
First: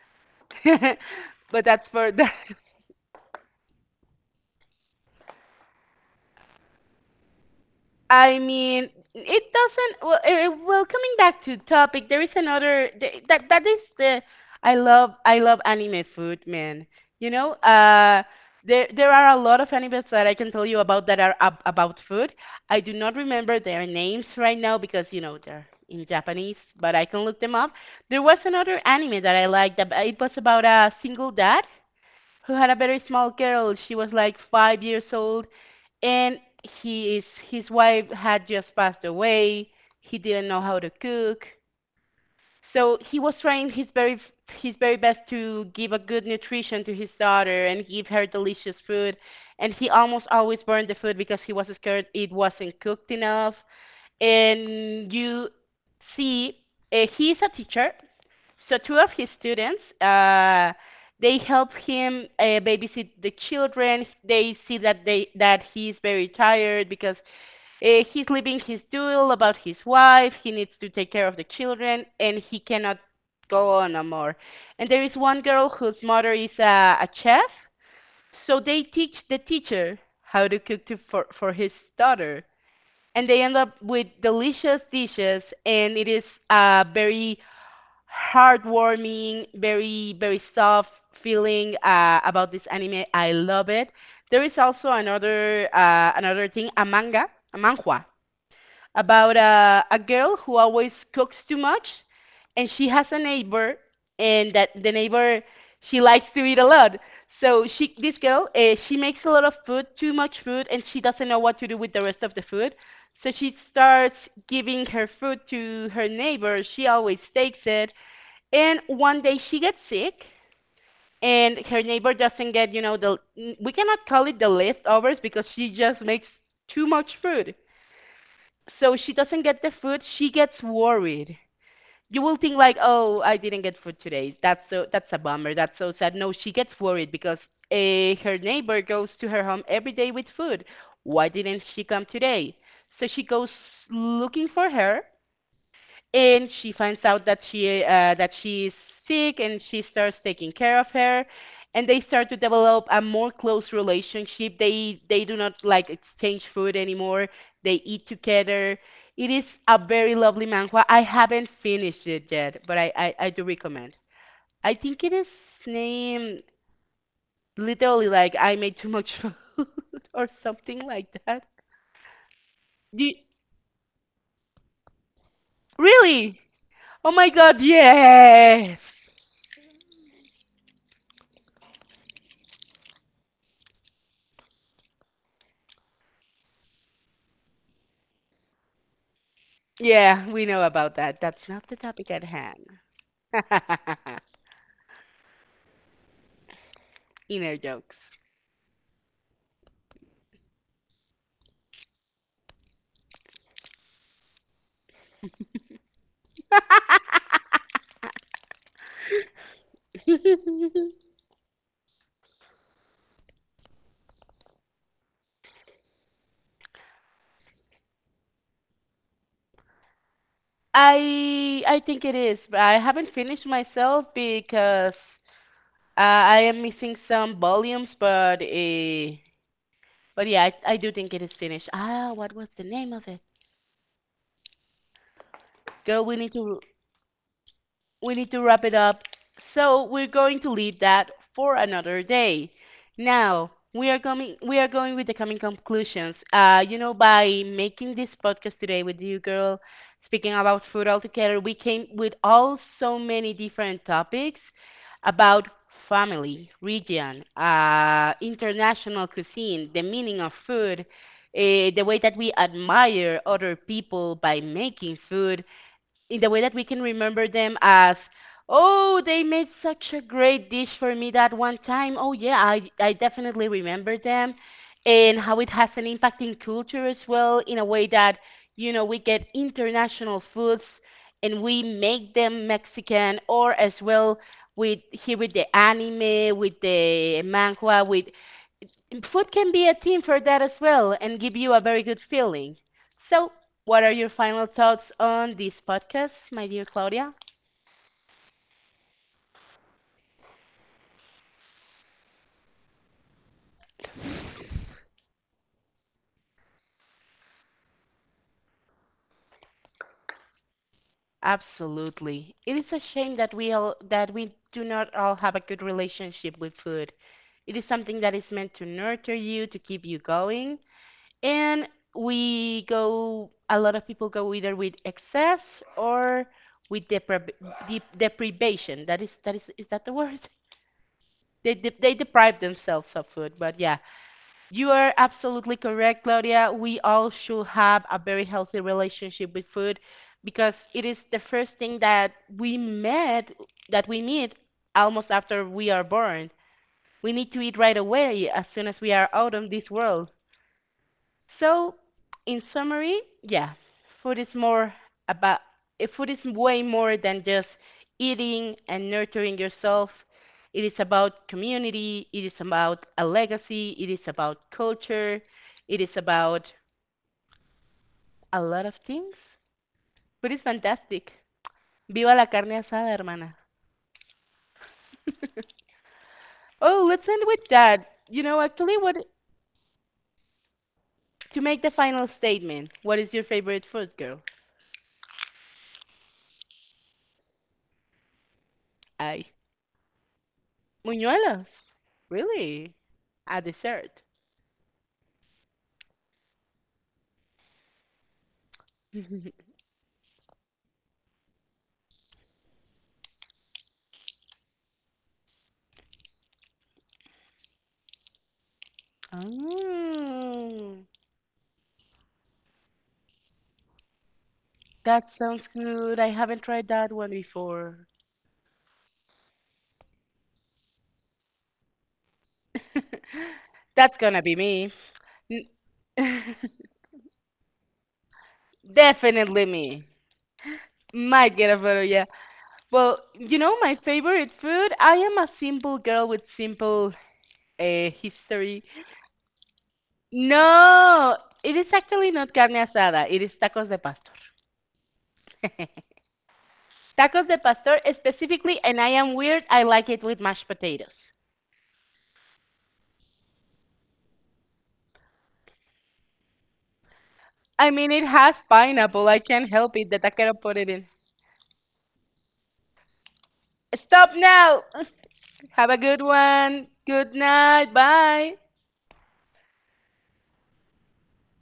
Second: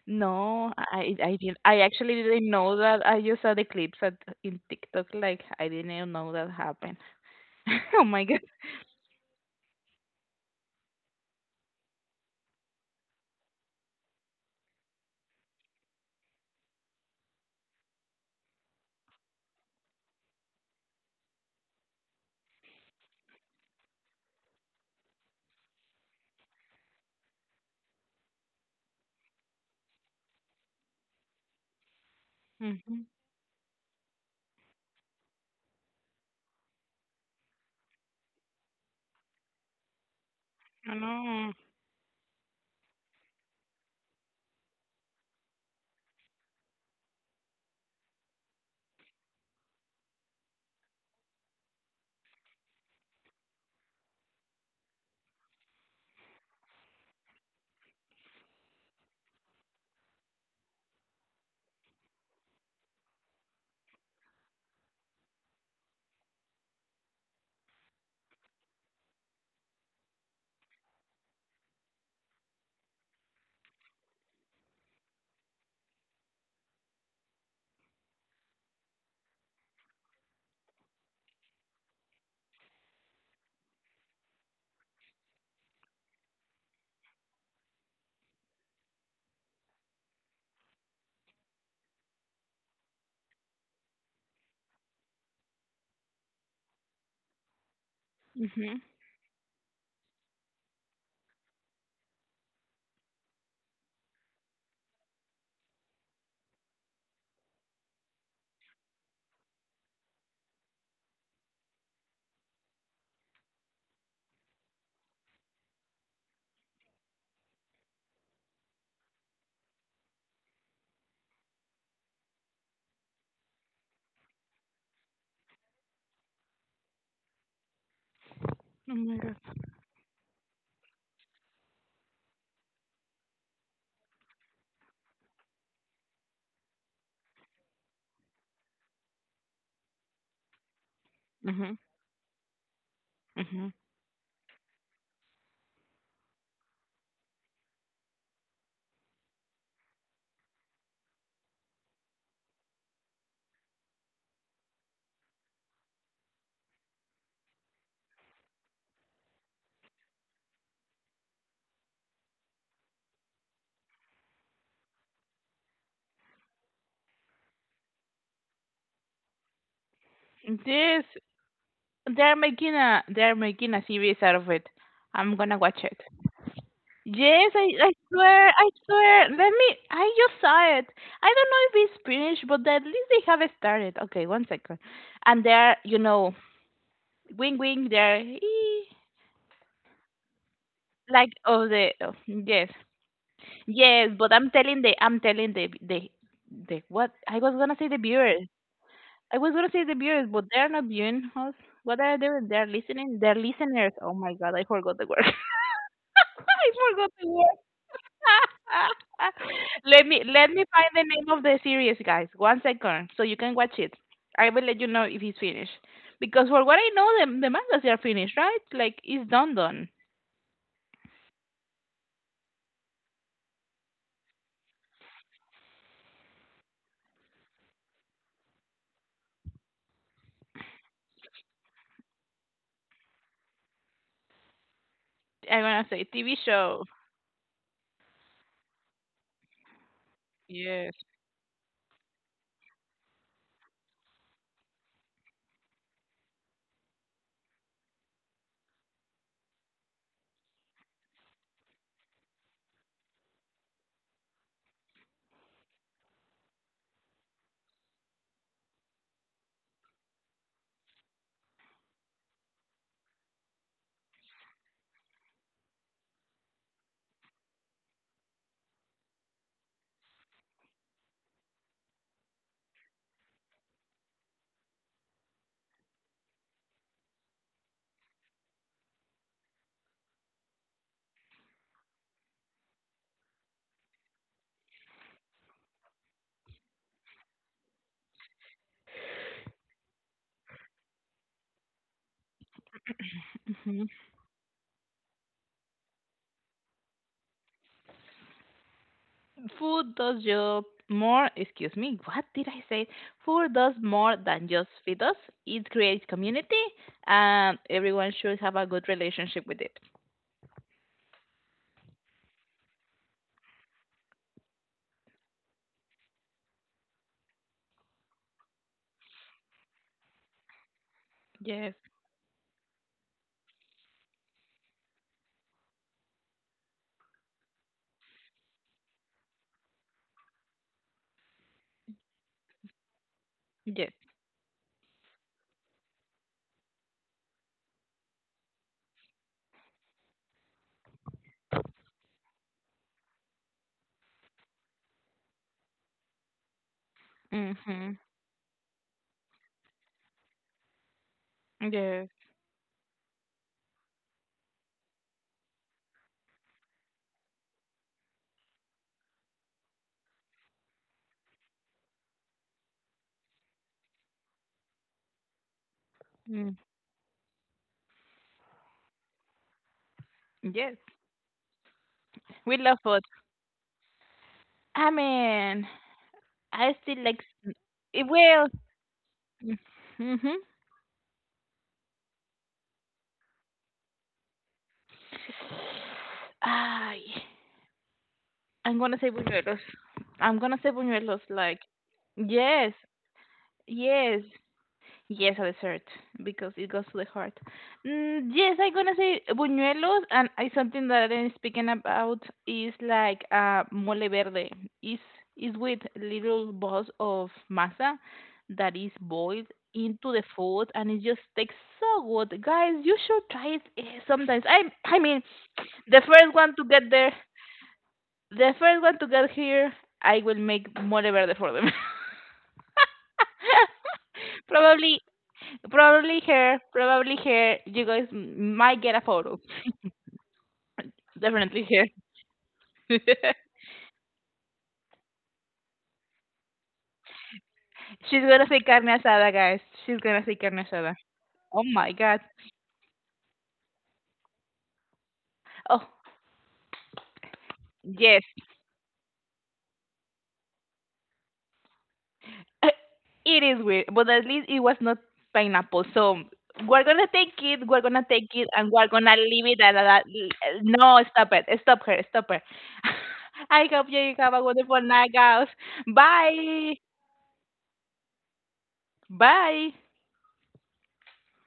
[SPEAKER 2] No, I didn't.
[SPEAKER 1] But
[SPEAKER 2] I
[SPEAKER 1] that's for
[SPEAKER 2] actually
[SPEAKER 1] that.
[SPEAKER 2] didn't know that. I just saw the clips at in TikTok. Like I didn't even know that happened. Oh my
[SPEAKER 1] I
[SPEAKER 2] god.
[SPEAKER 1] mean, it doesn't. Well, coming back to topic, there is another th- that that is the I love, anime food, man. You know, there are a lot of animes that I can tell you about that are about food. I do not remember their names right now because you know they're in Japanese, but I can look them up. There was another anime that I liked. It was about a single dad who had a very
[SPEAKER 2] Mhm.
[SPEAKER 1] small girl. She was like 5 years old, and he is his wife had just passed away. He didn't know how to
[SPEAKER 2] I
[SPEAKER 1] cook,
[SPEAKER 2] know.
[SPEAKER 1] so he was trying his very best to give a good nutrition to his daughter and give her delicious food. And he almost always burned the food because he was scared it wasn't cooked enough, and you see, he's a teacher. So two of his students, they help him babysit the children. They see that they that he's very tired because he's living his duel about his wife. He needs to take care of the children, and he cannot go on no more. And there is one girl whose mother is a chef, so they teach the teacher how to for his daughter, and they end up with delicious dishes. And it is a very heartwarming, very, very soft feeling about this anime. I love it. There is also another thing, a manga, a manhwa,
[SPEAKER 2] Mhm.
[SPEAKER 1] about a girl who always cooks too much, and she has a neighbor, and that the neighbor, she likes to eat a lot. So this girl, she makes a lot of food, too much food, and she doesn't know what to do with the rest of the food. So she starts giving her food to her neighbor. She always takes it, and one day she gets sick, and her neighbor doesn't get the we cannot call it the leftovers because she just makes too much food. So
[SPEAKER 2] Oh
[SPEAKER 1] she
[SPEAKER 2] my god.
[SPEAKER 1] doesn't get the food. She gets worried. You will think like, "Oh, I didn't get food today. That's so that's a bummer. That's so sad." No, she gets worried because her neighbor goes to her home every day with food. Why didn't
[SPEAKER 2] Mhm.
[SPEAKER 1] she come today? So she goes
[SPEAKER 2] Mhm.
[SPEAKER 1] looking for her, and she finds out that she is sick, and she starts taking care of her. And they start to develop a more close relationship. They do not like exchange food anymore. They eat together. It is a very lovely manhwa. I haven't finished it yet, but I do recommend. I think it is named literally like "I Made Too Much Food" or something
[SPEAKER 2] Yes,
[SPEAKER 1] like that.
[SPEAKER 2] they're making
[SPEAKER 1] Do
[SPEAKER 2] a
[SPEAKER 1] you-
[SPEAKER 2] they're making a series out of it. I'm gonna watch it.
[SPEAKER 1] really? Oh my
[SPEAKER 2] Yes,
[SPEAKER 1] god,
[SPEAKER 2] I swear I
[SPEAKER 1] yes.
[SPEAKER 2] swear. Let me. I just saw it. I don't know if it's finished, but at least they have started. Okay, 1 second. And they're wing wing. They're. "Ee."
[SPEAKER 1] Yeah, we know about that.
[SPEAKER 2] Like
[SPEAKER 1] That's not
[SPEAKER 2] oh
[SPEAKER 1] the
[SPEAKER 2] the
[SPEAKER 1] topic
[SPEAKER 2] oh,
[SPEAKER 1] at hand.
[SPEAKER 2] yes yes, but I'm telling the the what I was
[SPEAKER 1] Inner
[SPEAKER 2] gonna say
[SPEAKER 1] jokes.
[SPEAKER 2] the viewers. I was gonna say the viewers, but they're not viewing us. What are they doing? They're listening. They're listeners. Oh my god, I forgot the word. I forgot the word. Let me find the name of the series, guys. 1 second, so you can watch it. I will let you know if it's finished. Because for what I know, the mangas are finished, right? Like it's done done.
[SPEAKER 1] I think it is, but I haven't finished myself because I am missing some volumes. But yeah, I do think it is finished. Ah, what was the name of it?
[SPEAKER 2] I'm gonna
[SPEAKER 1] Girl,
[SPEAKER 2] say TV show.
[SPEAKER 1] we need to wrap it up. So we're going to leave
[SPEAKER 2] Yes.
[SPEAKER 1] that for another day. Now we are coming. We are going with the coming conclusions. You know, by making this podcast today with you, girl, speaking about food altogether, we came with all so many different topics about family, region, international cuisine, the meaning of food, the way that we admire other people by making food, in the way that we can remember them as, "Oh, they made such a great dish for me that one time. Oh yeah, I definitely remember them." And how it has an impact in culture as well, in a way that, you know, we get international foods and we make them Mexican, or as well with, here with the anime, with the manga, with, food can be a theme for that as well and give you a very good feeling. So, what
[SPEAKER 2] Mm-hmm.
[SPEAKER 1] are your final thoughts on this podcast, my dear Claudia?
[SPEAKER 2] Food does just more, excuse me, what did I say? Food does more than just feed us. It creates community, and everyone should have a good relationship with it.
[SPEAKER 1] Absolutely. It is a shame that we do not all have a good relationship with food. It is something that is meant to nurture you, to keep you going, and
[SPEAKER 2] Yes,
[SPEAKER 1] we go a lot of people go either with excess or with deprivation. That is is that the word? They deprive themselves of food. But yeah,
[SPEAKER 2] yes.
[SPEAKER 1] you are absolutely correct, Claudia. We all should have a very healthy relationship with food because it is the first thing that we met, that we need, almost after we are born. We need to eat right
[SPEAKER 2] Mm-hmm.
[SPEAKER 1] away as soon as we are out of this world. So
[SPEAKER 2] Yes.
[SPEAKER 1] in summary, yeah, food is more about, food is way more than just eating and nurturing yourself. It is about community, it is about a legacy, it is about culture, it is about
[SPEAKER 2] Mm.
[SPEAKER 1] a lot of things. Food is
[SPEAKER 2] Yes,
[SPEAKER 1] fantastic. Viva la carne
[SPEAKER 2] we love
[SPEAKER 1] asada,
[SPEAKER 2] food.
[SPEAKER 1] hermana.
[SPEAKER 2] I mean, I
[SPEAKER 1] Oh,
[SPEAKER 2] still
[SPEAKER 1] let's end
[SPEAKER 2] like,
[SPEAKER 1] with that.
[SPEAKER 2] it
[SPEAKER 1] You know,
[SPEAKER 2] well,
[SPEAKER 1] actually, what,
[SPEAKER 2] mm-hmm.
[SPEAKER 1] to make the final statement, what is your favorite food, girl?
[SPEAKER 2] Ay, I'm gonna say
[SPEAKER 1] I.
[SPEAKER 2] buñuelos. I'm gonna say buñuelos,
[SPEAKER 1] Muñuelos.
[SPEAKER 2] like, yes,
[SPEAKER 1] Really? A dessert.
[SPEAKER 2] yes, yes, a dessert because it goes to the heart. Mm, yes, I'm gonna say buñuelos, and I, something that I'm speaking about is like mole verde. Is is with little balls of masa that is boiled into the food,
[SPEAKER 1] Oh,
[SPEAKER 2] and it just tastes so good. Guys, you should try it sometimes. I
[SPEAKER 1] that
[SPEAKER 2] mean,
[SPEAKER 1] sounds good.
[SPEAKER 2] the
[SPEAKER 1] I
[SPEAKER 2] first
[SPEAKER 1] haven't
[SPEAKER 2] one to
[SPEAKER 1] tried
[SPEAKER 2] get
[SPEAKER 1] that one
[SPEAKER 2] there,
[SPEAKER 1] before.
[SPEAKER 2] the first one to get here, I will make mole verde for them.
[SPEAKER 1] That's gonna be me.
[SPEAKER 2] Probably
[SPEAKER 1] N-
[SPEAKER 2] Probably here. Probably here. You guys m- might get a photo.
[SPEAKER 1] Definitely me. Might get a
[SPEAKER 2] Definitely
[SPEAKER 1] photo,
[SPEAKER 2] here.
[SPEAKER 1] yeah. Well, you know my favorite food? I am a simple girl with simple
[SPEAKER 2] She's gonna say
[SPEAKER 1] history.
[SPEAKER 2] carne asada, guys. She's gonna say carne asada.
[SPEAKER 1] No, it
[SPEAKER 2] Oh
[SPEAKER 1] is
[SPEAKER 2] my
[SPEAKER 1] actually
[SPEAKER 2] god.
[SPEAKER 1] not carne asada. It is tacos de pastor.
[SPEAKER 2] Oh
[SPEAKER 1] Tacos de pastor
[SPEAKER 2] yes,
[SPEAKER 1] specifically, and I am weird. I like it with mashed potatoes.
[SPEAKER 2] it is weird, but at least it was not pineapple. So we're gonna take it.
[SPEAKER 1] I
[SPEAKER 2] We're
[SPEAKER 1] mean, it
[SPEAKER 2] gonna take
[SPEAKER 1] has
[SPEAKER 2] it, and we're
[SPEAKER 1] pineapple.
[SPEAKER 2] gonna
[SPEAKER 1] I
[SPEAKER 2] leave
[SPEAKER 1] can't
[SPEAKER 2] it at
[SPEAKER 1] help it that
[SPEAKER 2] that.
[SPEAKER 1] I cannot put it in.
[SPEAKER 2] No, stop it. Stop her. Stop her. I hope
[SPEAKER 1] Stop
[SPEAKER 2] you have a
[SPEAKER 1] now!
[SPEAKER 2] wonderful night, guys.
[SPEAKER 1] Have a good one.
[SPEAKER 2] Bye.
[SPEAKER 1] Good night. Bye.
[SPEAKER 2] Bye.